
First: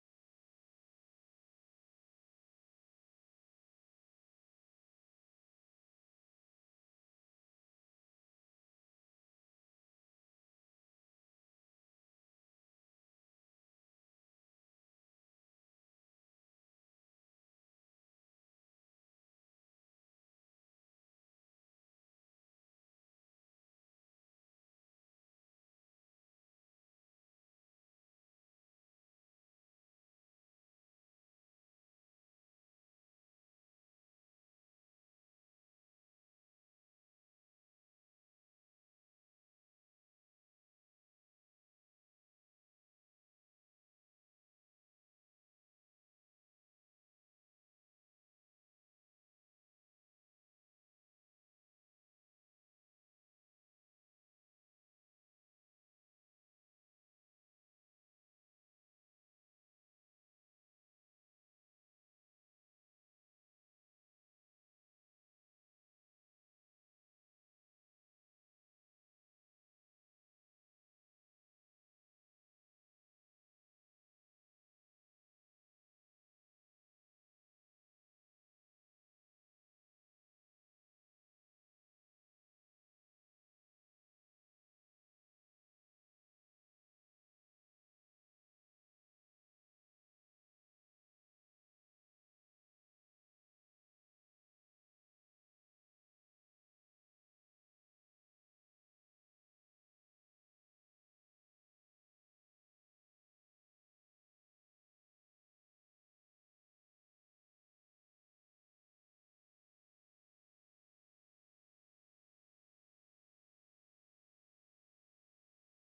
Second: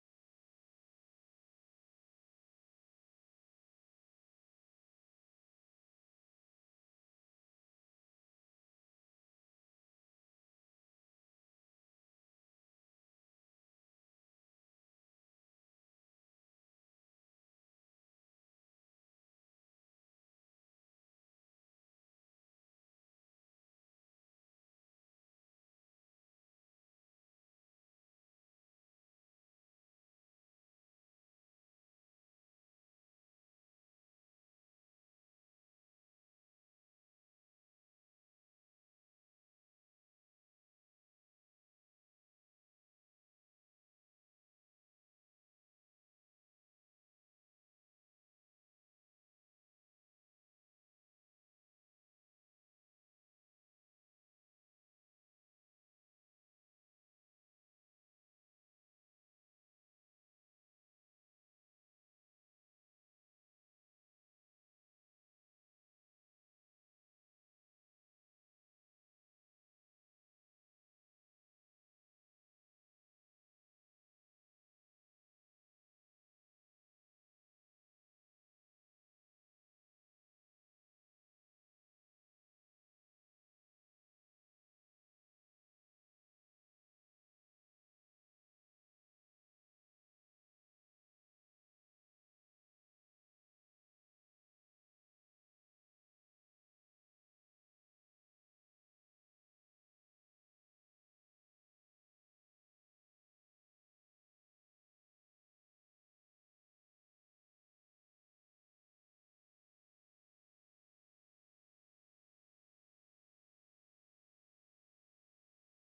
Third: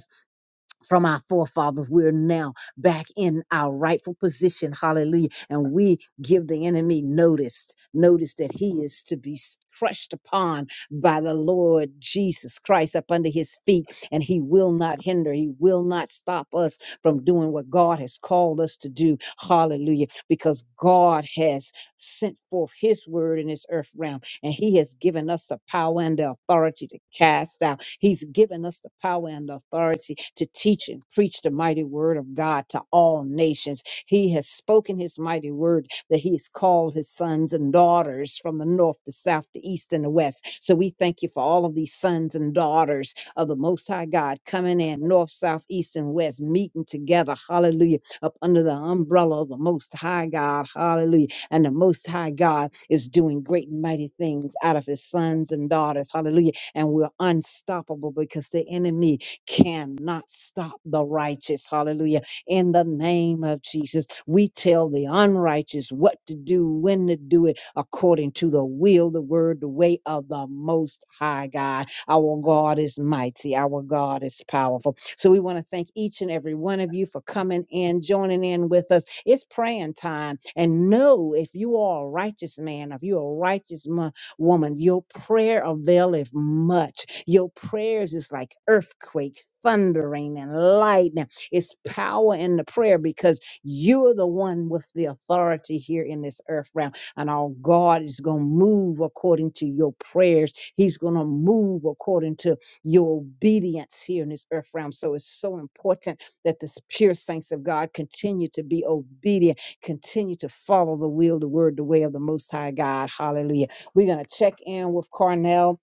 [SPEAKER 1] from our forefathers. We're now back in our rightful position. Hallelujah. And we give the enemy notice, notice that he is to be s- crushed upon by the Lord Jesus Christ up under his feet. And he will not hinder, he will not stop us from doing what God has called us to do. Hallelujah. Because God has sent forth his word in this earth realm and He has given us the power and the authority to cast out. He's given us the power and the authority to teach and preach the mighty word of God to all nations. He has spoken His mighty word that He has called His sons and daughters from the north, the south, the east, and the west. So we thank you for all of these sons and daughters of the Most High God coming in north, south, east, and west, meeting together. Hallelujah. Up under the umbrella of the Most High God. Hallelujah and the Most High God is doing great and mighty things out of his sons and daughters. Hallelujah. And we're unstoppable because the enemy cannot stop the righteous. Hallelujah. In the name of Jesus, we tell the unrighteous what to do, when to do it, according to the will, the word, the way of the Most High God. Our God is mighty. Our God is powerful. So we want to thank each and every one of you for coming in, joining in with us. It's praying time. And know if you are a righteous man, if you're a righteous mo- woman, your prayer availeth much. Your prayers is like earthquake, thundering, and lightning. It's power in the prayer because you're the one with the authority here in this earth realm. And our God is going to move according to your prayers. He's going to move according to your obedience here in this earth realm. So it's so important that the s- pure saints of God continue to be obedient, continue to follow the will, the word, the way of the Most High God. Hallelujah. We're going to check in with Cornell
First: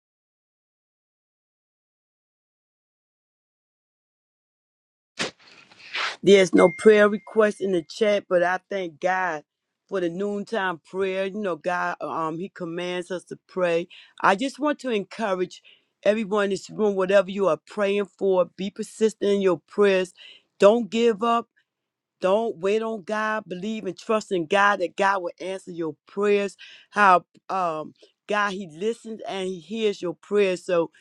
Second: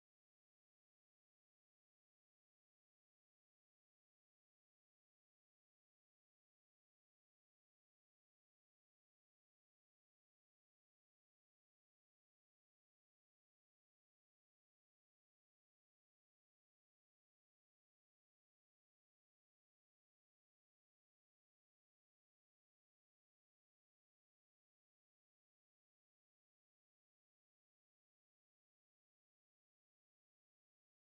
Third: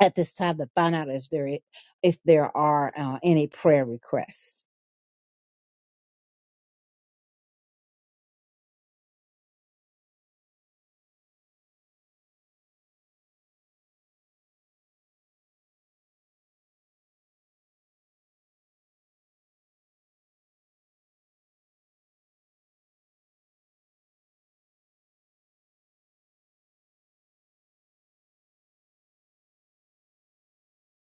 [SPEAKER 1] at this time to find out if there, i- if there are uh, any prayer requests.
[SPEAKER 2] There's no prayer request in the chat, but I thank God for the noontime prayer. You know, God, um, He commands us to pray. I just want to encourage everyone in this room, whatever you are praying for, be persistent in your prayers. Don't give up Don't wait on God. Believe and trust in God that God will answer your prayers. How um God He listens and He hears your prayers. So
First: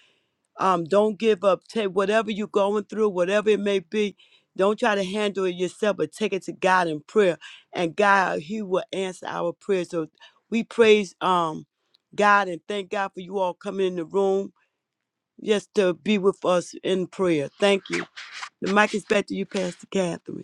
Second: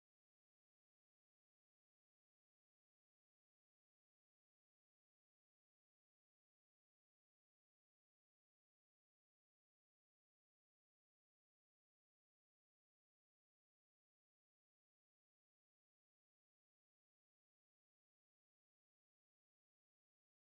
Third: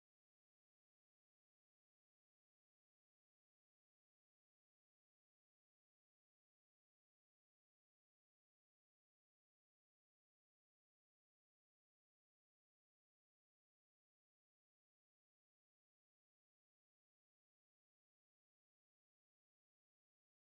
[SPEAKER 2] um don't give up. Take whatever you're going through, whatever it may be. Don't try to handle it yourself, but take it to God in prayer. And God, He will answer our prayers. So we praise um God and thank God for you all coming in the room just to be with us in prayer. Thank you. The mic is back to you, Pastor Catherine.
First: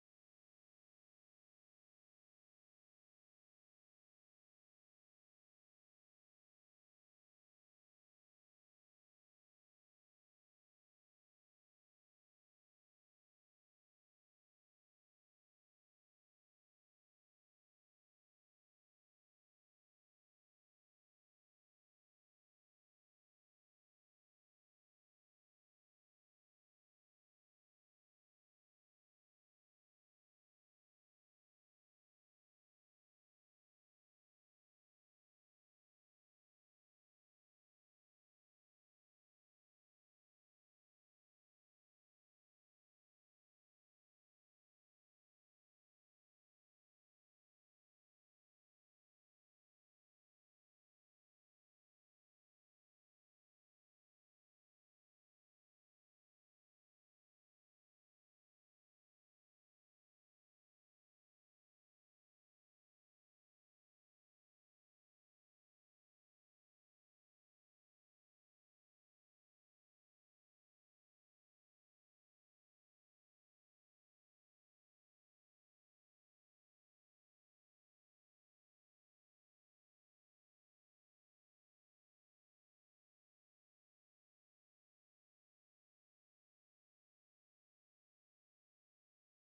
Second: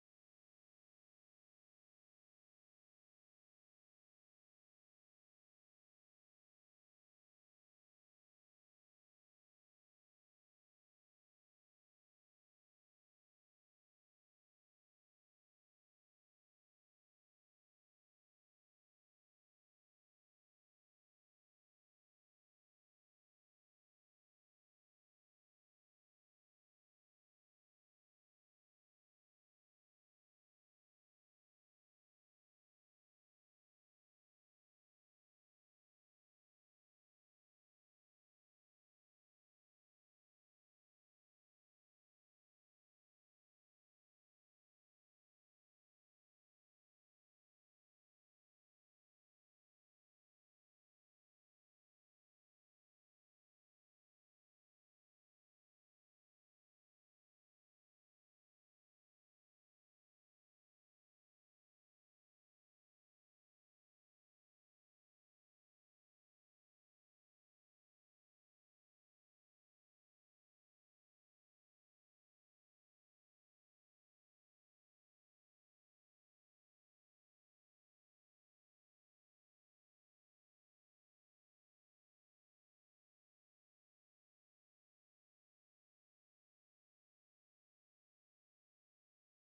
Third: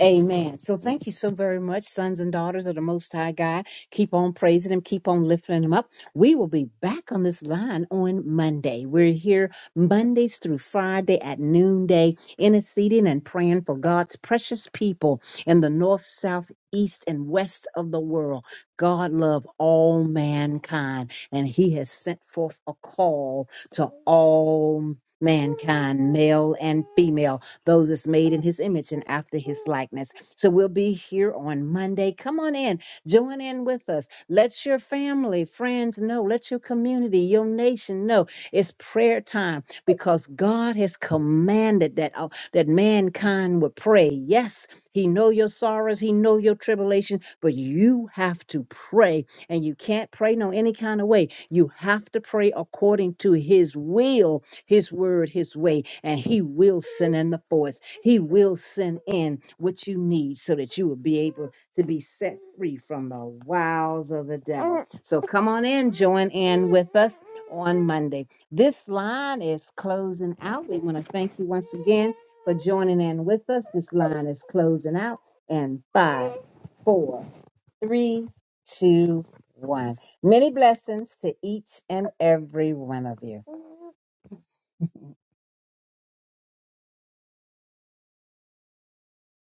[SPEAKER 1] Amen. So thank you so very much, sons and daughters of the Most High God. Keep on praising Him, keep on lifting Him up. We will be back on this line on Monday. We're here Mondays through Friday at noonday, interceding and praying for God's precious people in the north, south, east, and west of the world. God love all mankind, and He has sent forth a call to all mankind, male and female those that's made in his image and after his likeness. So we'll be here on Monday. Come on in, join in with us. Let your family, friends know, let your community, your nation know it's prayer time because God has commanded that, uh, that mankind would pray. Yes, he know your sorrows, he know your tribulation, but you have to pray and you can't pray no any kind of way. You have to pray according to his will his word, his way, and he will send in the force. He will send in what you need so that you will be able to be set free from the wiles of the devil. So come on in, join in with us on Monday. This line is closing out. We want to thank you once again for joining in with us. This line is closing out in five, four, three, two, one. Many blessings to each and every one of you.